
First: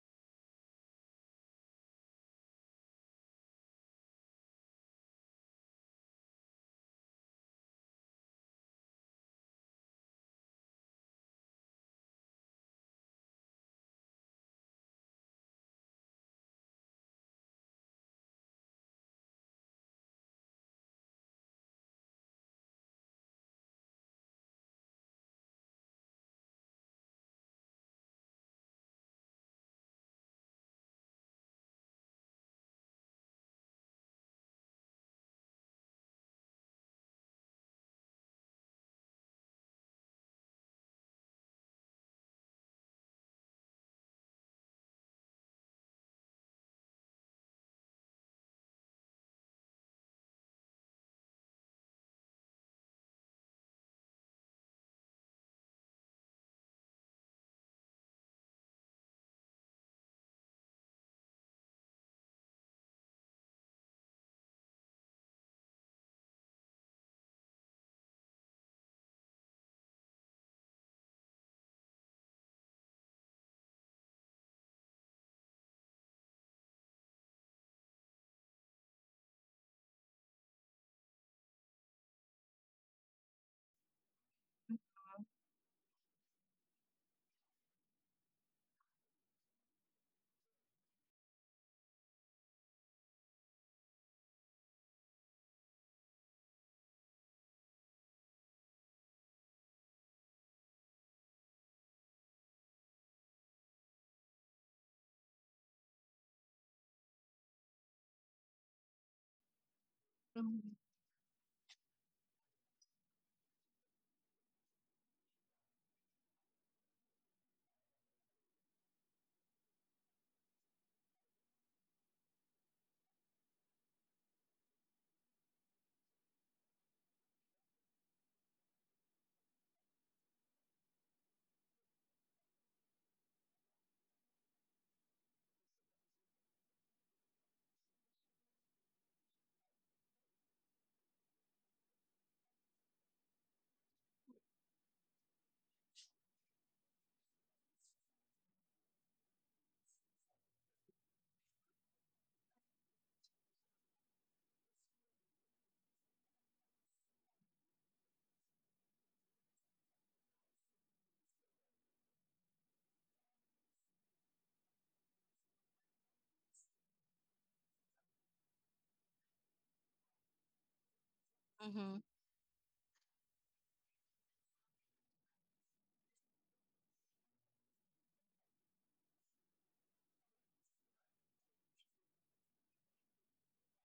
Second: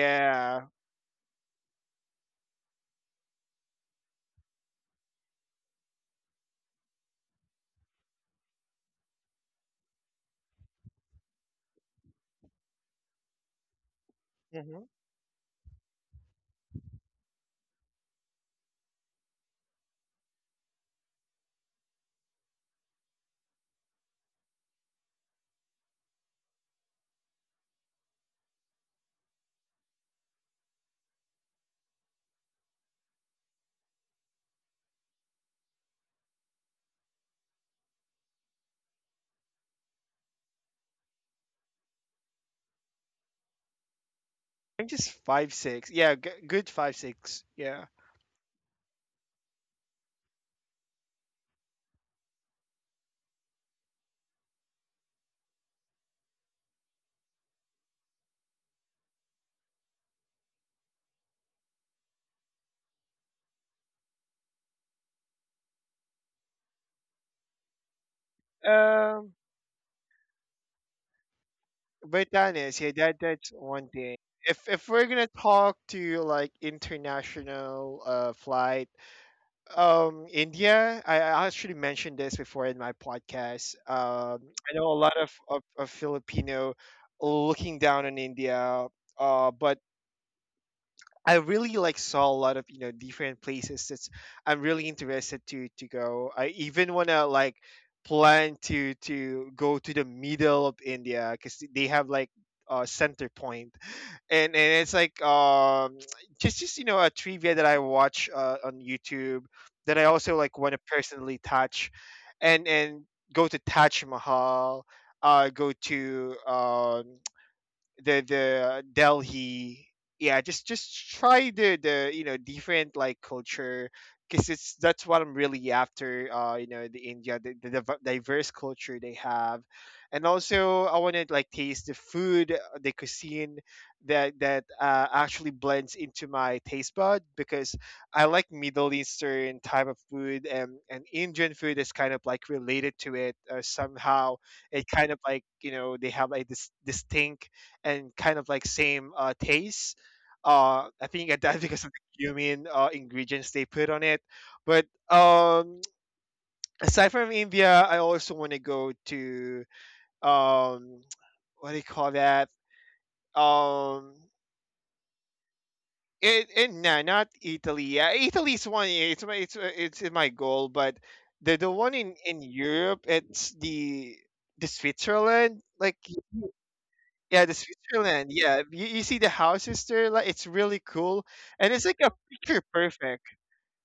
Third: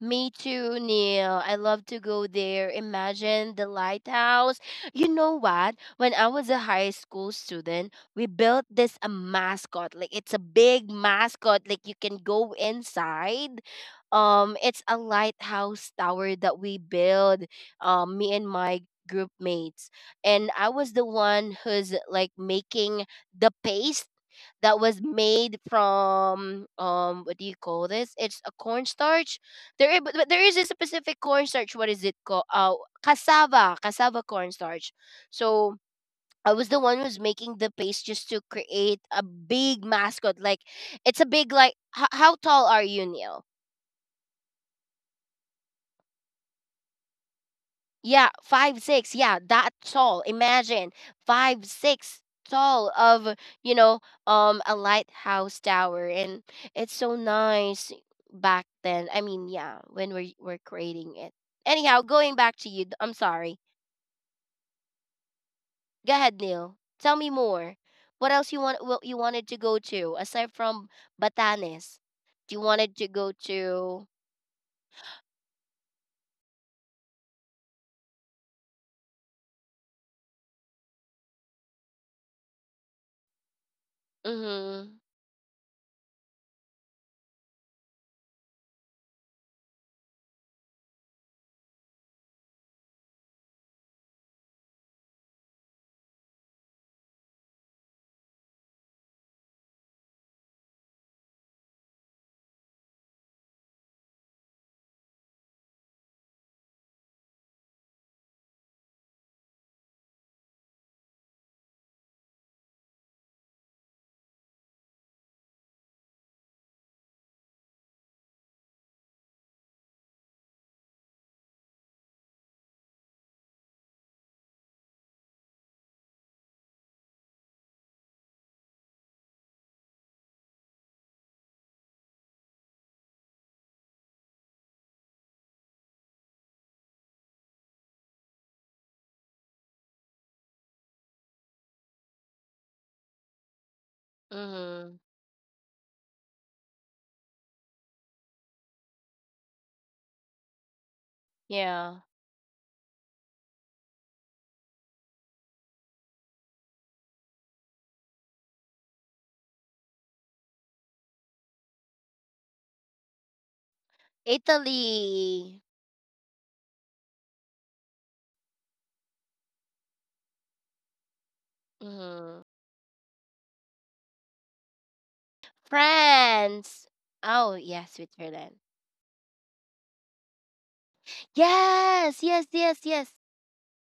S1: Me too, Neil. I love to go there. Imagine the lighthouse. You know what? When I was a high school student, we built this a mascot. Like, it's a big mascot. Like, you can go inside.
S3: Mm-hmm.
S1: It's a lighthouse tower that we built. Me and my group mates. And I was the one who's like making the paste that was made from what do you call this? It's a cornstarch. There is, but there is a specific cornstarch. What is it called? Cassava cornstarch. So I was the one who's making the paste just to create a big mascot. Like, it's a big like. How tall are you, Neil?
S3: I'm just 5'6". Yeah, good 5'6". Yeah.
S1: Yeah, five, six. Yeah, that tall. Imagine five, six tall of, you know, a lighthouse tower. And it's so nice back then. I mean, yeah, when we're creating it. Anyhow, going back to you. I'm sorry. Go ahead, Neil. Tell me more. What else you want? What you
S3: Um,
S1: wanted to go to aside from Batanes?
S3: but
S1: Do
S3: that
S1: you
S3: is yeah.
S1: wanted to go
S3: That's one
S1: to?
S3: thing. If we're gonna talk to like international flight, India. I actually mentioned this before in my podcast. I know
S1: Mhm.
S3: a lot of Filipino looking down on India. But I really like saw a lot of, you know, different places that's I'm really interested to go. I even wanna like plan to go to the middle of India, because they have like center point. And it's like just you know a trivia that I watch on YouTube that I also like want
S2: Mhm.
S3: to personally touch, and go to Taj Mahal, go to the Delhi. Yeah, just try the you know different like culture, because it's that's what I'm really after. You know, the India, the diverse culture they have, and also I want to like taste the food, the cuisine that actually blends into my taste bud, because I like Middle Eastern type of food and Indian food is kind of like related to it somehow. It
S1: Mhm.
S3: kind of like, you know, they have like this distinct and kind of like same taste. I think that's because
S1: Yeah.
S3: of the cumin ingredients they put on it. But aside from India, I also want to go to um, what do you call that? Um,
S1: Italy.
S3: it no, not Italy. Yeah, Italy's one. Yeah, it's my goal, but the one
S2: Mm-hmm.
S1: Mhm.
S3: in Europe, it's the Switzerland. Like
S1: France.
S3: yeah,
S1: Oh
S3: the
S1: yeah,
S3: Switzerland.
S1: Switzerland.
S3: Yeah, you see the houses there, like it's really cool, and it's like a
S1: Yes, yes,
S3: picture
S1: yes, yes,
S3: perfect.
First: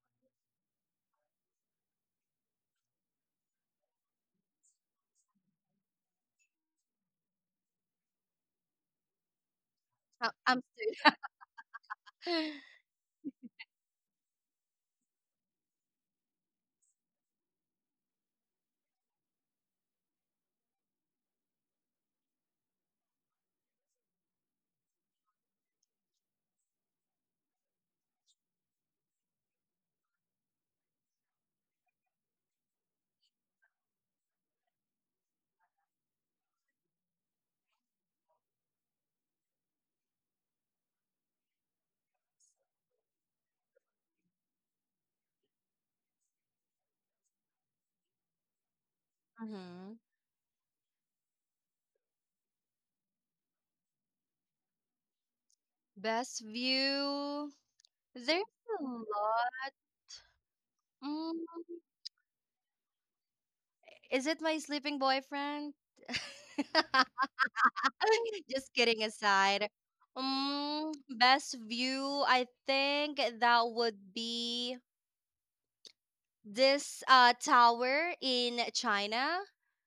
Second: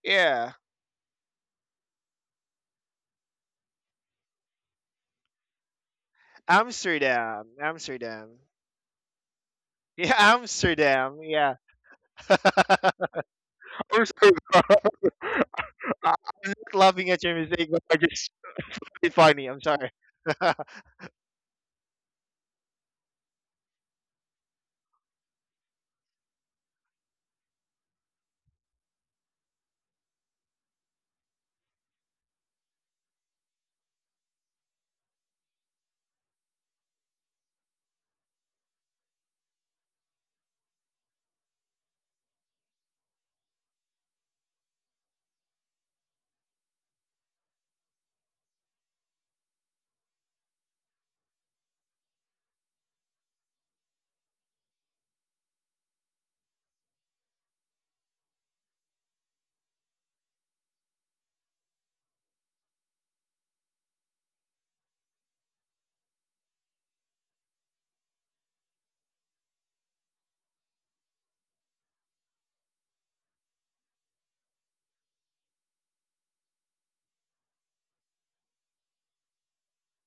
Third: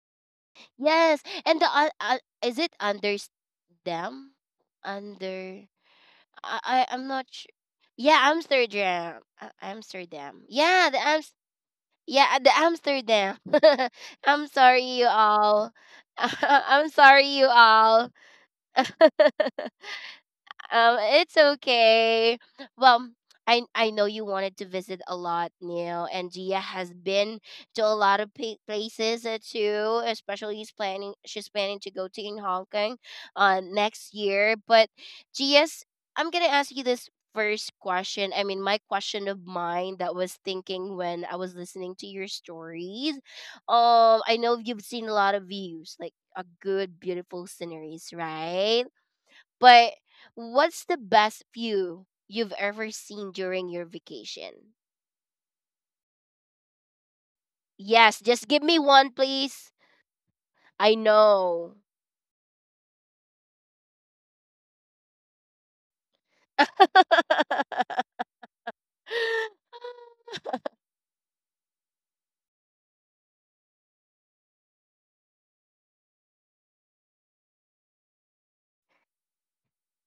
S3: Yeah,
S1: yes. And the is it under under I'm not sure. Yeah,
S3: Amsterdam.
S1: Amsterdam.
S3: Yeah,
S1: Amsterdam.
S2: I'm
S1: Yeah, the
S2: still.
S3: Amsterdam.
S1: Ams.
S3: Yeah. I'm
S1: Yeah, the Amsterdam.
S3: sorry,
S1: I'm
S3: bro.
S1: sorry, you all.
S3: I- I'm not
S1: I'm
S3: laughing at
S1: sorry,
S3: your
S1: you
S3: mistake, but I
S1: all.
S3: just it's funny. I'm sorry.
S1: It's okay. Well, I know you wanted to visit a lot, Neil, and Gia has been to a lot of places too. Especially, he's planning. She's planning to go to in Hong Kong, next year. But Gia's, I'm gonna ask you this first question. I mean, my question of mine that was thinking when I was listening to your stories. I know you've seen a lot of views, like a good, beautiful sceneries, right?
S2: Hmm.
S1: But what's the best view you've ever seen during your vacation?
S2: Best view.
S1: Yes,
S2: There's
S1: just give me
S2: a lot.
S1: one, please. I know.
S2: Mm, is it my sleeping boyfriend? Just kidding aside. Best view. I think that would be this tower in China.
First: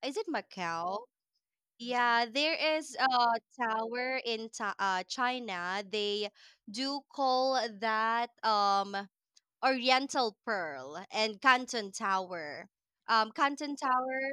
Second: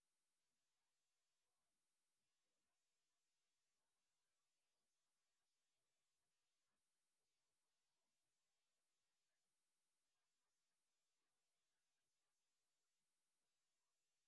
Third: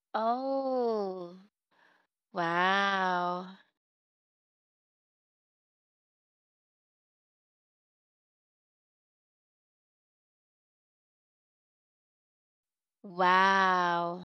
S2: Is it Macau?
S1: Oh,
S2: Yeah, there is a
S1: wow.
S2: tower in China. They do call that Oriental Pearl and Canton Tower. Canton Tower.
S1: Wow.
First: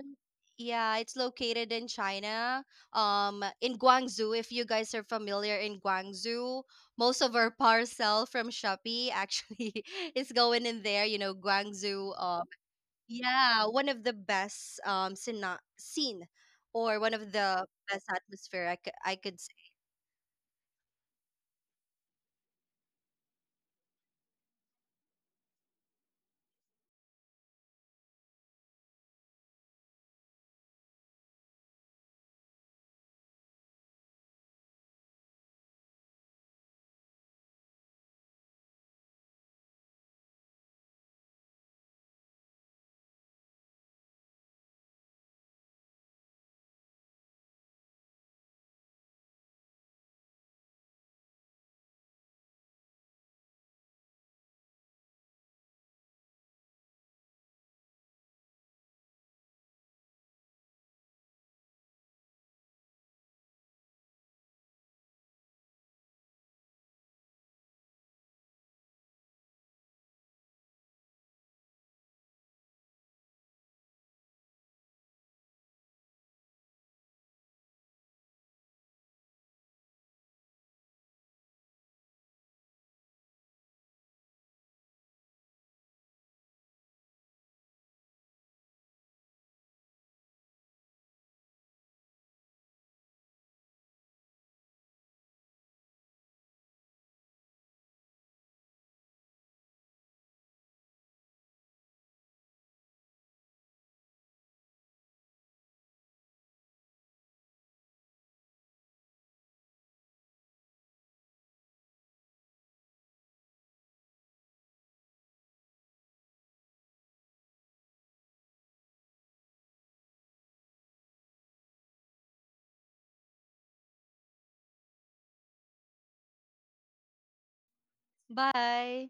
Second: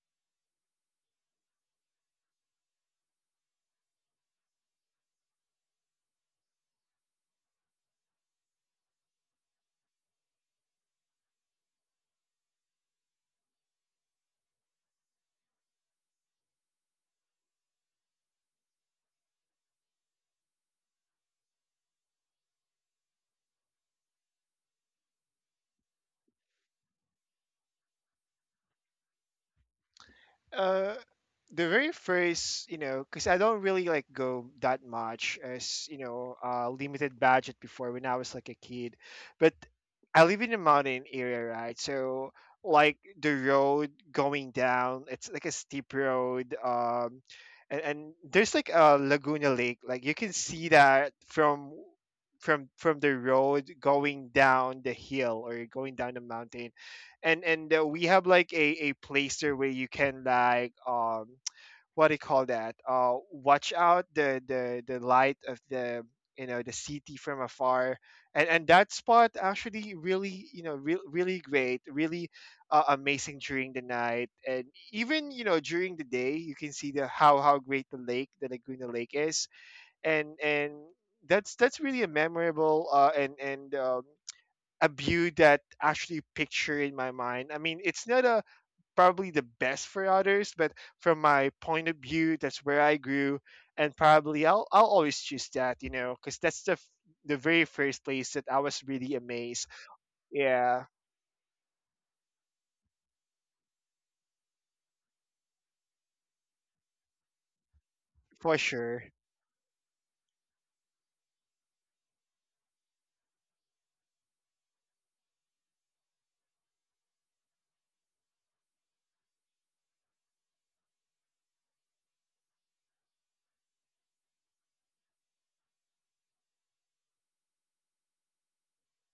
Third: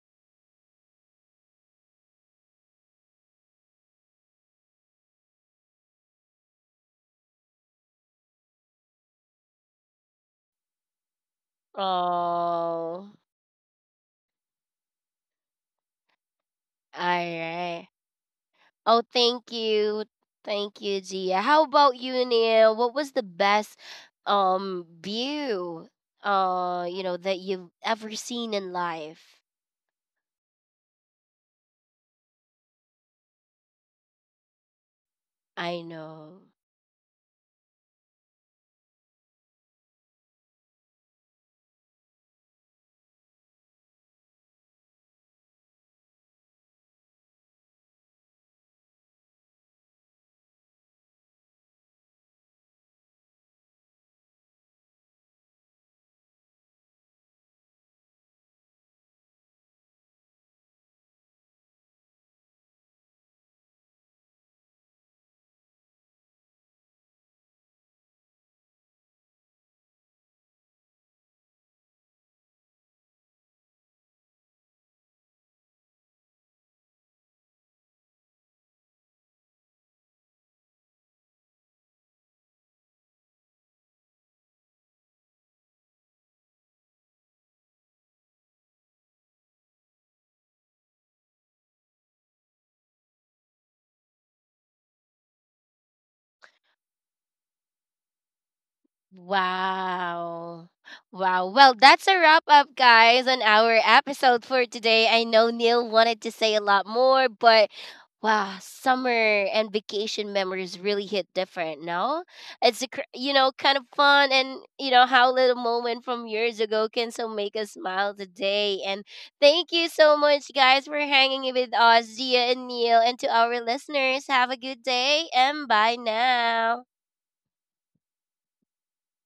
S2: Yeah, it's located in China. In Guangzhou. If you guys are familiar in Guangzhou, most of our parcel from Shopee actually is going in there. Guangzhou.
S1: Oh, all
S2: Yeah, one of the best scene or one of the
S1: right.
S2: best atmosphere I
S1: Oh,
S2: could I
S1: thank
S2: could say.
S1: you. Thank you, Gia. How about you, Neil? What was the best view you know that you've ever seen in life?
S3: Uh, the very first, you know, because I don't really like go that much,
S1: I
S3: as you know,
S1: know.
S3: limited budget before when I was like a kid. But I live in a mountain area, right? So like the road going down, it's like a steep road, and there's like a Laguna Lake, like you can see that from the road going down the hill or going down the mountain. And we have like a place there where you can like what do you call that, uh, watch out the light of the, you know, the city from afar. And that spot actually really, you know, really great, really amazing during the night. And even, you know, during the day, you can see the how great the lake the laguna lake is. And that's really a memorable, and a view that actually picture in my mind. I mean, it's not a probably the best for others, but from my point of view, that's where I grew, and probably I'll always choose that, you know, because that's the very first place that I was really amazed.
S1: Wow.
S3: Yeah,
S1: Wow. Well, that's a wrap up, guys, on our episode for today. I know Neil wanted to say a lot more, but wow,
S3: for
S1: summer
S3: sure.
S1: and vacation memories really hit different, no? It's, a, you know, kind of fun and, you know, how little moment from years ago can so make us smile today. And thank you so much, guys, for hanging with us, Zia and Neil. And to our listeners, have a good day and bye now.
S2: Bye.